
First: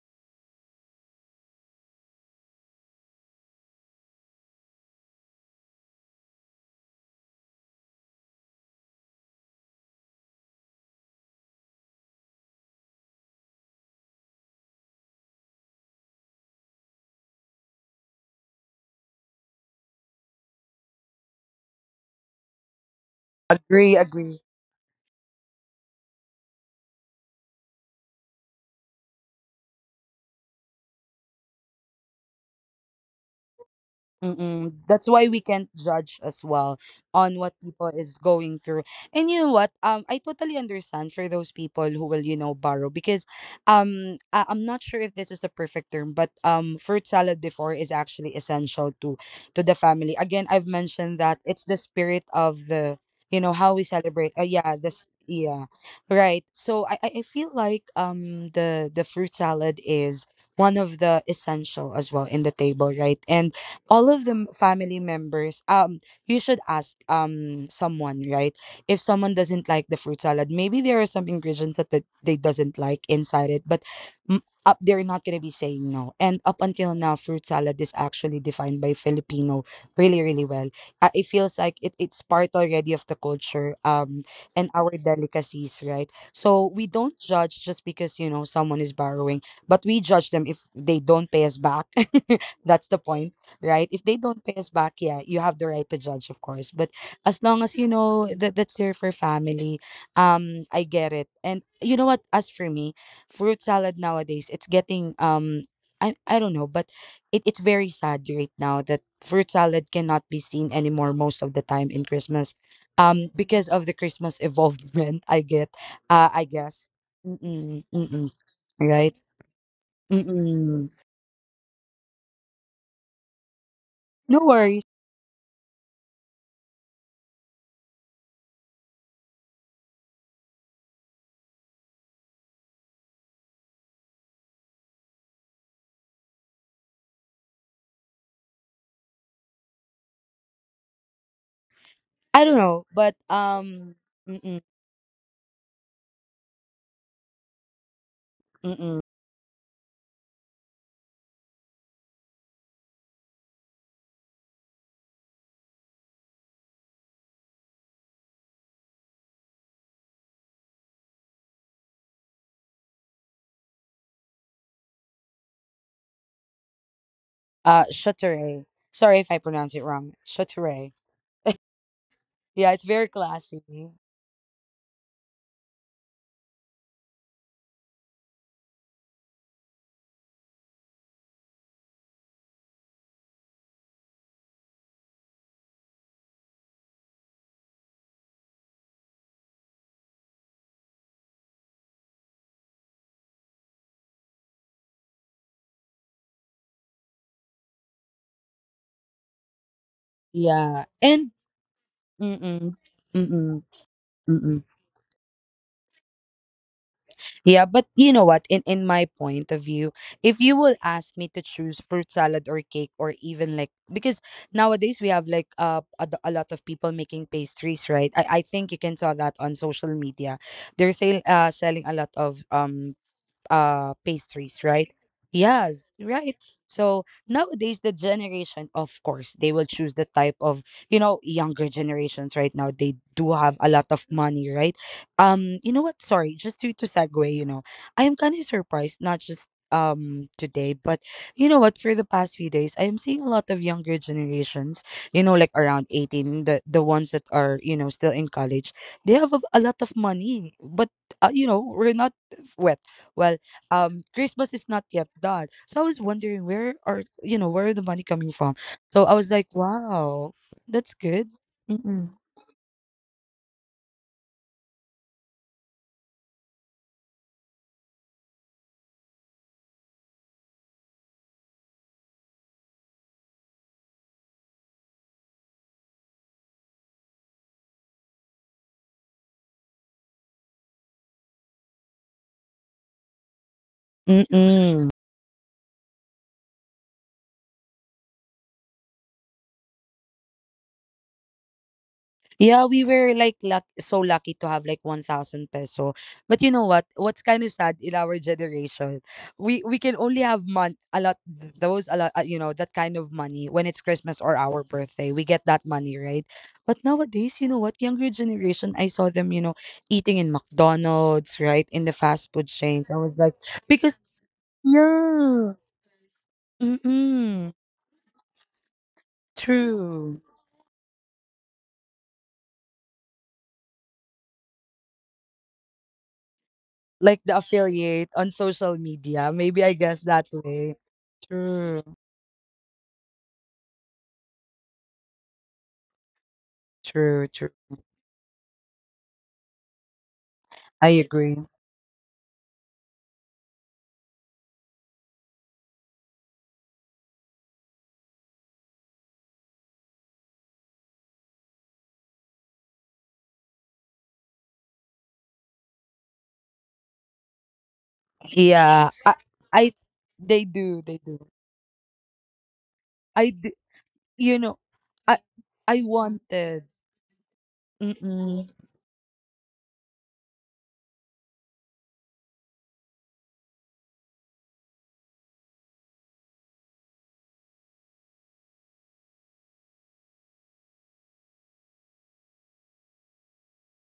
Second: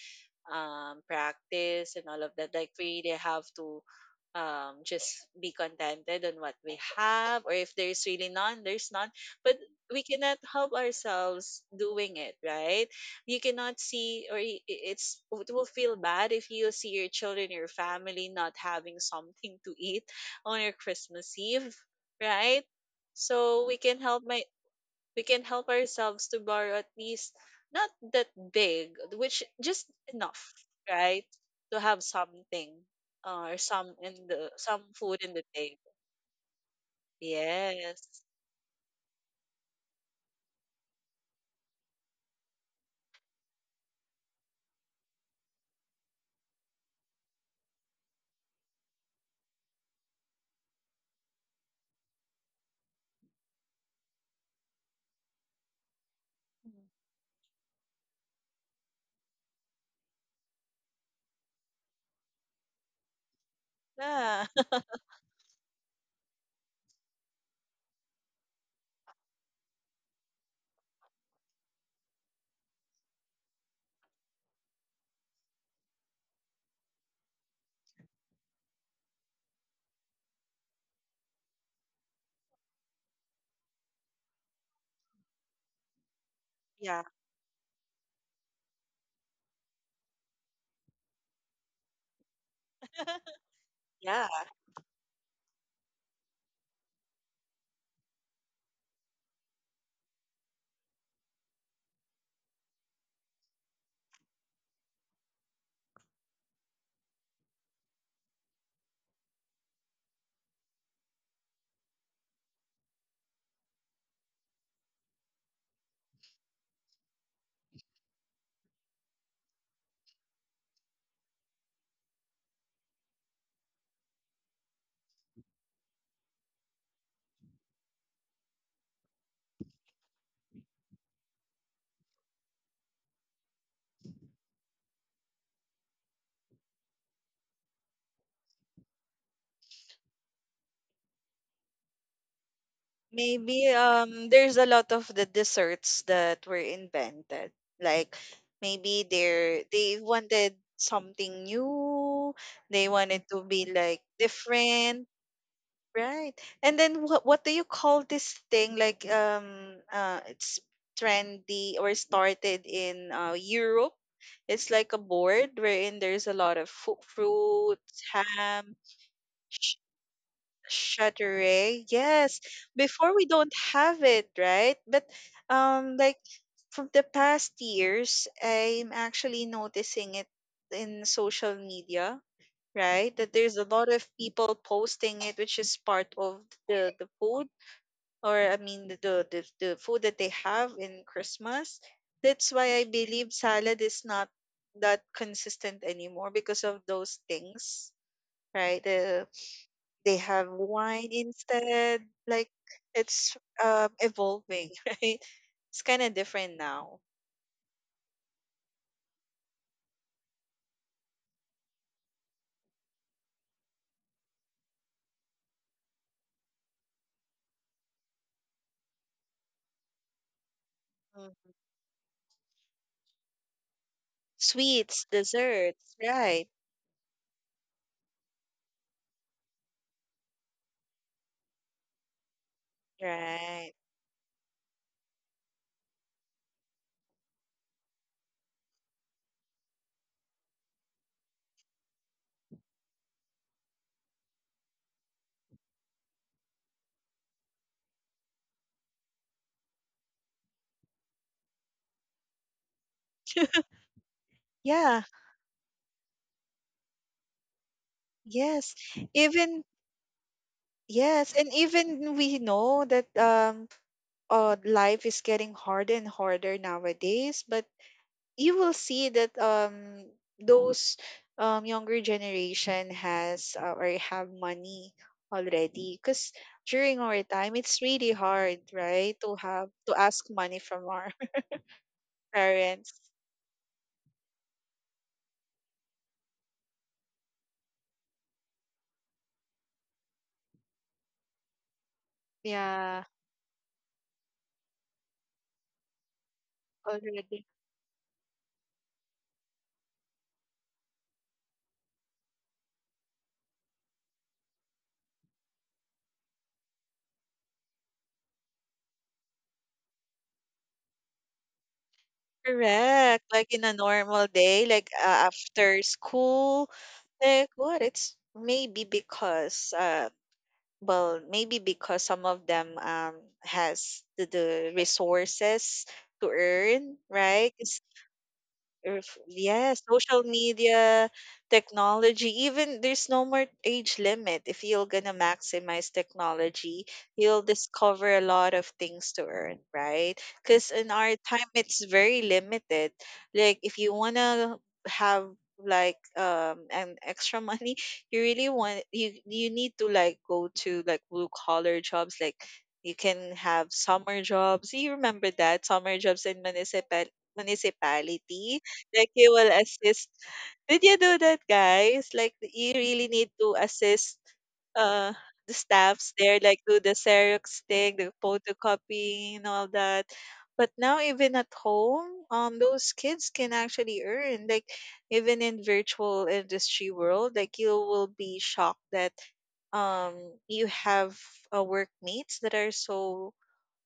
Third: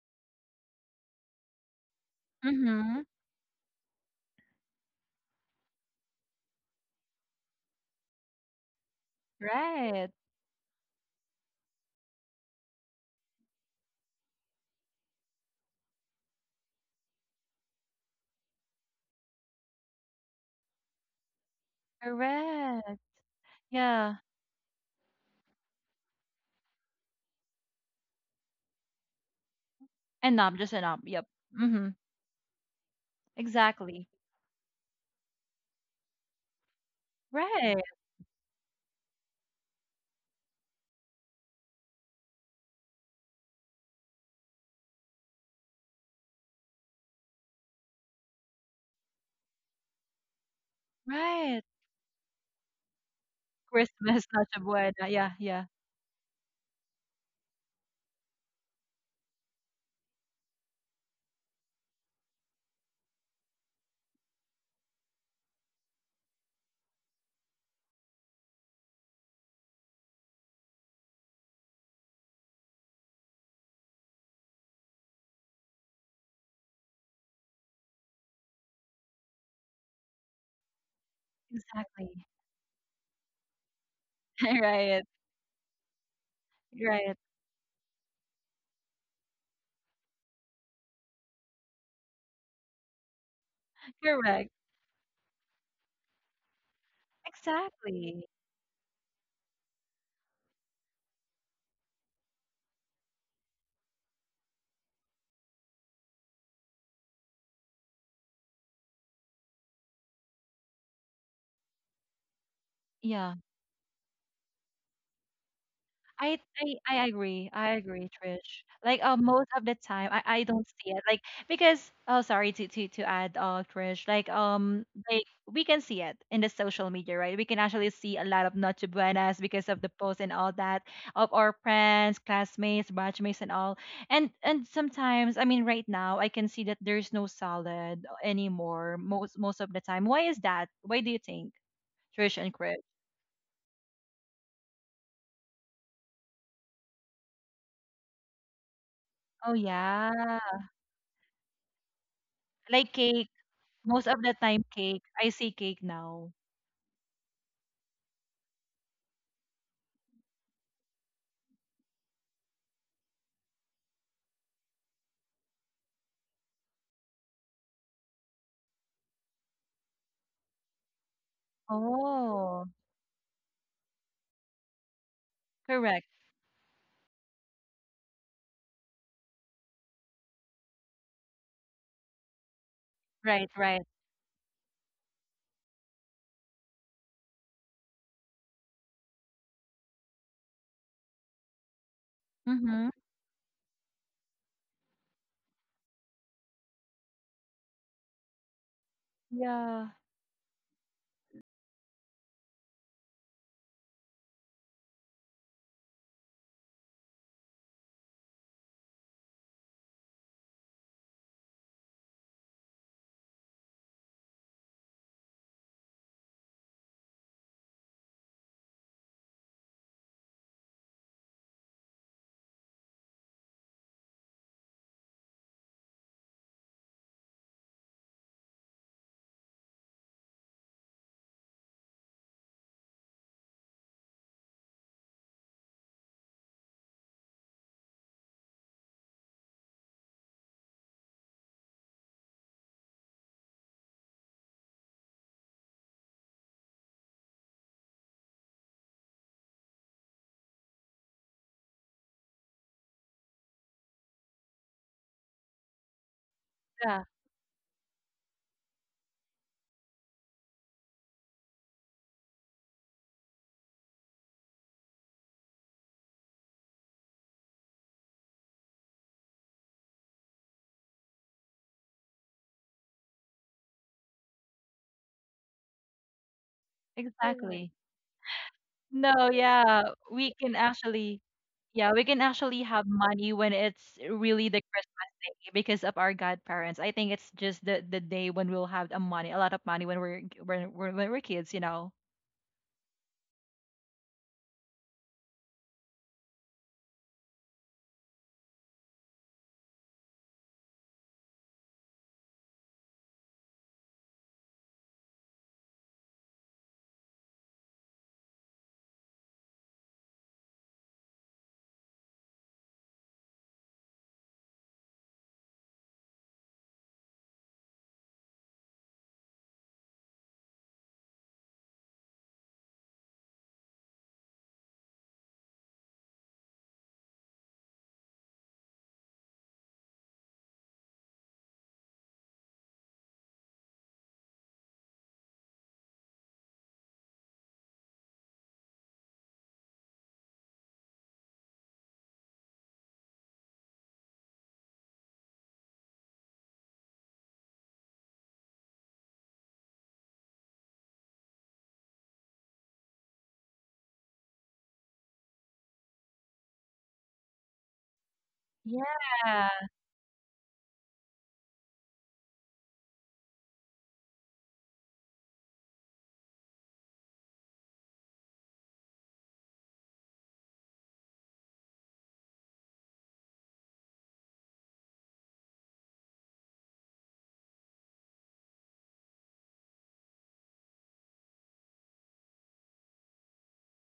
[SPEAKER 3] practice and all of that. Like we
[SPEAKER 1] Mhm.
[SPEAKER 3] really have to just be contented on what we have, or if there's really none, there's none. But we
[SPEAKER 1] Right.
[SPEAKER 3] cannot help ourselves doing it, right? You cannot see, or I- it's it will feel bad if you see your children, your family not having something to eat on your Christmas Eve, right?
[SPEAKER 1] Correct.
[SPEAKER 3] So we
[SPEAKER 2] Agree,
[SPEAKER 3] can
[SPEAKER 1] Yeah.
[SPEAKER 3] help
[SPEAKER 2] agree.
[SPEAKER 3] my we can help ourselves to borrow at least not that big, which just
[SPEAKER 1] And
[SPEAKER 3] enough,
[SPEAKER 1] knob, just a knob. Yep.
[SPEAKER 3] right? To
[SPEAKER 1] Mhm.
[SPEAKER 3] have something or some
[SPEAKER 1] Exactly.
[SPEAKER 3] in the
[SPEAKER 2] Mm-mm.
[SPEAKER 3] some
[SPEAKER 2] That's
[SPEAKER 3] food
[SPEAKER 2] why
[SPEAKER 3] in the
[SPEAKER 2] we can't
[SPEAKER 3] table.
[SPEAKER 2] judge as well on what
[SPEAKER 1] Right.
[SPEAKER 2] people
[SPEAKER 3] Yes.
[SPEAKER 2] is going through. And you know what? I totally understand for those people who will, you know, borrow because, I'm not sure if this is the perfect term, but fruit salad before is actually essential to the family. Again, I've mentioned that
[SPEAKER 1] Right.
[SPEAKER 2] it's the spirit of the, you know, how we
[SPEAKER 1] Christmas,
[SPEAKER 2] celebrate.
[SPEAKER 1] Noche
[SPEAKER 2] Yeah,
[SPEAKER 1] Buena.
[SPEAKER 2] this,
[SPEAKER 1] Yeah. Yeah.
[SPEAKER 2] yeah, right. So I I feel like the fruit salad is one of the essential as well in the table, right? And all of the
[SPEAKER 3] Yeah.
[SPEAKER 2] m- family members you should ask someone, right? If someone doesn't like the fruit salad, maybe there are some ingredients that, that they doesn't like inside it, but, mm, up they're not going to be saying no. And up until now fruit salad is actually defined by Filipino really really well. It feels like it, it's
[SPEAKER 1] Exactly.
[SPEAKER 2] part already of the culture, and our
[SPEAKER 1] right.
[SPEAKER 2] delicacies, right? So we
[SPEAKER 3] Yeah.
[SPEAKER 1] Right.
[SPEAKER 2] don't judge just because, you know, someone is borrowing, but we judge them if they don't pay us back. That's the point, right? If they
[SPEAKER 3] Yeah.
[SPEAKER 2] don't
[SPEAKER 1] Correct.
[SPEAKER 2] pay us back, yeah, you have the right to judge, of course. But as long as you
[SPEAKER 1] Exactly.
[SPEAKER 2] know that that's there for family, I get it. And you know what? As for me, fruit salad nowadays, it's getting I don't know, but it's very sad right now that fruit salad cannot be seen anymore most of the time in Christmas,
[SPEAKER 1] Yeah,
[SPEAKER 2] because of the Christmas evolvement. I guess,
[SPEAKER 1] I agree. I
[SPEAKER 2] mm-mm,
[SPEAKER 1] agree,
[SPEAKER 2] mm-mm,
[SPEAKER 1] Trish. Like
[SPEAKER 2] right?
[SPEAKER 1] most of the time, I don't see
[SPEAKER 2] Mm-mm.
[SPEAKER 1] it. Like because oh, sorry to add, Trish.
[SPEAKER 2] No worries.
[SPEAKER 1] Like we can see it in the social media, right? We can actually see a lot of Noche Buenas because of the posts and all that of our friends, classmates, batchmates, and all. And sometimes, I mean, right now, I can see that there's no salad anymore. Most of the time, why is that? Why do you think, Trish
[SPEAKER 2] I
[SPEAKER 1] and
[SPEAKER 2] don't
[SPEAKER 1] Chris?
[SPEAKER 2] know, but
[SPEAKER 3] Maybe
[SPEAKER 2] um.
[SPEAKER 3] there's
[SPEAKER 2] Mm-mm.
[SPEAKER 3] a lot of the desserts that were invented. Like
[SPEAKER 2] Mm-mm.
[SPEAKER 3] maybe
[SPEAKER 1] Oh
[SPEAKER 3] they
[SPEAKER 1] yeah,
[SPEAKER 3] wanted something new. They
[SPEAKER 1] like
[SPEAKER 3] wanted
[SPEAKER 1] cake.
[SPEAKER 3] to be like
[SPEAKER 1] Most of the time cake.
[SPEAKER 3] different.
[SPEAKER 1] I see cake
[SPEAKER 3] Right.
[SPEAKER 1] now.
[SPEAKER 3] And then what do you call this thing? Like it's trendy or started in Europe. It's like a board wherein there's a lot of fu- fruits,
[SPEAKER 2] Chateauray.
[SPEAKER 3] ham,
[SPEAKER 2] Sorry if I
[SPEAKER 3] sh-
[SPEAKER 2] pronounce it wrong. Chateauray.
[SPEAKER 3] charcuterie. Yes.
[SPEAKER 1] Oh,
[SPEAKER 2] Yeah, it's very
[SPEAKER 3] Before we don't
[SPEAKER 2] classy.
[SPEAKER 3] have it, right? But
[SPEAKER 1] correct.
[SPEAKER 3] like from the past years, I'm actually noticing it in social media, right? That
[SPEAKER 1] Right,
[SPEAKER 3] there's a
[SPEAKER 1] right.
[SPEAKER 3] lot of people posting it, which is part of the food, or I mean the food that they have in Christmas. That's why I
[SPEAKER 1] Mm-hmm.
[SPEAKER 3] believe salad is not that consistent anymore because of those things, right? The,
[SPEAKER 1] Yeah,
[SPEAKER 3] they have
[SPEAKER 2] Yeah,
[SPEAKER 3] wine
[SPEAKER 2] and
[SPEAKER 3] instead. Like
[SPEAKER 2] mm-mm,
[SPEAKER 3] it's
[SPEAKER 2] mm-mm, mm-mm.
[SPEAKER 3] evolving, right? It's kind of different now.
[SPEAKER 2] Yeah, but you know what? In my point of view, if you will ask me to choose fruit salad or cake, or even like, because nowadays we have like a lot of people making pastries, right? I think you can saw that on social media. They're
[SPEAKER 3] Mm-hmm.
[SPEAKER 2] selling a lot of pastries, right?
[SPEAKER 3] Sweets, desserts,
[SPEAKER 2] Yes, right.
[SPEAKER 3] right,
[SPEAKER 2] So nowadays the generation, of course they will choose the type of, you know, younger generations right now, they do have a
[SPEAKER 3] right.
[SPEAKER 2] lot of money, right? You know what, sorry, just to segue, you know, I am kind of surprised, not just today, but you know what, for the past few days I am seeing a lot of younger generations, you know, like around 18, the ones that are, you know, still in college. They have a lot of money, but you know, we're not wet, well, Christmas is not
[SPEAKER 3] Yeah,
[SPEAKER 2] yet done. So I was wondering, where
[SPEAKER 1] yeah,
[SPEAKER 2] are, you know, where are the money coming from?
[SPEAKER 3] yes.
[SPEAKER 2] So I was like,
[SPEAKER 3] Even
[SPEAKER 2] wow, that's
[SPEAKER 3] yes,
[SPEAKER 2] good.
[SPEAKER 3] and even
[SPEAKER 2] Mm-mm.
[SPEAKER 3] we know that life is getting harder and harder nowadays, but you will see that those younger generation has or have money already because during our time
[SPEAKER 1] exactly.
[SPEAKER 3] it's really hard, right,
[SPEAKER 1] No,
[SPEAKER 3] to have
[SPEAKER 1] yeah,
[SPEAKER 3] to ask
[SPEAKER 1] we can
[SPEAKER 3] money from our
[SPEAKER 1] actually, yeah, we can actually have
[SPEAKER 3] parents.
[SPEAKER 1] money when it's really the
[SPEAKER 2] Mm-mm.
[SPEAKER 1] Christmas day because of our godparents. I think it's just the day when we'll have a money, a lot of money when we're when we're kids, you know.
[SPEAKER 2] Yeah, we
[SPEAKER 3] Yeah,
[SPEAKER 2] were like so lucky to have like 1,000 peso. But you know what? What's
[SPEAKER 3] already.
[SPEAKER 2] kind of sad in our generation, we can only have a lot, you know, that kind of money when it's Christmas or our birthday. We get that money, right? But nowadays, you know what? Younger generation, I saw them, you know, eating in McDonald's, right? In the fast food chains. I
[SPEAKER 3] Correct,
[SPEAKER 2] was like,
[SPEAKER 3] like in a
[SPEAKER 2] because
[SPEAKER 3] normal day, like,
[SPEAKER 2] yeah.
[SPEAKER 3] after school, like
[SPEAKER 2] Mm-mm,
[SPEAKER 3] what, it's maybe because,
[SPEAKER 2] true.
[SPEAKER 3] well, maybe because some of them, has the resources to earn,
[SPEAKER 2] Like the
[SPEAKER 3] right?
[SPEAKER 2] affiliate on social
[SPEAKER 3] Or f-
[SPEAKER 2] media. Maybe I
[SPEAKER 3] Yes,
[SPEAKER 2] guess
[SPEAKER 3] social
[SPEAKER 2] that way.
[SPEAKER 3] media,
[SPEAKER 2] True,
[SPEAKER 3] technology, even there's no more age limit. If you're gonna maximize technology,
[SPEAKER 2] true,
[SPEAKER 3] you'll
[SPEAKER 2] true.
[SPEAKER 3] discover a lot of things to earn, right? Because
[SPEAKER 2] I
[SPEAKER 3] in our
[SPEAKER 2] agree.
[SPEAKER 3] time, it's very limited. Like if you wanna have like an extra money, you really want you you need to like go to like blue collar jobs, like you can have summer jobs. You remember that summer jobs in municipal municipality,
[SPEAKER 2] Yeah,
[SPEAKER 3] like
[SPEAKER 2] I,
[SPEAKER 3] you
[SPEAKER 1] Yeah,
[SPEAKER 3] will
[SPEAKER 2] I
[SPEAKER 3] assist.
[SPEAKER 2] they
[SPEAKER 3] Did
[SPEAKER 2] do,
[SPEAKER 3] you
[SPEAKER 2] they
[SPEAKER 3] do
[SPEAKER 2] do.
[SPEAKER 3] that, guys? Like you really need
[SPEAKER 2] I,
[SPEAKER 3] to
[SPEAKER 2] d-
[SPEAKER 3] assist
[SPEAKER 2] you know,
[SPEAKER 3] uh
[SPEAKER 2] I,
[SPEAKER 3] the
[SPEAKER 2] I
[SPEAKER 3] staffs there, like
[SPEAKER 2] wanted.
[SPEAKER 3] do the Xerox thing, the
[SPEAKER 2] Mm-mm.
[SPEAKER 3] photocopying and all that. But now even at home, those kids can actually earn. Like even in virtual industry world, like you will be shocked that um you have workmates that are so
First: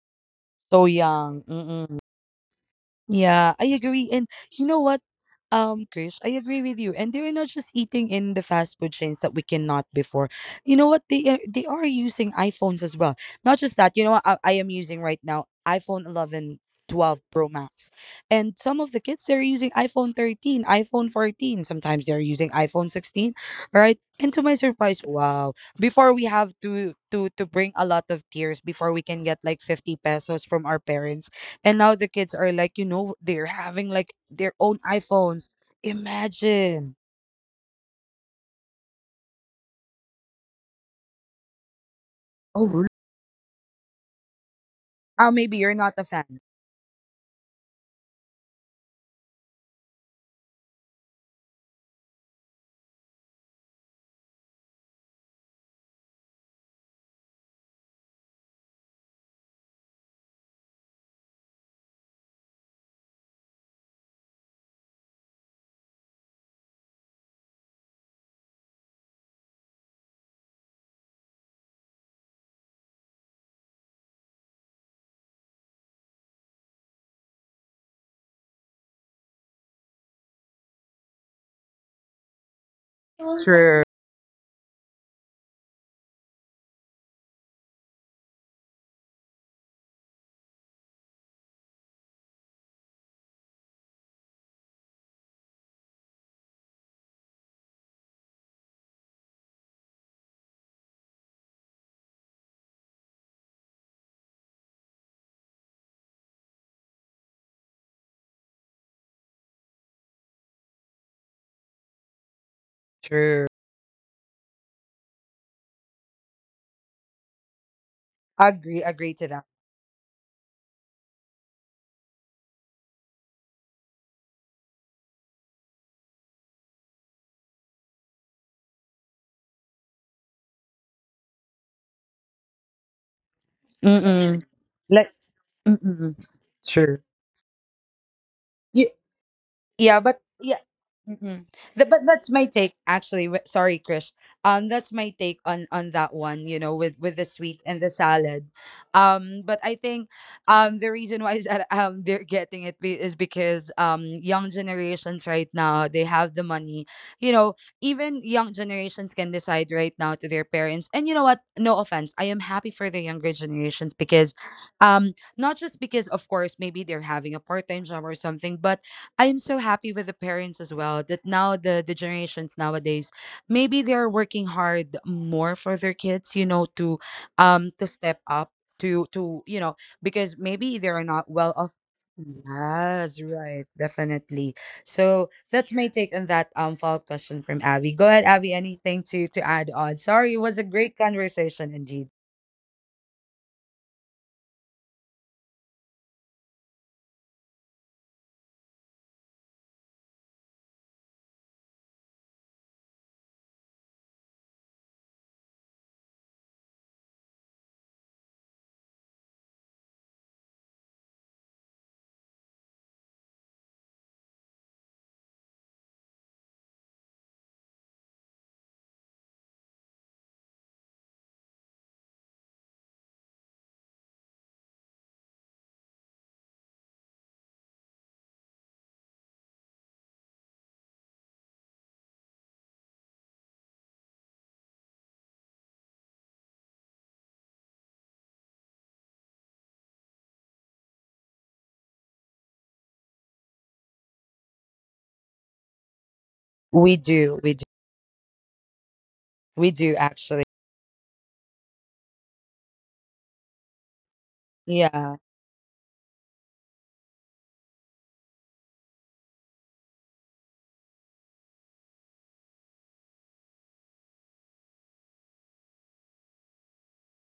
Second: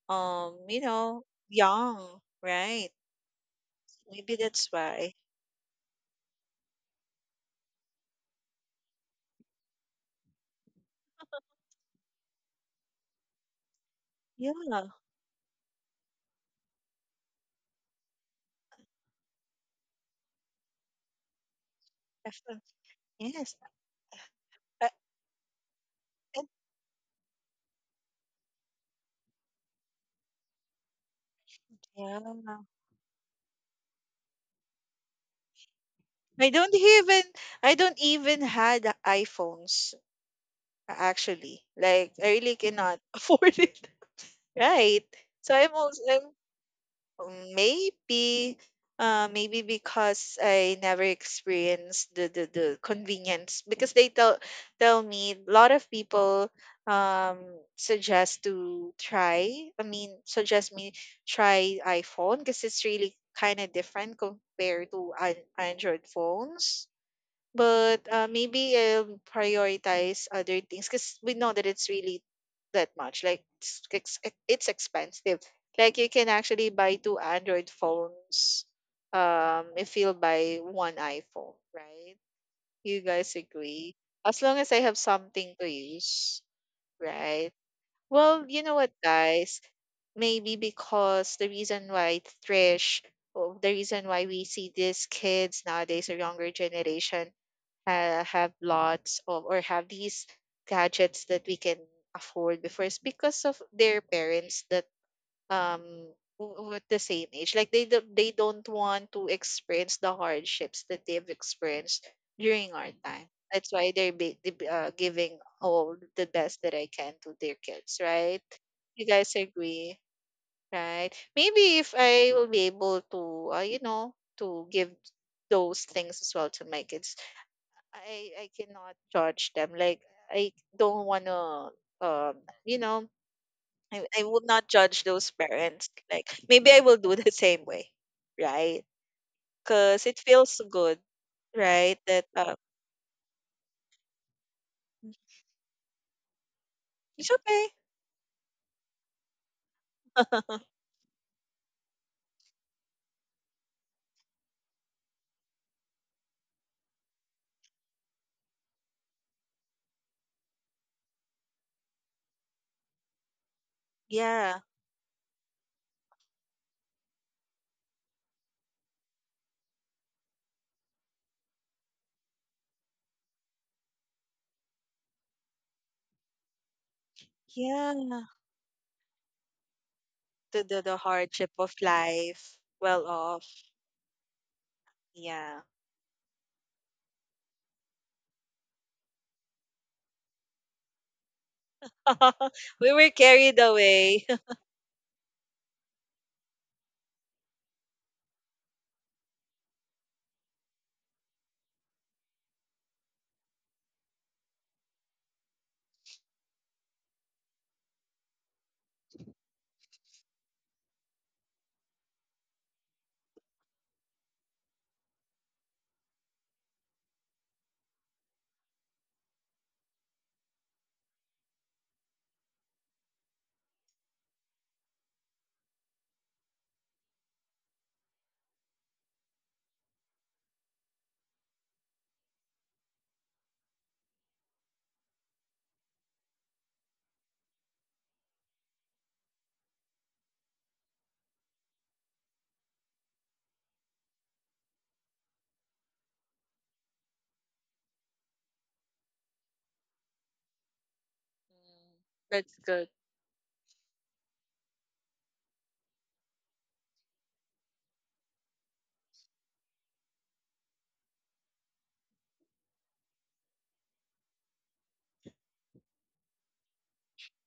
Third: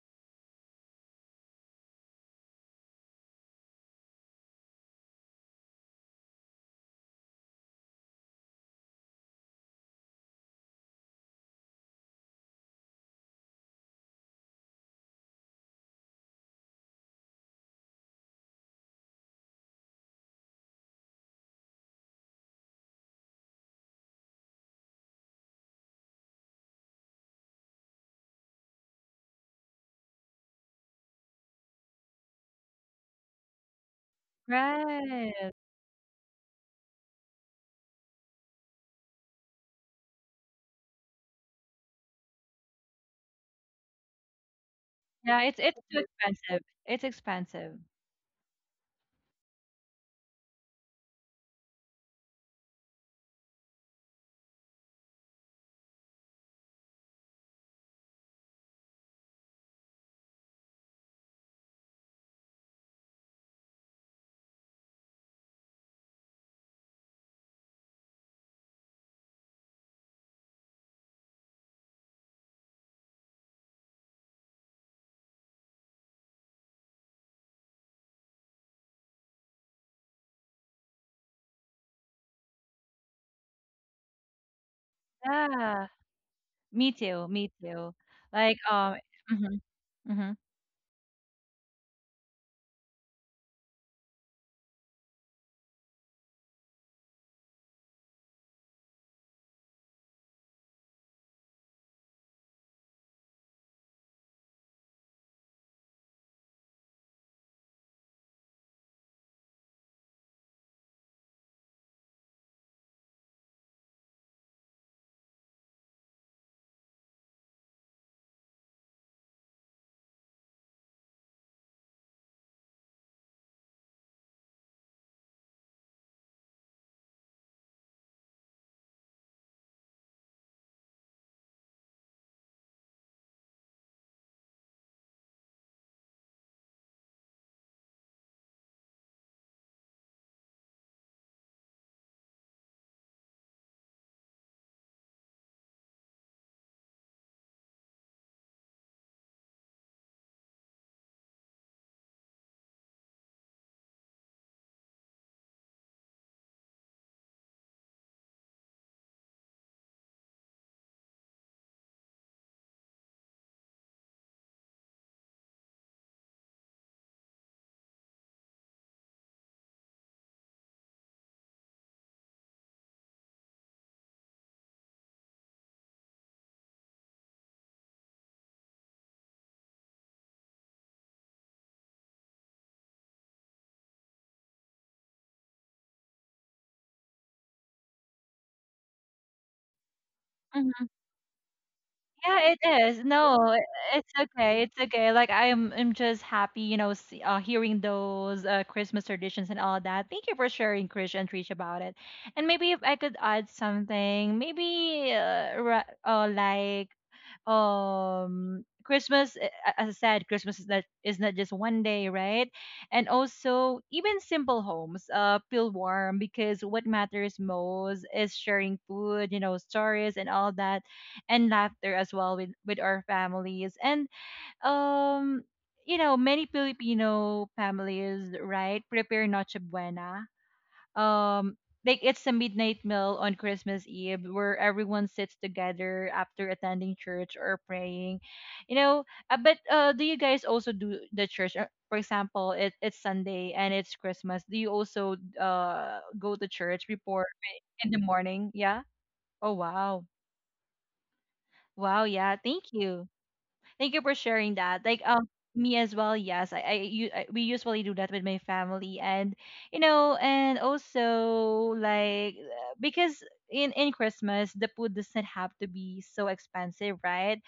[SPEAKER 3] you
[SPEAKER 2] So
[SPEAKER 3] know,
[SPEAKER 2] young.
[SPEAKER 3] young, right?
[SPEAKER 2] Yeah, I agree. And
[SPEAKER 3] Maybe
[SPEAKER 2] you
[SPEAKER 3] that's
[SPEAKER 2] know what,
[SPEAKER 3] why.
[SPEAKER 2] Krish, I agree with you. And they're not just eating in the fast food chains that we cannot before. You know what? They are using iPhones as well. Not just that. You know what? I
[SPEAKER 3] Yeah.
[SPEAKER 2] am using right now iPhone 11, 12 Pro Max, and some of the kids they're using iPhone 13, iPhone 14. Sometimes they're using
[SPEAKER 3] Defi-
[SPEAKER 2] iPhone 16.
[SPEAKER 3] Yes.
[SPEAKER 2] Right? And to my
[SPEAKER 3] Uh,
[SPEAKER 2] surprise, wow! Before we
[SPEAKER 3] and-
[SPEAKER 2] have to bring a lot of tears before we can get like 50 pesos from our parents, and now the kids are
[SPEAKER 3] yeah.
[SPEAKER 2] like, you know, they're having like their own iPhones.
[SPEAKER 1] right.
[SPEAKER 3] I don't
[SPEAKER 2] Imagine.
[SPEAKER 3] even I don't even had a- iPhones actually. Like I really
[SPEAKER 2] Oh, really?
[SPEAKER 3] cannot afford it. Right.
[SPEAKER 2] Oh,
[SPEAKER 1] Yeah,
[SPEAKER 3] So
[SPEAKER 2] maybe
[SPEAKER 1] it's
[SPEAKER 2] you're
[SPEAKER 3] I'm
[SPEAKER 1] it's
[SPEAKER 2] not
[SPEAKER 1] too
[SPEAKER 3] also
[SPEAKER 2] a
[SPEAKER 3] I'm
[SPEAKER 2] fan.
[SPEAKER 1] expensive. It's expensive.
[SPEAKER 3] maybe, maybe because I never experienced the convenience because they tell tell me a lot of people um suggest to try. I mean, suggest me try iPhone because it's really kind of different compared to an Android phones. But, maybe, prioritize other things because we know that it's really that much, like, it's ex e-, it's expensive. Like, you can actually buy 2 Android phones, if you'll buy 1 iPhone, right? You guys
[SPEAKER 2] True,
[SPEAKER 3] agree? As long as I have something to
[SPEAKER 1] Yeah.
[SPEAKER 3] use,
[SPEAKER 1] Me too, me
[SPEAKER 3] right?
[SPEAKER 1] too.
[SPEAKER 3] Well,
[SPEAKER 1] Like,
[SPEAKER 3] you know what,
[SPEAKER 1] um, mhm,
[SPEAKER 3] guys?
[SPEAKER 1] mhm,
[SPEAKER 3] Maybe because the reason why Trish, or the reason why we see these kids nowadays, or younger generation, have lots of or have these gadgets that we can afford before, it's because of their parents that um w- with the same age like they do, they don't want to experience the hardships that they've experienced during our time.
[SPEAKER 2] true.
[SPEAKER 3] That's why they're be, they be- giving all the best that I can to their kids, right?
[SPEAKER 2] Agree,
[SPEAKER 3] You
[SPEAKER 2] agree to
[SPEAKER 3] guys
[SPEAKER 2] that.
[SPEAKER 3] agree, right? Maybe if I will be able to you know, to give those things as well to my kids, I cannot judge them. Like I don't wanna um you know, I
[SPEAKER 2] Mm-mm.
[SPEAKER 3] would not judge
[SPEAKER 2] Like,
[SPEAKER 3] those parents.
[SPEAKER 2] mm-mm.
[SPEAKER 3] Like maybe I
[SPEAKER 2] True.
[SPEAKER 3] will do the same way, right?
[SPEAKER 2] You, yeah,
[SPEAKER 3] Cause
[SPEAKER 2] but
[SPEAKER 3] it feels
[SPEAKER 2] yeah,
[SPEAKER 3] good,
[SPEAKER 2] mm,
[SPEAKER 3] right?
[SPEAKER 2] but
[SPEAKER 3] That
[SPEAKER 2] that's my take actually. Sorry, Krish. That's my take on that one. You know, with the
[SPEAKER 3] it's
[SPEAKER 2] sweet
[SPEAKER 3] okay.
[SPEAKER 2] and the salad. But I think the reason why is that, um, they're is because, um, young generations right now, they have the money. You know, even young generations can decide right now to their parents. And you know what? No offense, I am happy for the younger generations because,
[SPEAKER 3] Yeah,
[SPEAKER 2] not just because of course maybe they're having a part time job or something, but I am so happy with the parents as well, that now the generations nowadays, maybe they are working hard more for their kids, you know, to
[SPEAKER 3] yeah.
[SPEAKER 2] step up, to you know, because maybe they
[SPEAKER 3] The
[SPEAKER 2] are not
[SPEAKER 3] hardship
[SPEAKER 2] well
[SPEAKER 3] of
[SPEAKER 2] off.
[SPEAKER 3] life, well
[SPEAKER 2] Yes,
[SPEAKER 3] off.
[SPEAKER 2] right, definitely. So
[SPEAKER 3] Yeah,
[SPEAKER 2] that's my take on that. Um, follow-up question from Abby. Go ahead, Abby, anything to add on? Sorry, it was a
[SPEAKER 1] mhm.
[SPEAKER 2] great conversation indeed.
[SPEAKER 1] Yeah, it
[SPEAKER 3] we
[SPEAKER 1] is.
[SPEAKER 3] were
[SPEAKER 1] No, I-
[SPEAKER 3] carried
[SPEAKER 1] It's
[SPEAKER 3] away.
[SPEAKER 1] okay. It's okay. Like, I'm just happy, hearing those Christmas traditions and all that. Thank you for sharing, Krish and Trish, about it. And maybe if I could add something, maybe, as I said, Christmas is not just one day, right? And also, even simple homes feel warm, because what matters most is sharing food, you know, stories and all that, and laughter as well with our families. And um you know Many Filipino families, right, prepare Noche Buena. um like it's a midnight meal on Christmas Eve, where everyone sits together after attending church or praying. You know, but do you guys also do the church? For example, it's Sunday and it's Christmas. Do you also go to church
[SPEAKER 2] we
[SPEAKER 1] before
[SPEAKER 2] do we do
[SPEAKER 1] in the morning? Yeah. Oh
[SPEAKER 2] we
[SPEAKER 1] wow.
[SPEAKER 2] do actually.
[SPEAKER 3] Mm,
[SPEAKER 1] Wow, yeah.
[SPEAKER 3] that's
[SPEAKER 1] Thank
[SPEAKER 3] good.
[SPEAKER 1] you. Thank you for sharing that.
[SPEAKER 2] Yeah,
[SPEAKER 1] Me as well. Yes, I we usually do that with my family. And you know, and also like, because in Christmas the food doesn't have to be so expensive, right?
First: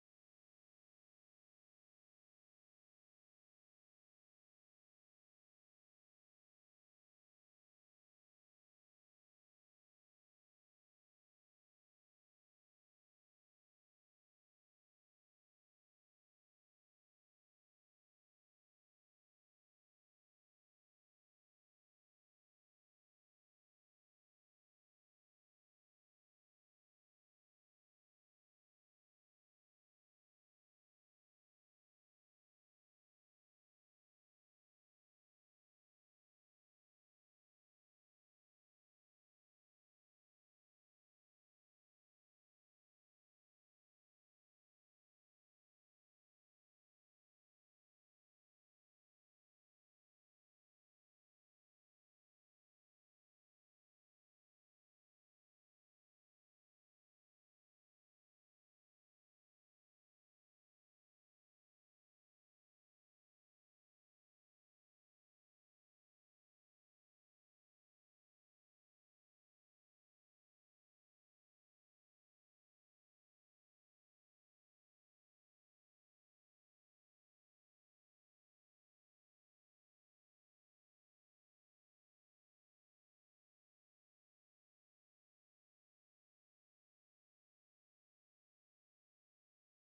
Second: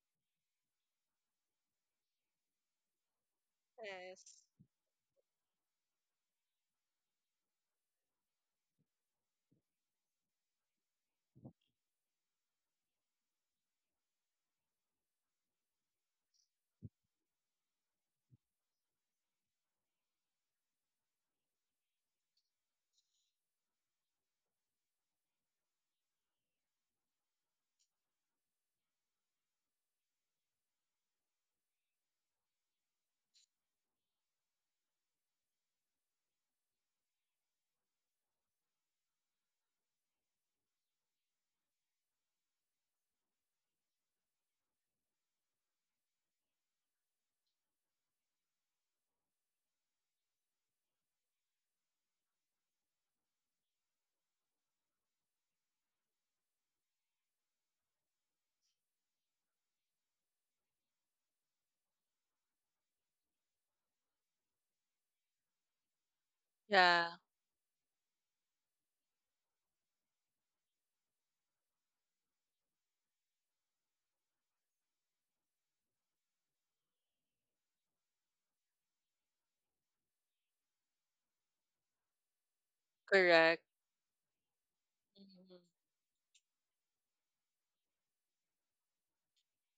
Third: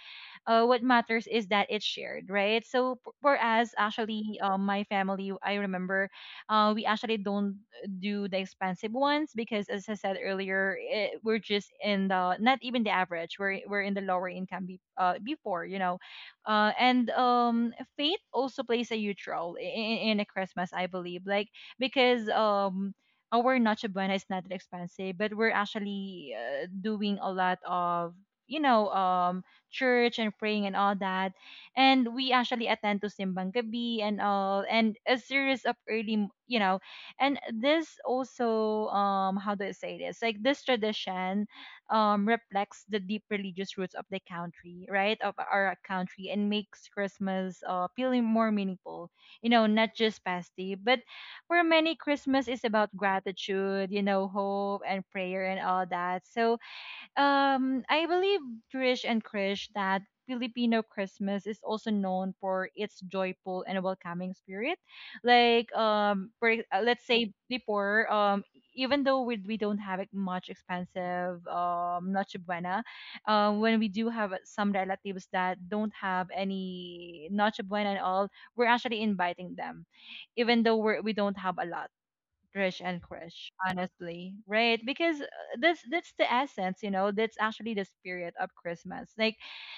[SPEAKER 1] What matters is that it's shared, right? So for us,
[SPEAKER 3] Yes.
[SPEAKER 1] actually, my family, I remember, we actually don't do the expensive ones, because, as I said earlier, we're just in the, not even the average. We're in the lower income before, you know. And faith also plays a huge role in a Christmas, I believe. Like, because. Our Noche Buena is not that expensive, but we're actually doing a lot of, you know, church and praying and all that. And we actually attend to Simbang Gabi and all, and a series of early, you know. And this also, how do I say this? Like, this tradition, reflects the deep religious roots of the country, right, of our country, and makes Christmas feeling more meaningful. You know, not just festive, but for many, Christmas is about gratitude, you know, hope and prayer and all that. So I believe, Trish and Krish, that Filipino Christmas is also known for its joyful and welcoming spirit. Let's
[SPEAKER 3] Yeah,
[SPEAKER 1] say, before even though we don't have, like, much expensive Noche Buena, when we do have some relatives that don't have any Noche Buena and all, we're actually inviting them, we don't have a lot, Rich and Krish,
[SPEAKER 3] correct.
[SPEAKER 1] honestly, right? Because
[SPEAKER 3] Mhm.
[SPEAKER 1] that's the essence, you know. That's actually the spirit of Christmas. Like,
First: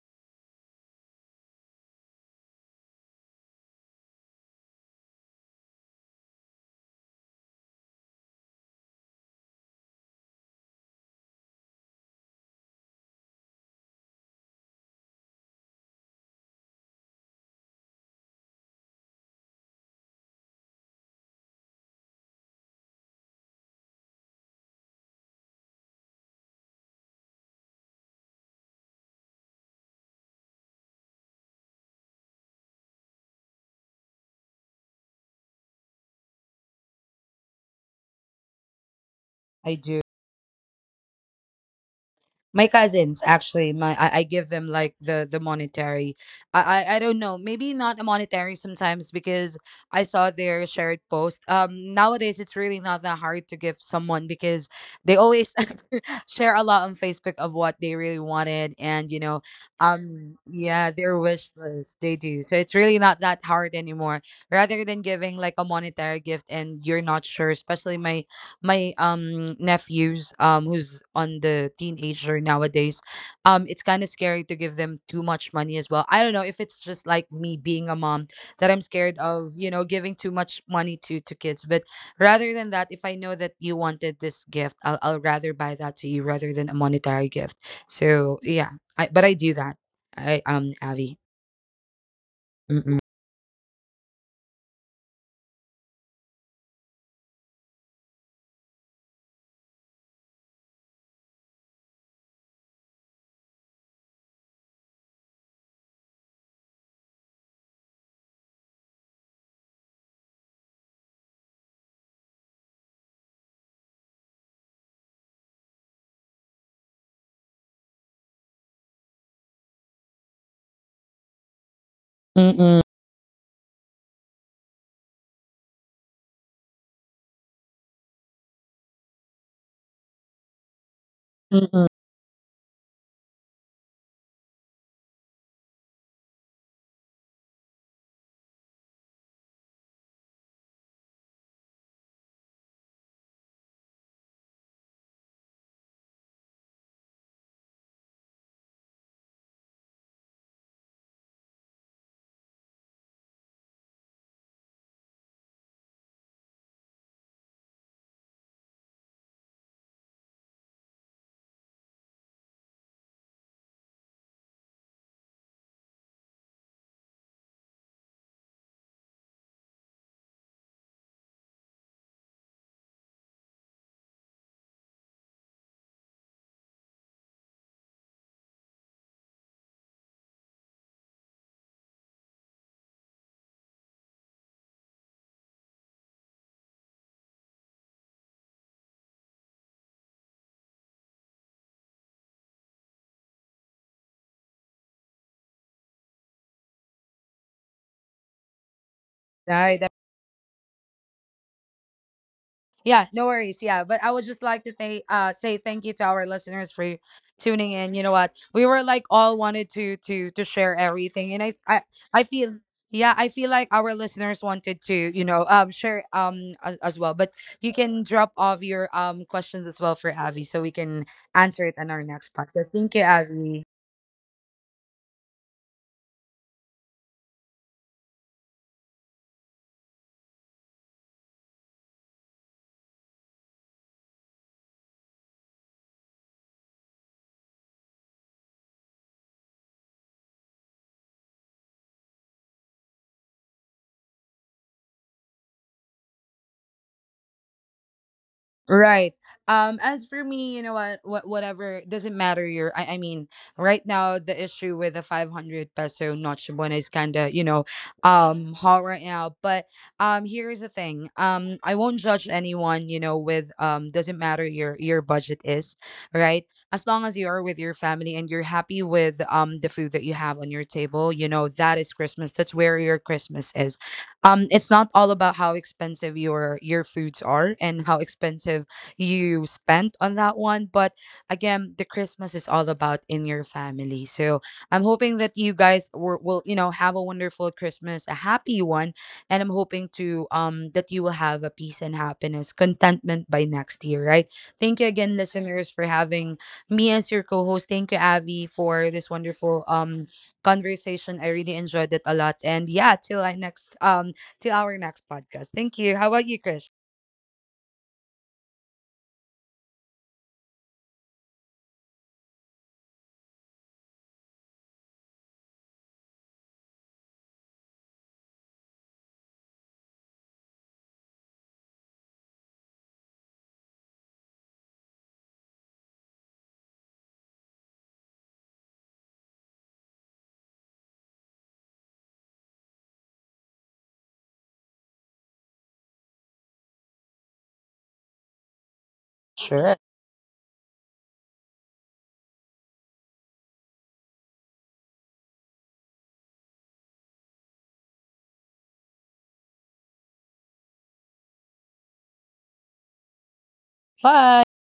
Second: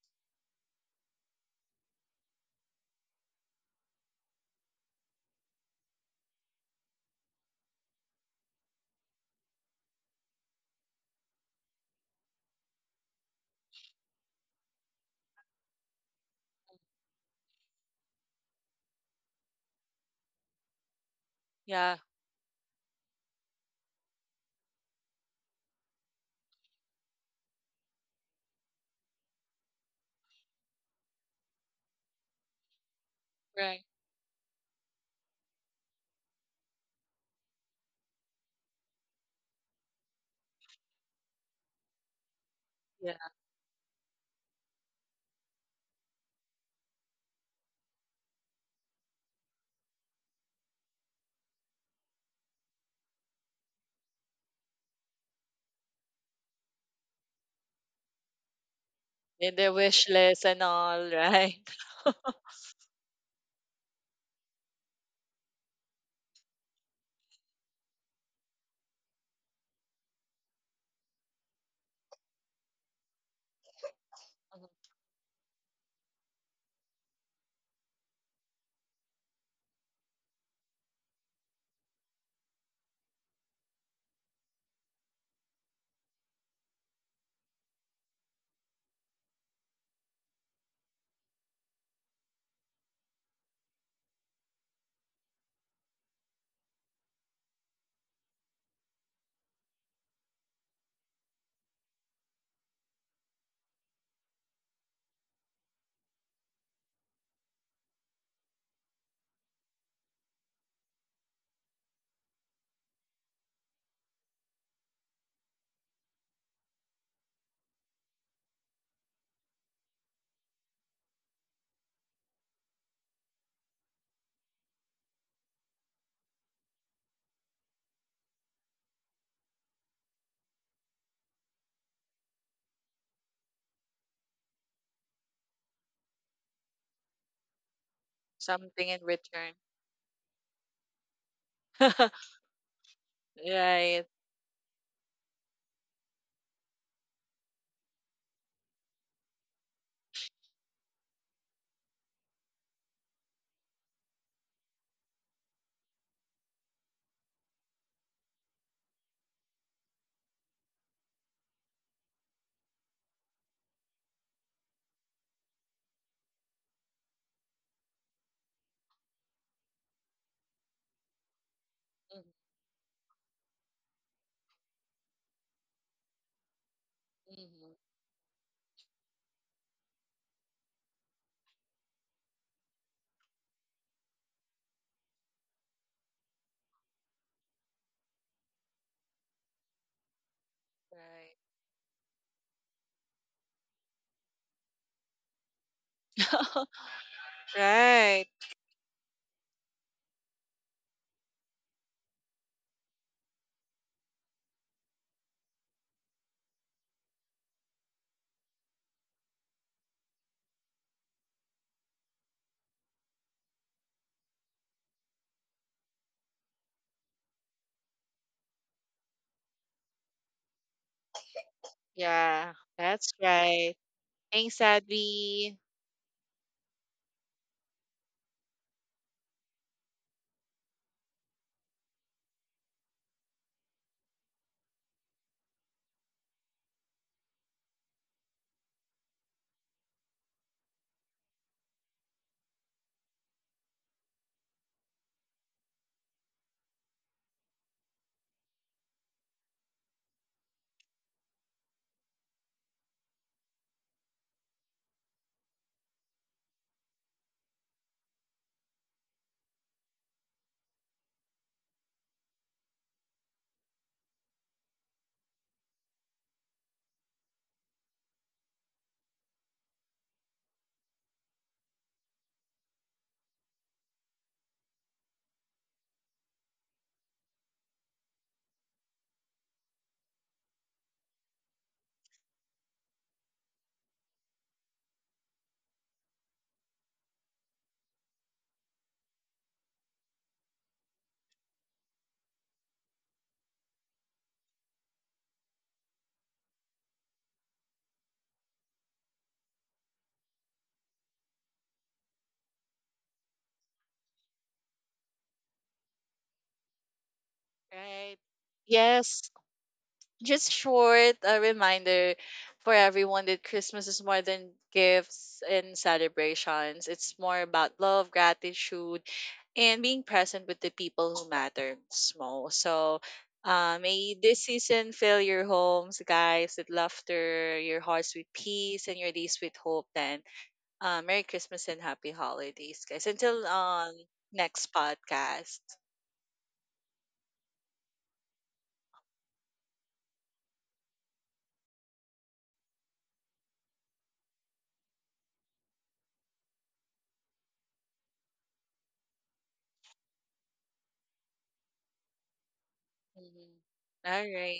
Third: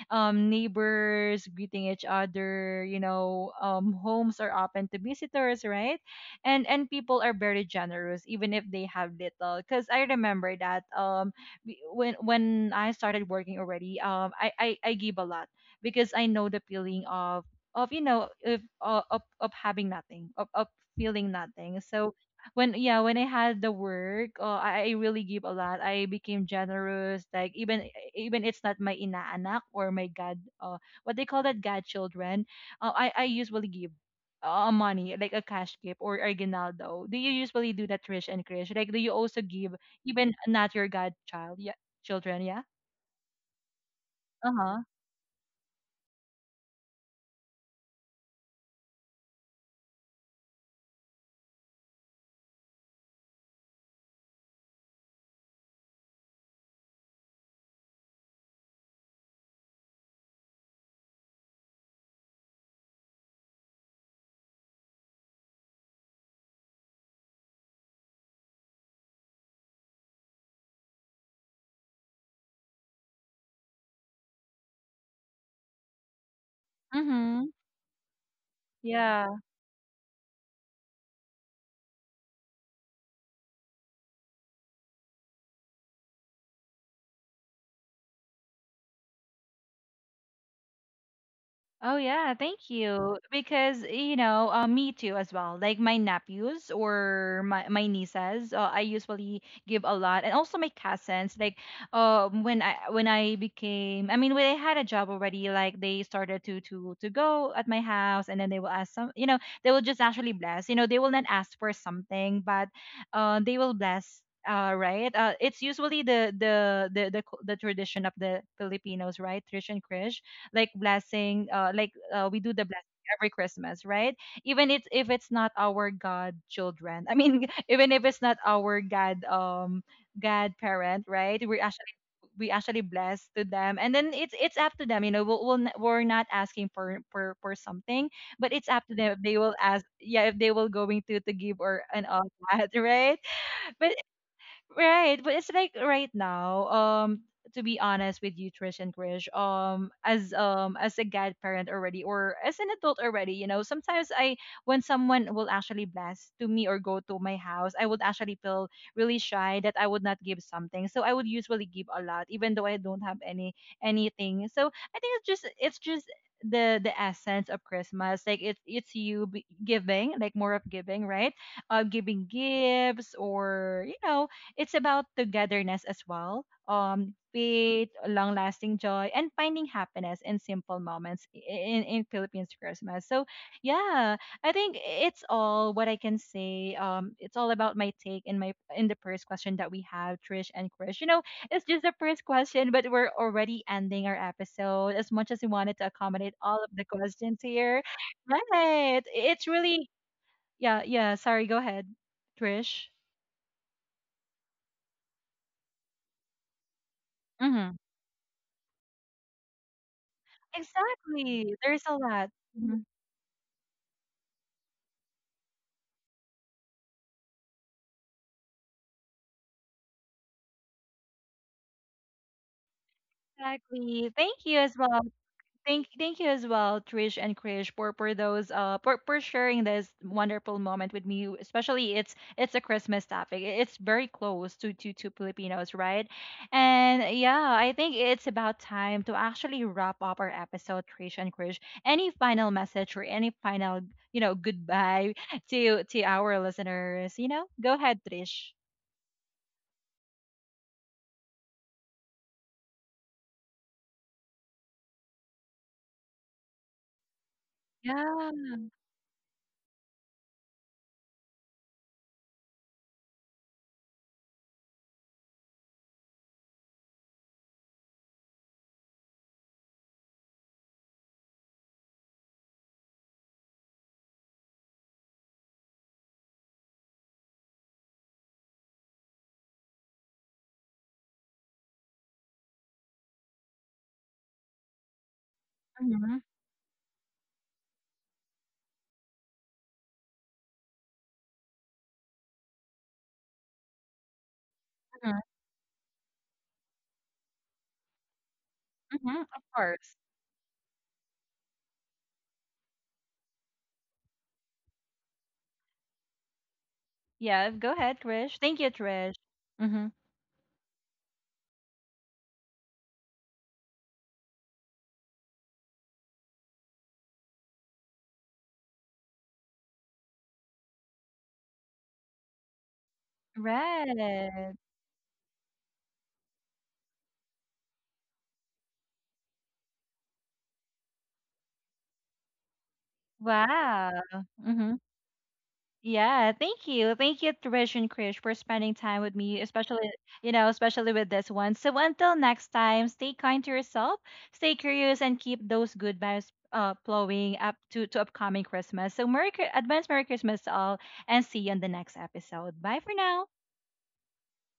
[SPEAKER 1] neighbors greeting each other, you know. Homes are open to visitors, right? And people are very generous, even if they have little. Cause I remember that, when I started working already, I give a lot, because I know the feeling of, you know, if of of having nothing, of feeling nothing.
[SPEAKER 3] Yeah,
[SPEAKER 1] So when, yeah, when I had the work, oh, I really give a lot. I became generous. Like, even even it's not my inaanak or my god, what they call that, godchildren, I usually
[SPEAKER 3] right.
[SPEAKER 1] give money, like a cash gift or aguinaldo. Do you usually do that, Trish and Krish? Like, do you also
[SPEAKER 2] I
[SPEAKER 1] give,
[SPEAKER 2] do.
[SPEAKER 1] even not your godchild? Yeah, children. Yeah.
[SPEAKER 2] My cousins, actually, my I give them
[SPEAKER 1] Uh-huh.
[SPEAKER 2] like the monetary, I, I don't know, maybe not a monetary sometimes, because I saw their shared post. Um, nowadays it's really not that hard to give someone, because they always share a lot on Facebook of what they really wanted, and you know,
[SPEAKER 3] In the wish
[SPEAKER 2] um,
[SPEAKER 3] list and
[SPEAKER 2] yeah,
[SPEAKER 3] all,
[SPEAKER 2] their wish
[SPEAKER 3] right?
[SPEAKER 2] list they do. So it's really not that hard anymore, rather than giving like a monetary gift and you're not sure. Especially my nephews, um, who's on the teenager nowadays. Um, it's kind of scary to give
[SPEAKER 3] Mhm.
[SPEAKER 2] them too much money as well. I don't know if it's just like
[SPEAKER 1] Mm-hmm.
[SPEAKER 2] me being a mom that I'm scared
[SPEAKER 1] Yeah.
[SPEAKER 2] of, you know, giving too much money to kids. But rather than that, if I know that you wanted this gift, I'll rather buy that to you rather than a monetary gift. So yeah, but I do that. I Avi.
[SPEAKER 1] Oh yeah, thank
[SPEAKER 2] Mm-mm.
[SPEAKER 1] you. Because you know, me too as well. Like, my nephews or my nieces, I usually give a lot, and also my cousins. Like, when I became, I mean, when I had a job already, like, they started to go at my house, and then they will ask some, you know, they will just actually bless. You know, they will not ask for something, but, they will bless. Right. It's usually the the tradition of the Filipinos, right? Tradition, Krish, like blessing, we do the
[SPEAKER 2] Mm-mm.
[SPEAKER 1] blessing every Christmas, right? Even it's, if it's not our god children, I mean, even if it's not our godparent, right, we
[SPEAKER 2] Mm-mm.
[SPEAKER 1] actually, we actually bless to them, and then it's up to them, you know. We'll we're not asking for, for something, but it's up
[SPEAKER 3] Something
[SPEAKER 1] to
[SPEAKER 3] in
[SPEAKER 1] them if they
[SPEAKER 3] return.
[SPEAKER 1] will ask. Yeah, if they will going to give, or an all that. Right? But
[SPEAKER 3] Right.
[SPEAKER 1] right, but it's like right now, to be honest with you, Trish and Krish, as a godparent already, or as an adult already, you know, sometimes I, when someone will actually bless to me or go to my house, I would actually feel really shy that I would not give something. So I would usually give a lot, even though I don't have any anything. So I think it's just, it's just the essence of Christmas. Like, it's giving, like, more of giving, right?
[SPEAKER 3] Mm-hmm.
[SPEAKER 1] Giving gifts, or, you know, it's about togetherness as well. Faith,
[SPEAKER 3] Mm-hmm.
[SPEAKER 1] long lasting joy, and finding happiness in simple moments in Philippines Christmas. So, yeah, I think it's all what I can say. It's all about my take in my in the first question that we have, Trish and Krish. You know,
[SPEAKER 3] Right.
[SPEAKER 1] it's just the first question, but we're already ending our episode. As much as we wanted to accommodate all of the questions here,
[SPEAKER 3] Right.
[SPEAKER 1] right? It's
[SPEAKER 2] I,
[SPEAKER 1] really, yeah, yeah. Sorry, go ahead, Trish.
[SPEAKER 2] yeah, no worries. Yeah, but I would just like to say thank you to our listeners for tuning
[SPEAKER 1] Mm-hmm.
[SPEAKER 2] in. You know what? We were like all wanted to share everything, and I
[SPEAKER 1] Exactly.
[SPEAKER 2] I
[SPEAKER 1] There's a
[SPEAKER 2] I
[SPEAKER 1] lot.
[SPEAKER 2] feel,
[SPEAKER 1] Mhm.
[SPEAKER 2] yeah, I feel like our listeners wanted to, you know, um, share um, as well. But you can drop off your questions as well for Avi, so we can answer it on our next
[SPEAKER 3] Yeah,
[SPEAKER 2] podcast. Thank you,
[SPEAKER 3] that's
[SPEAKER 2] Avi.
[SPEAKER 3] right.
[SPEAKER 1] Exactly. Thank you
[SPEAKER 3] Thanks,
[SPEAKER 1] as well.
[SPEAKER 3] Abby.
[SPEAKER 1] Thank you as well, Trish and Krish, for those for sharing this wonderful moment with me. Especially, it's a Christmas topic. It's very close to Filipinos, right? And yeah, I think it's about time to actually wrap up our episode, Trish and Krish. Any final message, or any final, you know, goodbye to our listeners, you know? Go ahead, Trish.
[SPEAKER 2] Right. As for me, you know what, whatever, doesn't matter your I mean, right now the issue with the 500 peso notch one is kinda, you know,
[SPEAKER 1] Yeah.
[SPEAKER 2] um, hot right now. But um, here's the thing. Um, I won't judge anyone, you know, with um, doesn't matter your budget is, right? As long as you are with your family and you're happy with the food that you have on your table, you know, that is Christmas. That's where your Christmas is. Um, it's not all about how expensive your foods are and how expensive you spent on that one. But again, the Christmas is all about in your family. So I'm hoping that you will, you know, have a wonderful Christmas, a happy one, and I'm hoping to, um, that you will have a peace and happiness, contentment by next year, right? Thank you again,
[SPEAKER 1] Mhm.
[SPEAKER 2] listeners, for having me as your co-host. Thank you, Avi, for this
[SPEAKER 1] Mhm, of
[SPEAKER 2] wonderful
[SPEAKER 1] course.
[SPEAKER 2] conversation. I really enjoyed it a lot, and yeah, till I next to our next podcast. Thank you. How about you, Krish?
[SPEAKER 1] Yeah, go ahead,
[SPEAKER 3] Right.
[SPEAKER 1] Trish. Thank you, Trish.
[SPEAKER 3] Yes,
[SPEAKER 1] Mhm.
[SPEAKER 3] just short a reminder for everyone that Christmas is more than gifts and celebrations. It's more about love, gratitude, and being present with the people who matters most. So may this
[SPEAKER 1] Right.
[SPEAKER 3] season fill your homes, guys, with laughter, your hearts with peace, and your days with hope. Then, Merry Christmas and Happy Holidays, guys. Until
[SPEAKER 1] Wow.
[SPEAKER 3] next
[SPEAKER 1] Mhm.
[SPEAKER 3] podcast.
[SPEAKER 1] Yeah, thank you. Thank you, Trish and Krish, for spending time with me, especially, you know, especially with this one. So until next time, stay kind to yourself, stay curious, and keep those good vibes flowing up to upcoming Christmas. So Merry, advance Merry Christmas to all, and see you on the next episode. Bye for now.
[SPEAKER 3] Mhm. All
[SPEAKER 2] Bye.
[SPEAKER 3] right.